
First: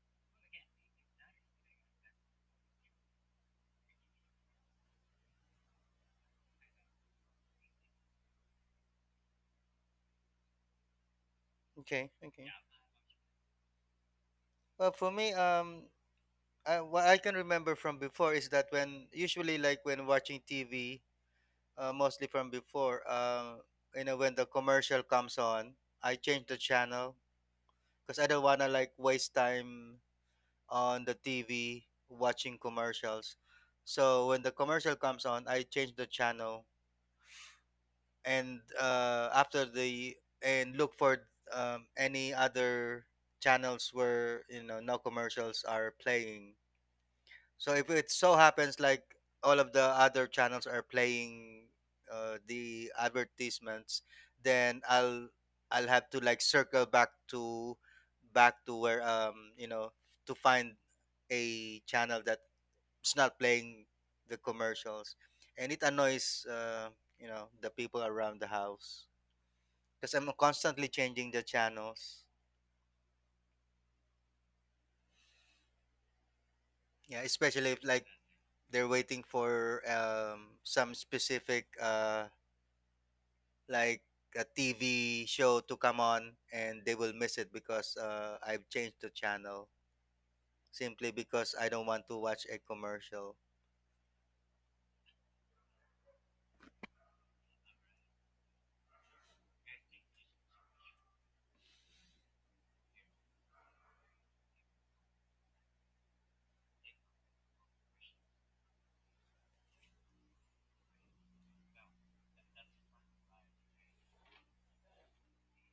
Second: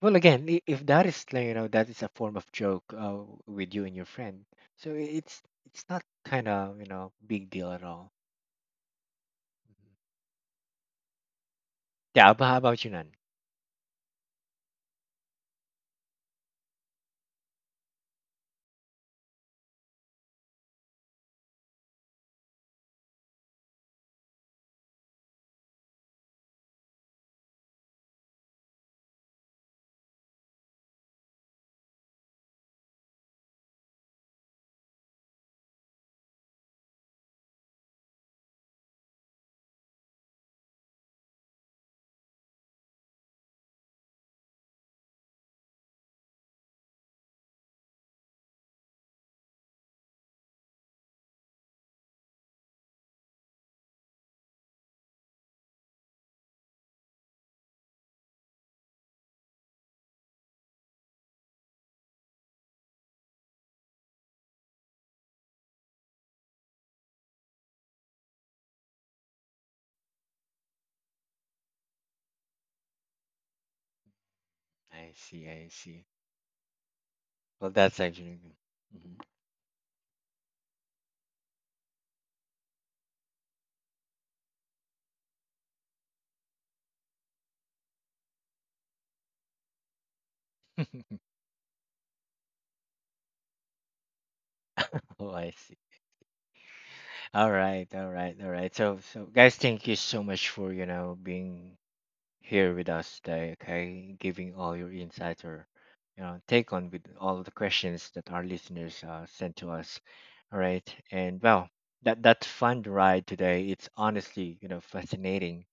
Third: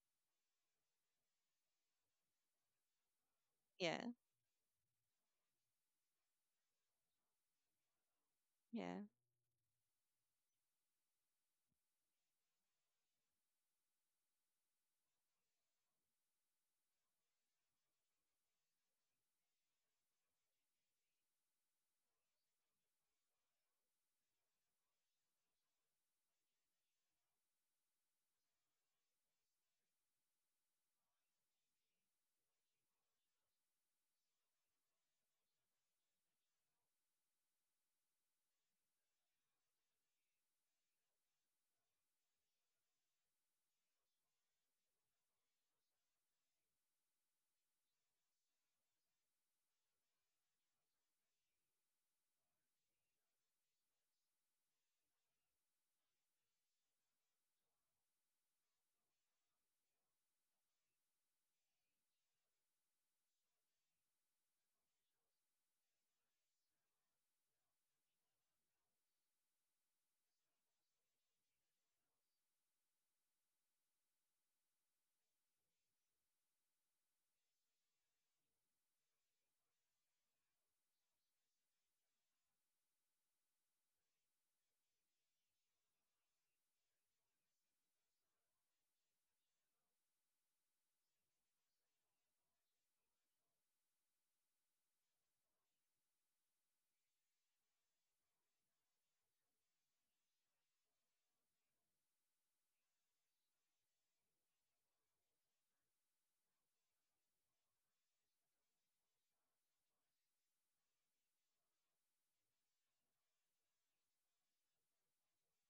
A: Well, again, if that is like you know that is a form of joke with you and
C: yeah,
A: your friend, so it's not kind of you know big deal at all.
C: yeah.
A: Mhm.
B: Okay.
A: Yeah,
B: Okay.
A: how about you, Nan?
B: Well, for me, I, what I can remember from before is that when usually, like, when watching TV, mostly from before. You know, when the commercial comes on, I change the channel because I don't wanna like waste time on the TV watching commercials. So when the commercial comes on, I change the channel and after the, and look for any other channels where, you know, no commercials are playing. So if it so happens, like, all of the other channels are playing the advertisements, then I'll have to, like, circle back to, where you know, to find a channel that's not playing the commercials, and it annoys, you know, the people around the house because I'm constantly changing the channels.
A: I see, I see.
B: Yeah, especially
A: Well,
B: if,
A: that's
B: like,
A: actually.
B: they're
A: Mhm.
B: waiting for some specific. Like a TV show to come on and they will miss it because I've changed the channel simply because I don't want to watch a commercial.
A: Oh, I see. All right, all right, all right. So, so guys, thank you so much for you know being here with us today, okay? Giving all your insights or you know, take on with all the questions that our listeners sent to us. All right. And well, that fun ride today, it's honestly, you know, fascinating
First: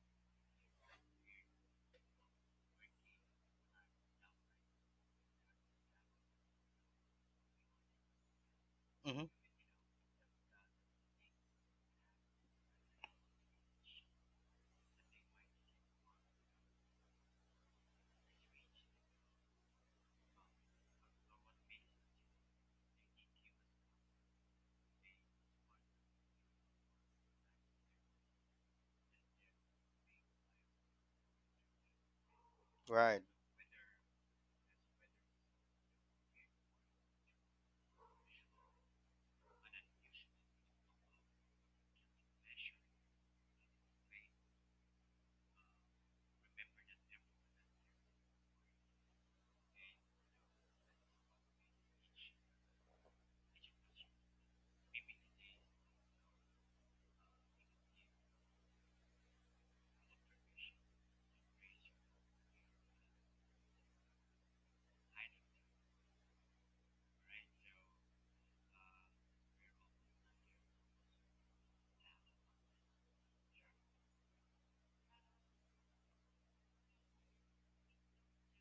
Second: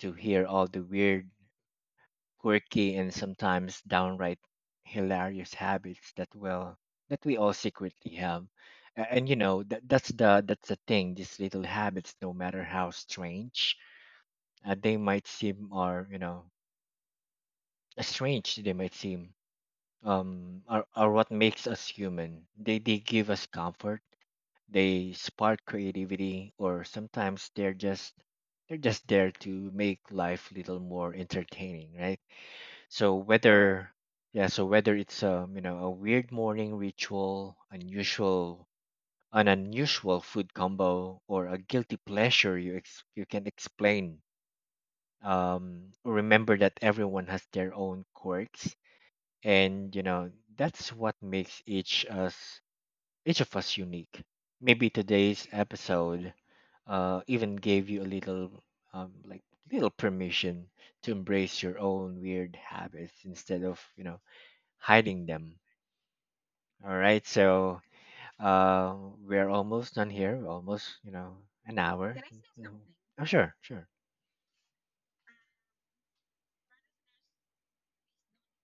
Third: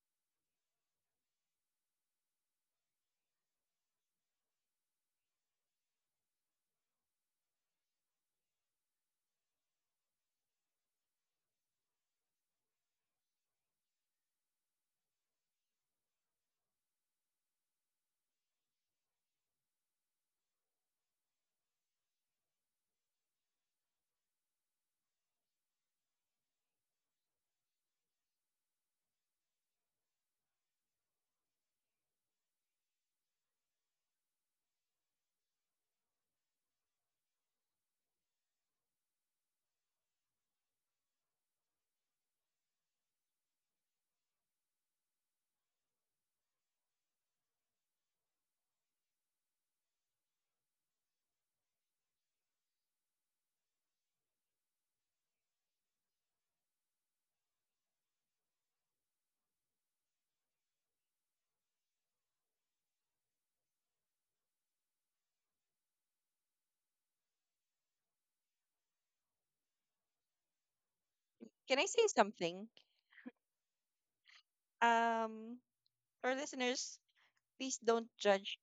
A: to hear all the weird, quirky and sometimes downright hilarious habits that well that we all secretly have. And
B: Hmm.
A: you know, that's the thing, these little habits, no matter how strange they might seem or, you know, strange they might seem, are what makes us human. They give us comfort, they spark creativity, or sometimes they're just there to make life little more entertaining, right? So
B: Right.
A: whether yeah, so whether it's you know a weird morning ritual, unusual an unusual food combo, or a guilty pleasure you you can explain. Remember that everyone has their own quirks and you know that's what makes each of us unique, maybe today's episode even gave you a little like little permission to embrace your own weird habits instead of you know hiding them. All right, so uh, we're almost done here. We're almost you know an
C: Can I say
A: hour.
C: something?
A: Mhm. Oh sure, sure.
C: Um, our listeners, please don't judge.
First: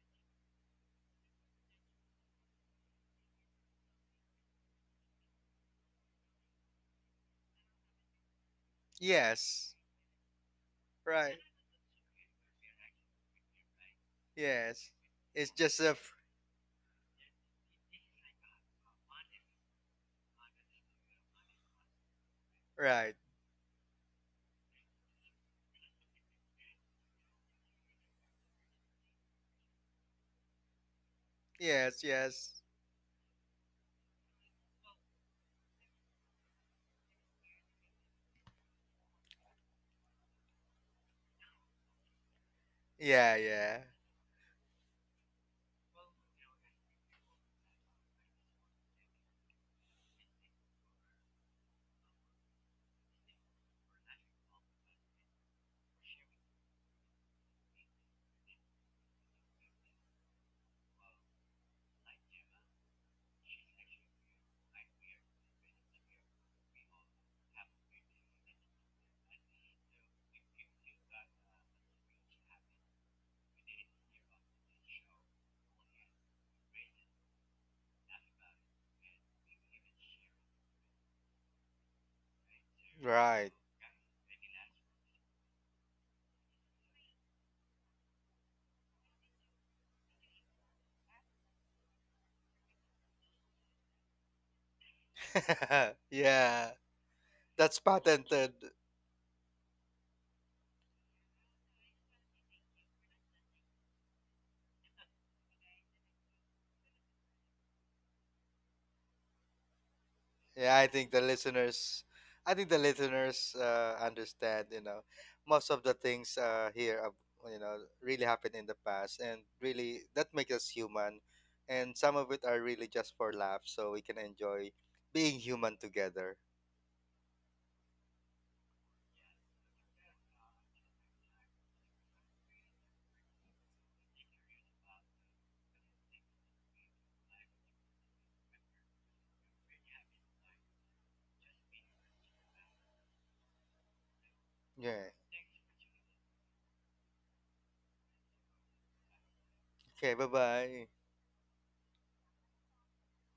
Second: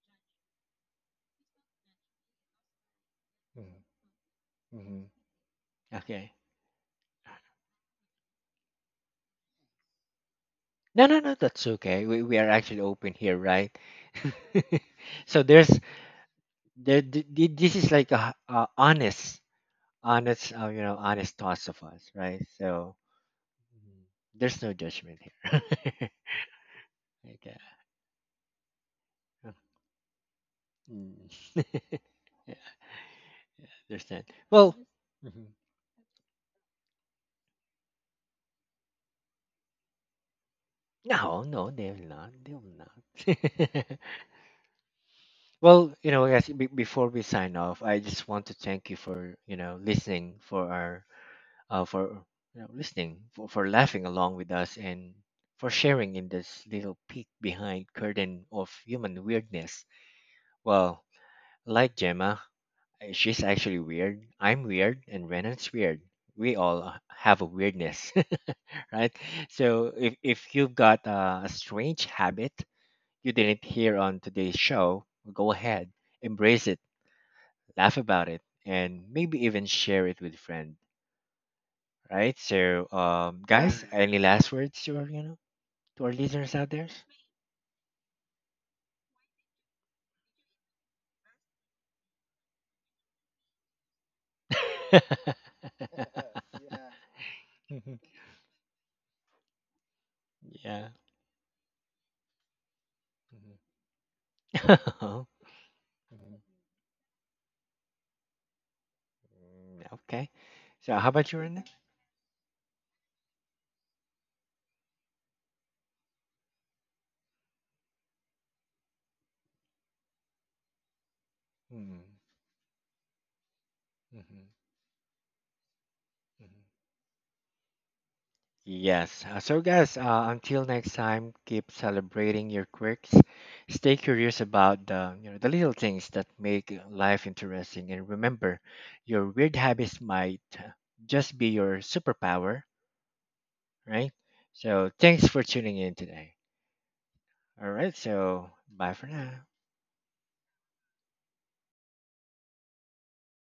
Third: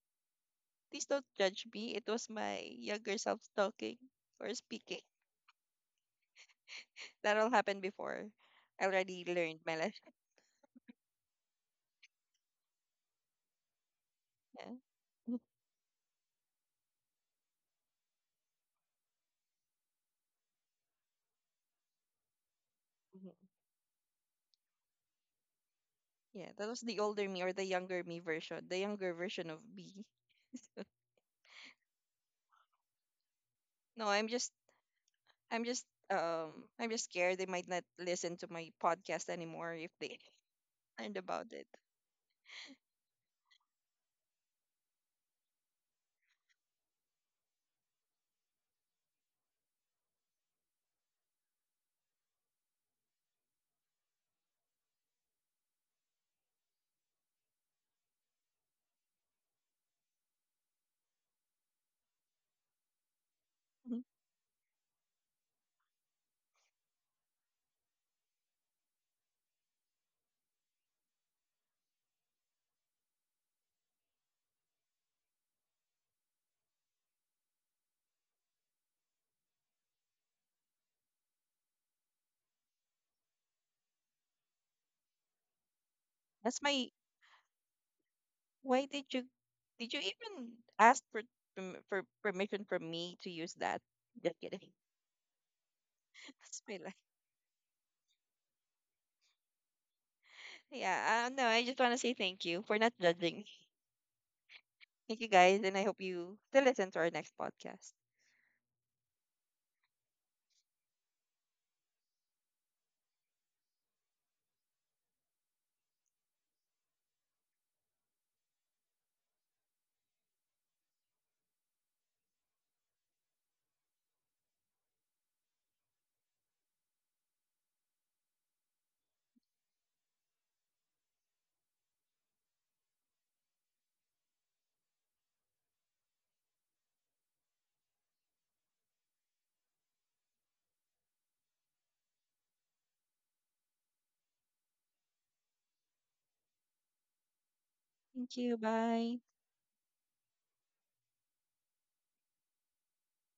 C: Please don't judge me. It was my younger self talking
A: Mm-hmm.
C: or speaking.
A: Mm-hmm. Okay.
C: That all happened before. I already learned my
B: Yes.
C: lesson.
A: No, no, no,
B: Right.
A: that's okay, we are actually open here, right?
B: Yes.
C: Yeah.
A: So
B: It's
A: there's
B: just a
A: there, this is like a honest, you know, honest thoughts of us, right? So
B: right.
C: Mhm.
A: mm, there's no judgment here.
C: Yeah, that was the older me, or
A: Okay.
C: the younger me version, the younger version of me.
A: Mm.
B: Yes.
A: Yeah,
B: Yes.
C: No,
A: understand. Well, mhm.
C: I'm just scared they might not listen to my podcast anymore if they learned
A: No,
C: about it.
A: no, they will not. They will
B: Yeah. Yeah.
A: not. Well, you know, guys, be before we sign off, I just want to thank you for you know listening for our for you know, listening, for laughing along with us, and for sharing in this little peek behind curtain of human weirdness. Well, like Gemma, eh, she's actually
C: Mhm.
A: weird. I'm weird, and Renan's weird. We all have a weirdness, right? So if you've got a strange habit you didn't hear on today's show, go ahead, embrace it, laugh about it, and maybe even share it with friends. Right? So,
B: Right.
A: guys, any last words to our, you know, to our listeners
C: That's
A: out there?
C: my Why did you even ask for permission from me to use that? Just kidding. That's
B: Yeah.
C: my life.
B: That's
A: Mhm.
B: patented.
A: Yeah.
C: Yeah, no, I just want to say thank you for not judging me.
A: Mhm.
C: Thank you, guys, and I hope you
A: Mhm.
C: still listen to our next podcast.
A: Mm, okay.
B: Yeah, I
A: So,
B: think
A: how
B: the
A: about you, Rena?
B: listeners, I think the listeners understand. You know, most of the things here, you know, really happened in the past, and really that makes us human. And
A: Mhm.
B: some of it are really just for laughs, so we can
A: Mhm. Mhm.
B: enjoy being human together.
A: Yes. So, guys, until next time, keep celebrating your quirks. Stay curious about the, you know, the little things that make life interesting, and remember, your weird habits might just be your superpower. Right? So
B: Yeah.
A: thanks for tuning in today. All right,
C: Thank
A: so
C: you.
A: bye for
C: Bye.
A: now.
B: Okay. Bye bye.